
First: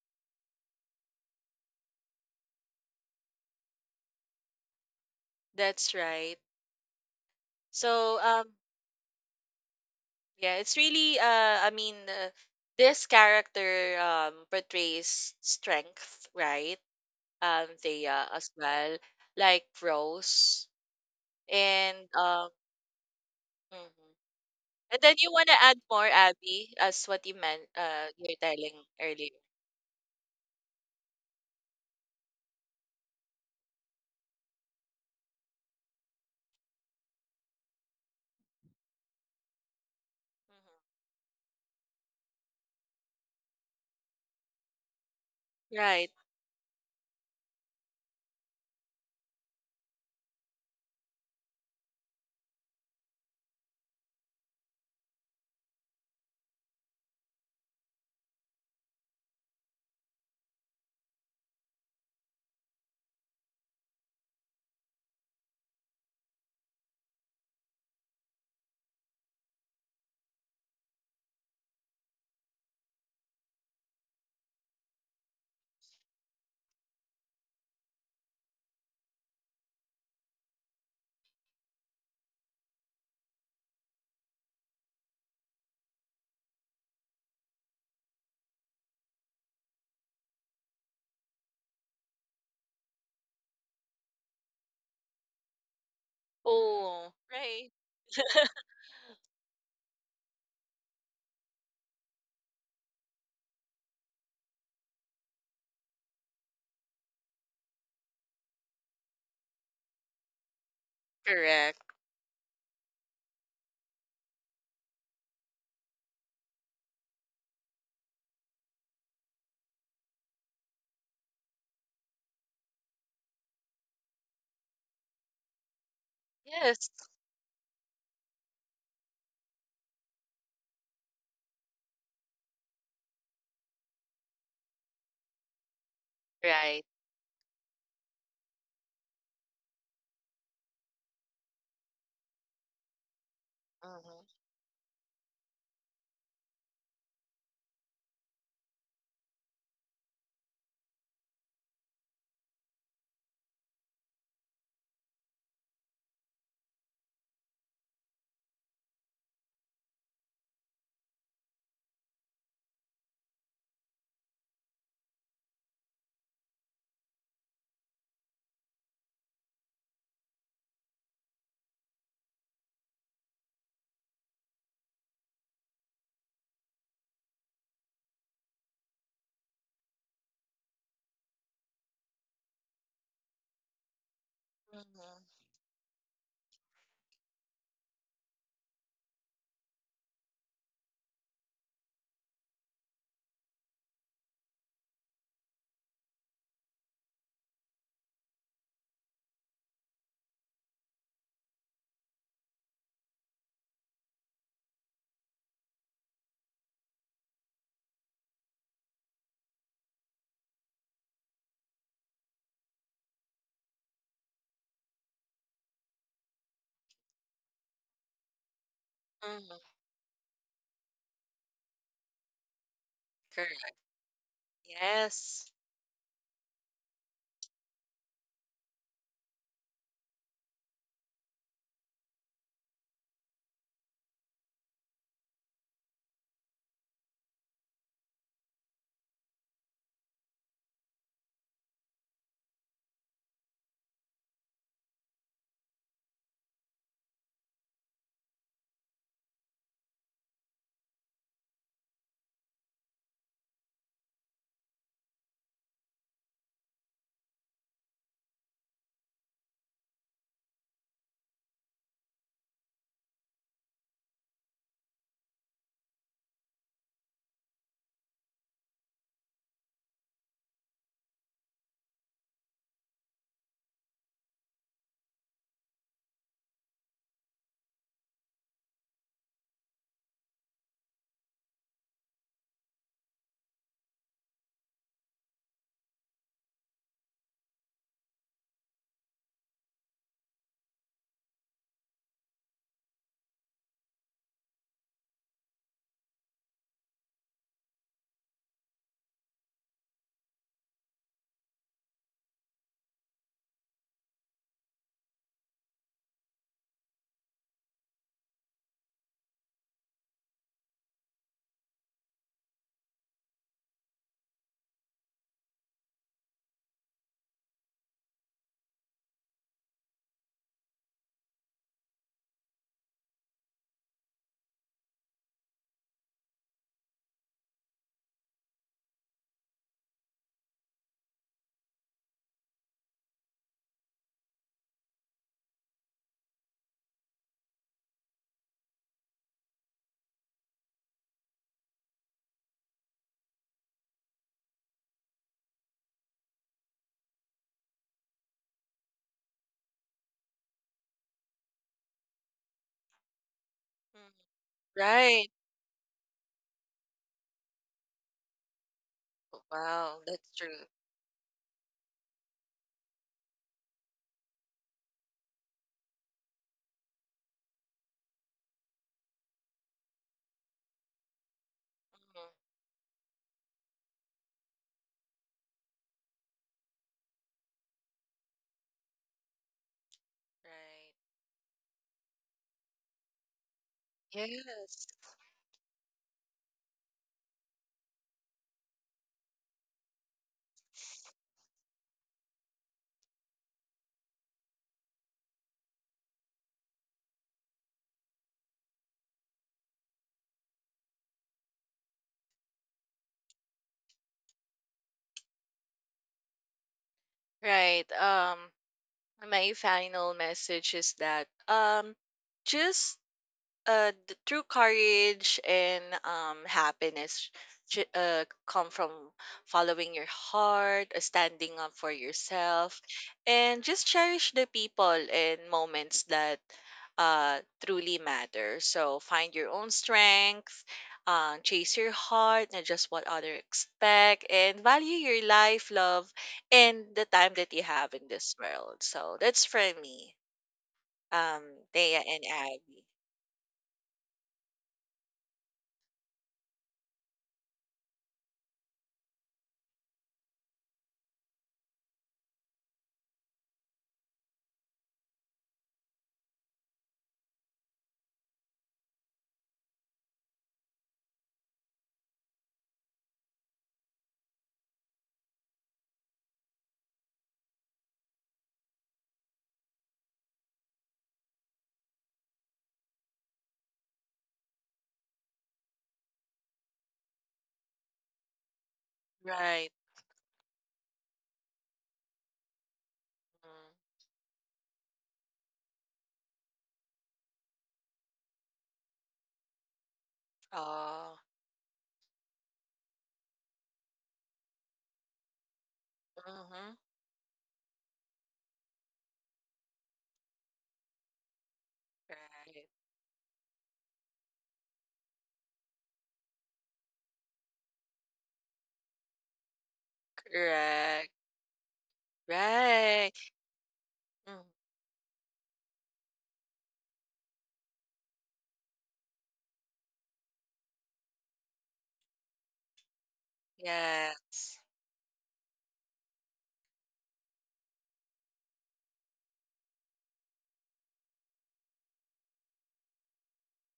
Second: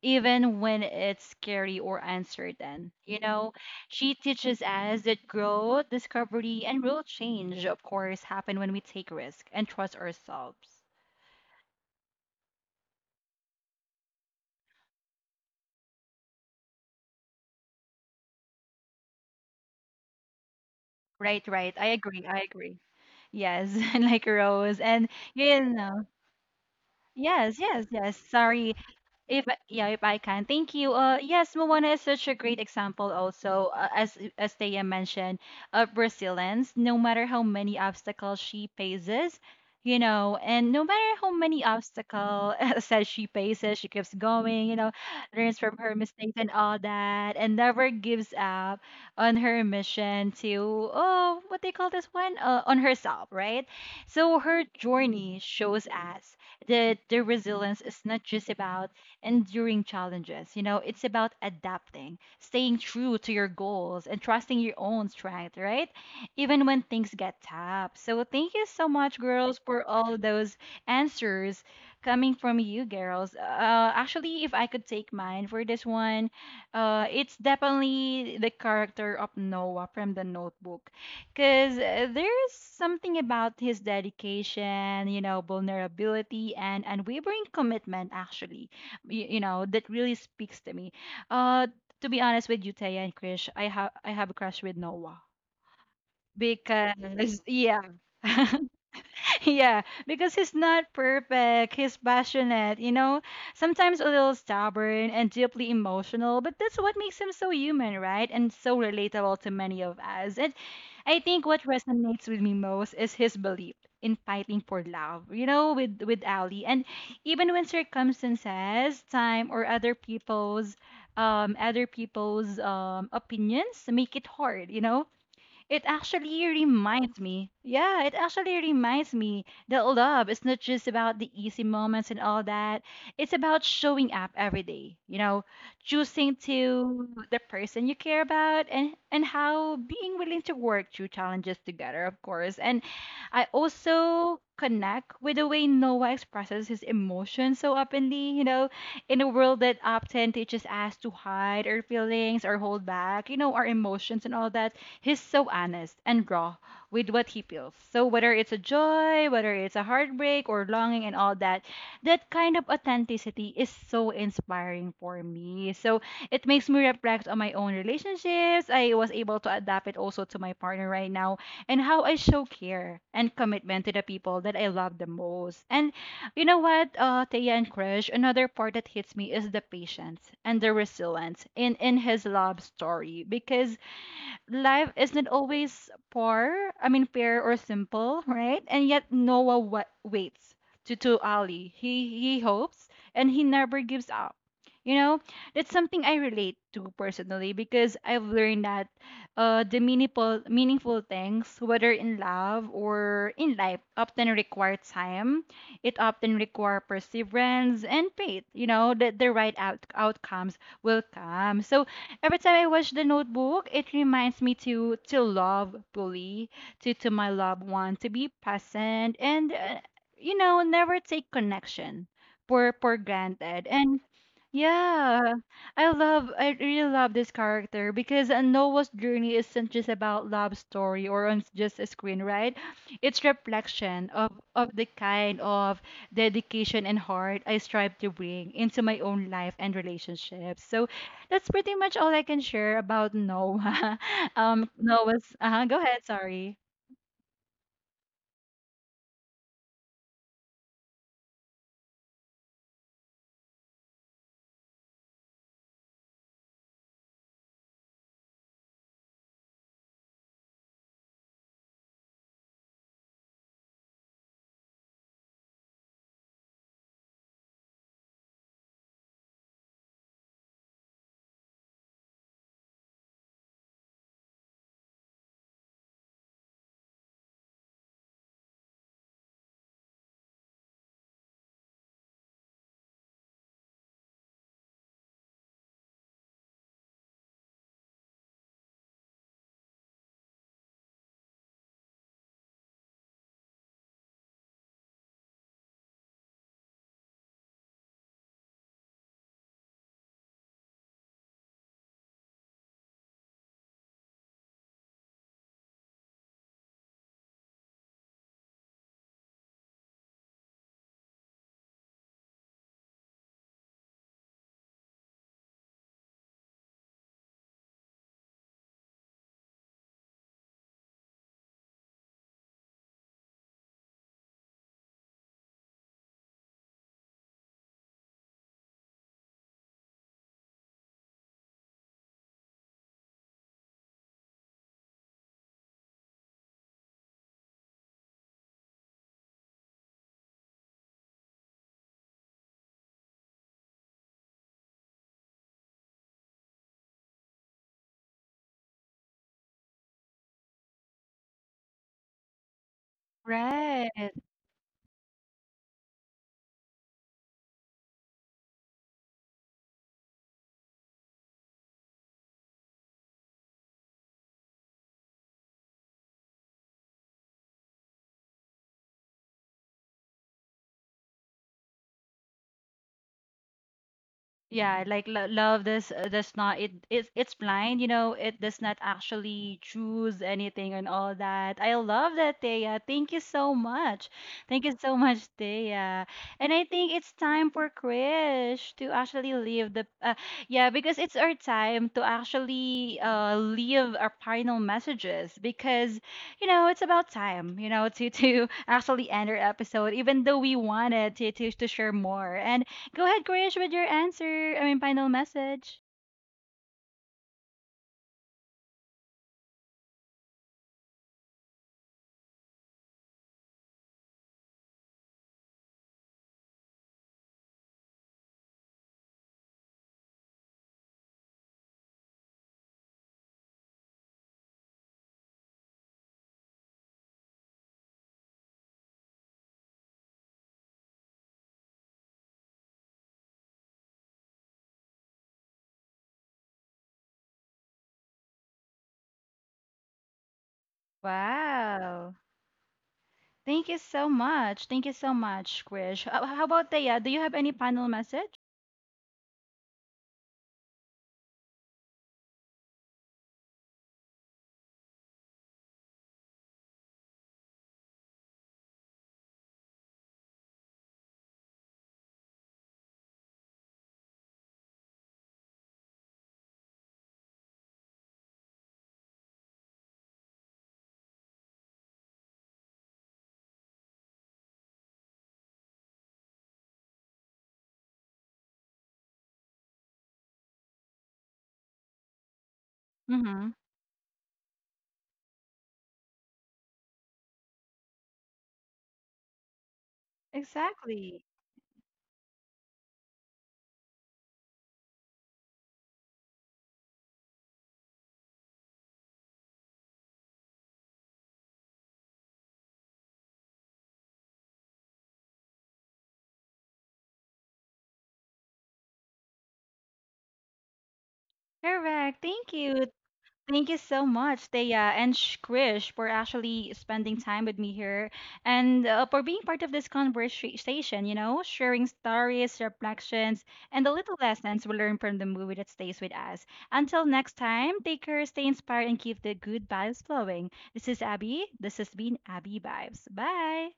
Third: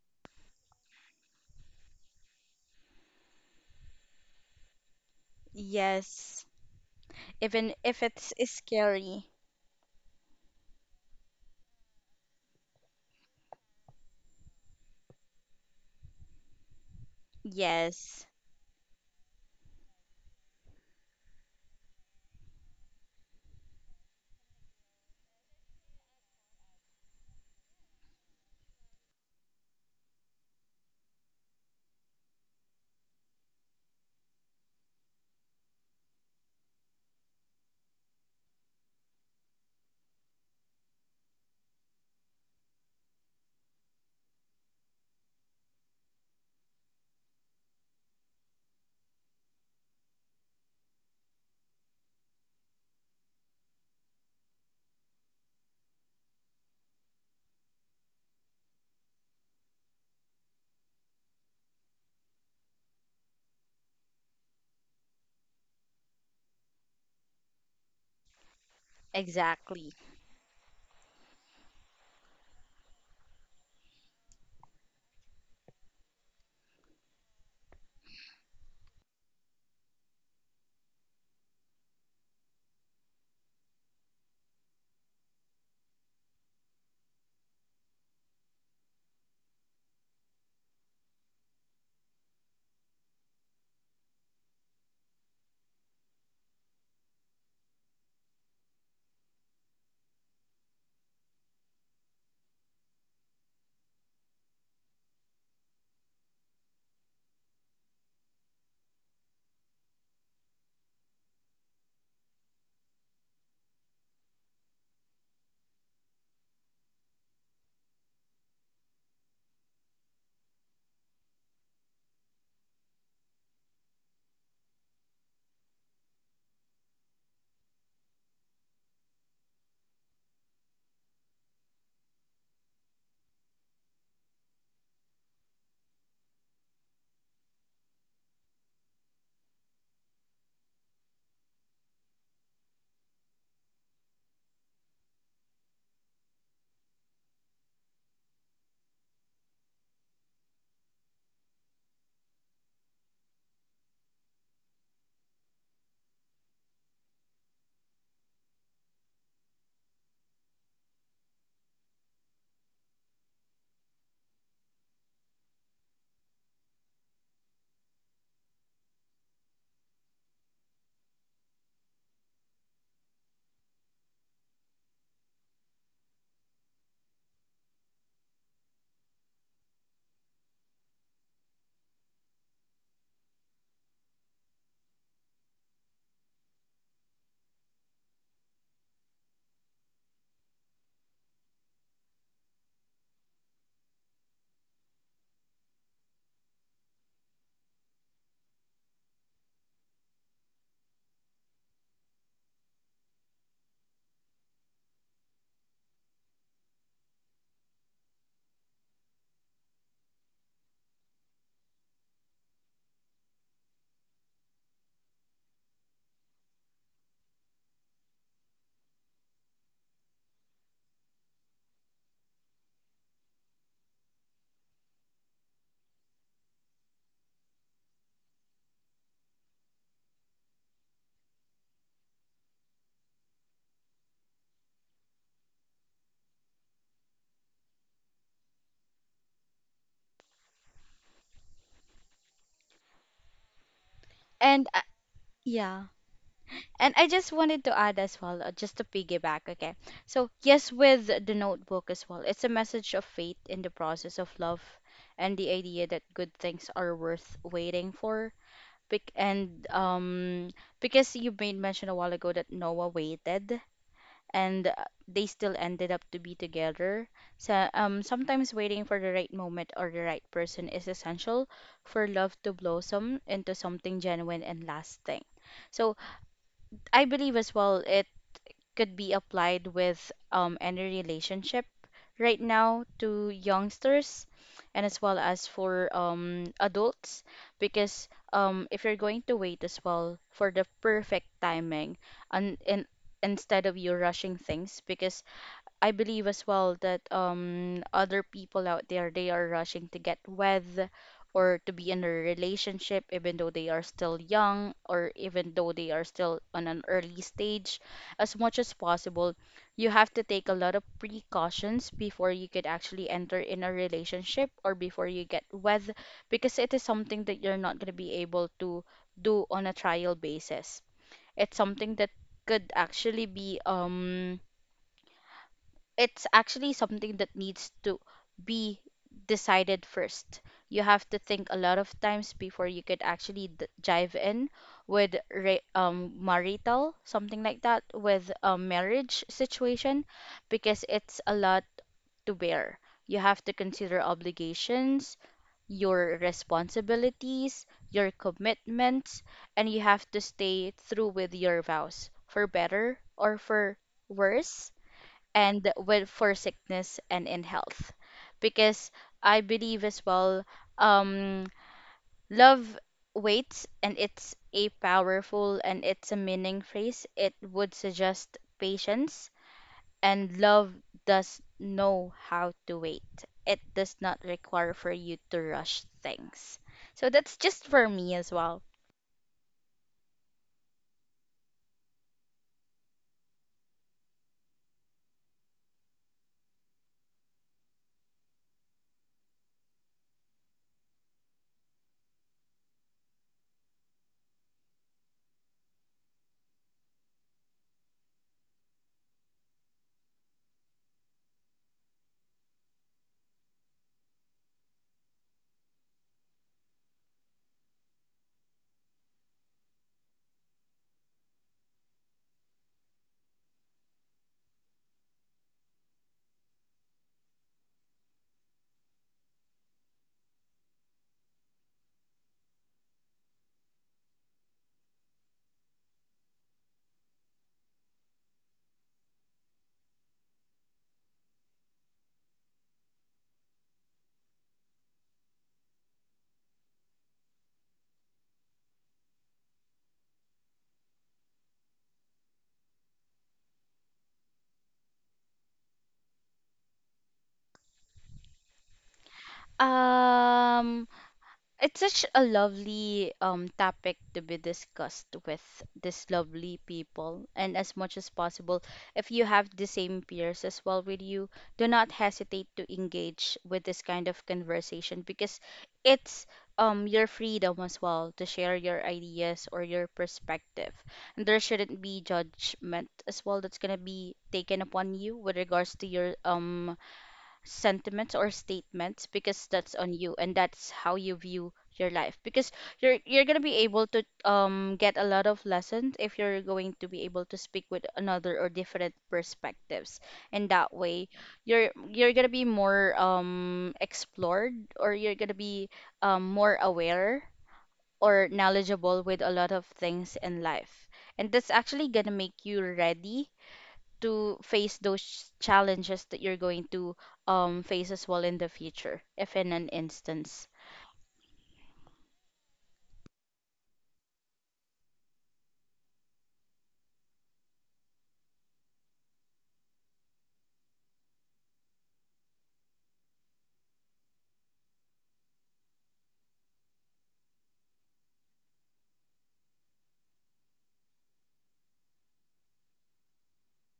S1: even when it's scary or uncertain. You know, she teaches us that growth,
S3: That's right.
S2: Yes,
S1: discovery, and real change,
S2: even
S1: of
S2: if
S3: So,
S1: course,
S2: it's
S1: happen when we take
S2: scary.
S1: risk and trust
S3: yeah, it's
S1: ourselves.
S3: really, this character portrays strength, right? Thea
S2: Yes.
S3: as well, like Rose,
S1: Right, right. I
S3: and
S1: agree. I agree. Yes, and
S3: mhm.
S1: like Rose.
S3: And
S1: And,
S3: then you want to
S1: you
S3: add
S1: know,
S3: more, Abby, as what you
S1: yes,
S3: meant,
S1: yes, yes.
S3: you're telling
S1: Sorry.
S3: earlier.
S1: If I- Yeah, if I can, thank you. Yes, Moana is such a great example. Also, as Thea mentioned, of resilience. No matter how many obstacles she faces, you know, and no matter how many obstacles says she faces, she keeps going. You know, learns from
S3: Mhm.
S1: her
S3: Right.
S1: mistakes and all that, and never gives up on her mission to oh, what they call this one, on herself, right? So her journey shows us that the resilience is not just about enduring challenges. You know, it's about adapting, staying true to your goals, and trusting your own strength, right? Even when things get tough. So, thank you so much, girls, for
S2: Exactly.
S1: all those answers coming from you, girls. Actually, if I could take mine for this one, it's definitely the character of Noah from the notebook. Because there's something about his dedication, you know, vulnerability, and unwavering commitment, actually you know that really speaks to me uh to be honest with you, Taya and Krish, I have a crush with Noah
S3: Oh,
S1: because
S3: right.
S1: yeah yeah because he's not perfect, he's passionate, you know, sometimes a little stubborn and deeply emotional, but that's what makes him so human, right, and so relatable to many of us. And I think what
S3: Correct.
S1: resonates with me most is his belief in fighting for love, you know, with Ali. And even when circumstances, time or other people's opinions make it hard, you know, it actually
S3: Yes.
S1: reminds me. Yeah, it actually reminds me that love is not just about the easy moments and all that. It's about showing up every day, you know, choosing
S3: Right.
S1: to the person you care about and how being willing to work through challenges together, of course. And I also
S3: Mm-hmm.
S1: connect with the way Noah expresses his emotions so openly, you know, in a world that often teaches us to hide our feelings or hold back, you know, our emotions and all that. He's so honest and raw with what he feels. So whether it's a joy, whether it's a heartbreak or longing and all that, that kind of authenticity is so inspiring for me. So it makes me reflect on my own relationships. I was able to adapt it also to my partner right now, and how I show care and commitment to the people that I love the most. And you know what, Taya and Krish, another part that hits me is the patience and the resilience in his love story. Because life isn't
S3: Mm-hmm.
S1: always poor, I mean fair or simple, right? And yet waits to Ali. He hopes and he never gives up. You know, that's something I relate to personally because I've learned that the meaningful things, whether in love or in life, often require time. It often require perseverance and faith. You know, that the right outcomes will come. So every time I watch The Notebook, it reminds me to love fully, to my loved one, to be present, and
S3: Mm-hmm.
S1: you know, never take connection for granted. And yeah,
S3: Yes.
S1: I love, I really love this character because Noah's journey isn't just about love story or on just a screen, right? It's reflection of the kind of dedication and heart I strive to bring into my own life and relationships. So that's pretty much all I can share about Noah.
S2: And
S1: Noah's. Go
S2: yeah.
S1: ahead. Sorry.
S2: And I just wanted to add as well, just to piggyback, okay? So, yes, with the notebook as well, it's a message of faith in the process of love and the idea that good things are worth waiting for. Bec- and because you made mention a while ago that Noah waited, and they still ended up to be together. So, sometimes waiting for the right moment or the right person is essential for love to blossom into something genuine and lasting. So I believe as well it could be applied with any relationship right now to youngsters, and as well as for adults, because if you're going to wait as well for the perfect timing, and instead of you rushing things, because I believe as well that other people out there, they are rushing to get with, or to be in a relationship even though they are still young, or even though they are still on an early stage. As much as possible, you have to take a lot of precautions before you could actually enter in a relationship or before you get with, because it is something that you're not going to be able to do on a trial basis. It's something that could actually be it's actually something that needs to be decided first. You have to think a lot of times before you could actually jive in with marital, something like that, with a marriage situation, because it's a lot to bear. You have to consider obligations, your responsibilities, your commitments, and you have to stay through with your vows for better or for
S1: Right.
S3: Mm,
S2: worse,
S3: right.
S2: and with for sickness and in health, because I believe as
S3: Wow, that's
S2: well
S3: true.
S2: um love waits, and it's a powerful and it's a meaning phrase. It would suggest patience, and love does know
S3: Mhm,
S2: how to wait. It does not require
S1: Yeah,
S2: for
S1: like
S2: you to
S1: love
S2: rush
S1: does
S2: things.
S1: not, it
S2: So
S1: it's
S2: that's
S1: it's
S2: just
S1: blind,
S2: for
S1: you
S2: me
S1: know,
S2: as
S1: it
S2: well.
S1: does not actually choose anything and
S3: right.
S1: all that. I love that, Thea. Thank you so much. Thank you
S3: Yes.
S1: so much, Thea. And I think it's time for Krish to actually leave the yeah, because it's our time to actually leave our final messages because you know, it's about time, you know, to to actually end our episode even though we wanted to to share more. And go ahead, Krish, with your answer. I mean, final message.
S3: Right. My final message is that just the true courage and happiness come from following your heart, standing up for yourself, and just cherish the people and moments that uh truly matter. So find your own strength, chase your heart, not just what others expect, and value your life, love, and the time that you have in this world. So that's for me, um Thea
S1: Wow.
S3: and Abby.
S1: Thank you so much. Thank you so much, Krish. How about Thea? Do you have any final message?
S2: um It's such a lovely topic to be discussed with this lovely people, and as much as possible, if you have the same peers as well with you, do not hesitate to engage with this kind of conversation, because it's your freedom as well to share your ideas or your perspective, and there shouldn't be judgment as well that's going to be taken upon you with regards to your sentiments or statements, because
S3: Right.
S2: that's on you and that's how you view your life. Because you're going to
S1: Mm-hmm.
S2: be able to get a lot of lessons if you're going to be able to speak with another or different perspectives, and that way
S3: Oh,
S1: Exactly.
S2: you're going to be more explored, or you're going to be more
S3: mhm.
S2: aware or knowledgeable with a lot of things in life, and that's actually going to make you
S3: Right.
S2: ready to face those challenges that you're going to face as well in the future, if in an instance.
S3: Correct.
S1: Correct. Thank you.
S3: Right.
S1: Thank you so much,
S3: Mm,
S1: Thea and Krish, for actually spending time with me here and for being part of this conversation, you know, sharing stories, reflections, and the little
S3: yes.
S1: lessons we learn from the movie that stays with us. Until next time, take care, stay inspired, and keep the good vibes flowing. This is Abby. This has been Abby Vibes. Bye.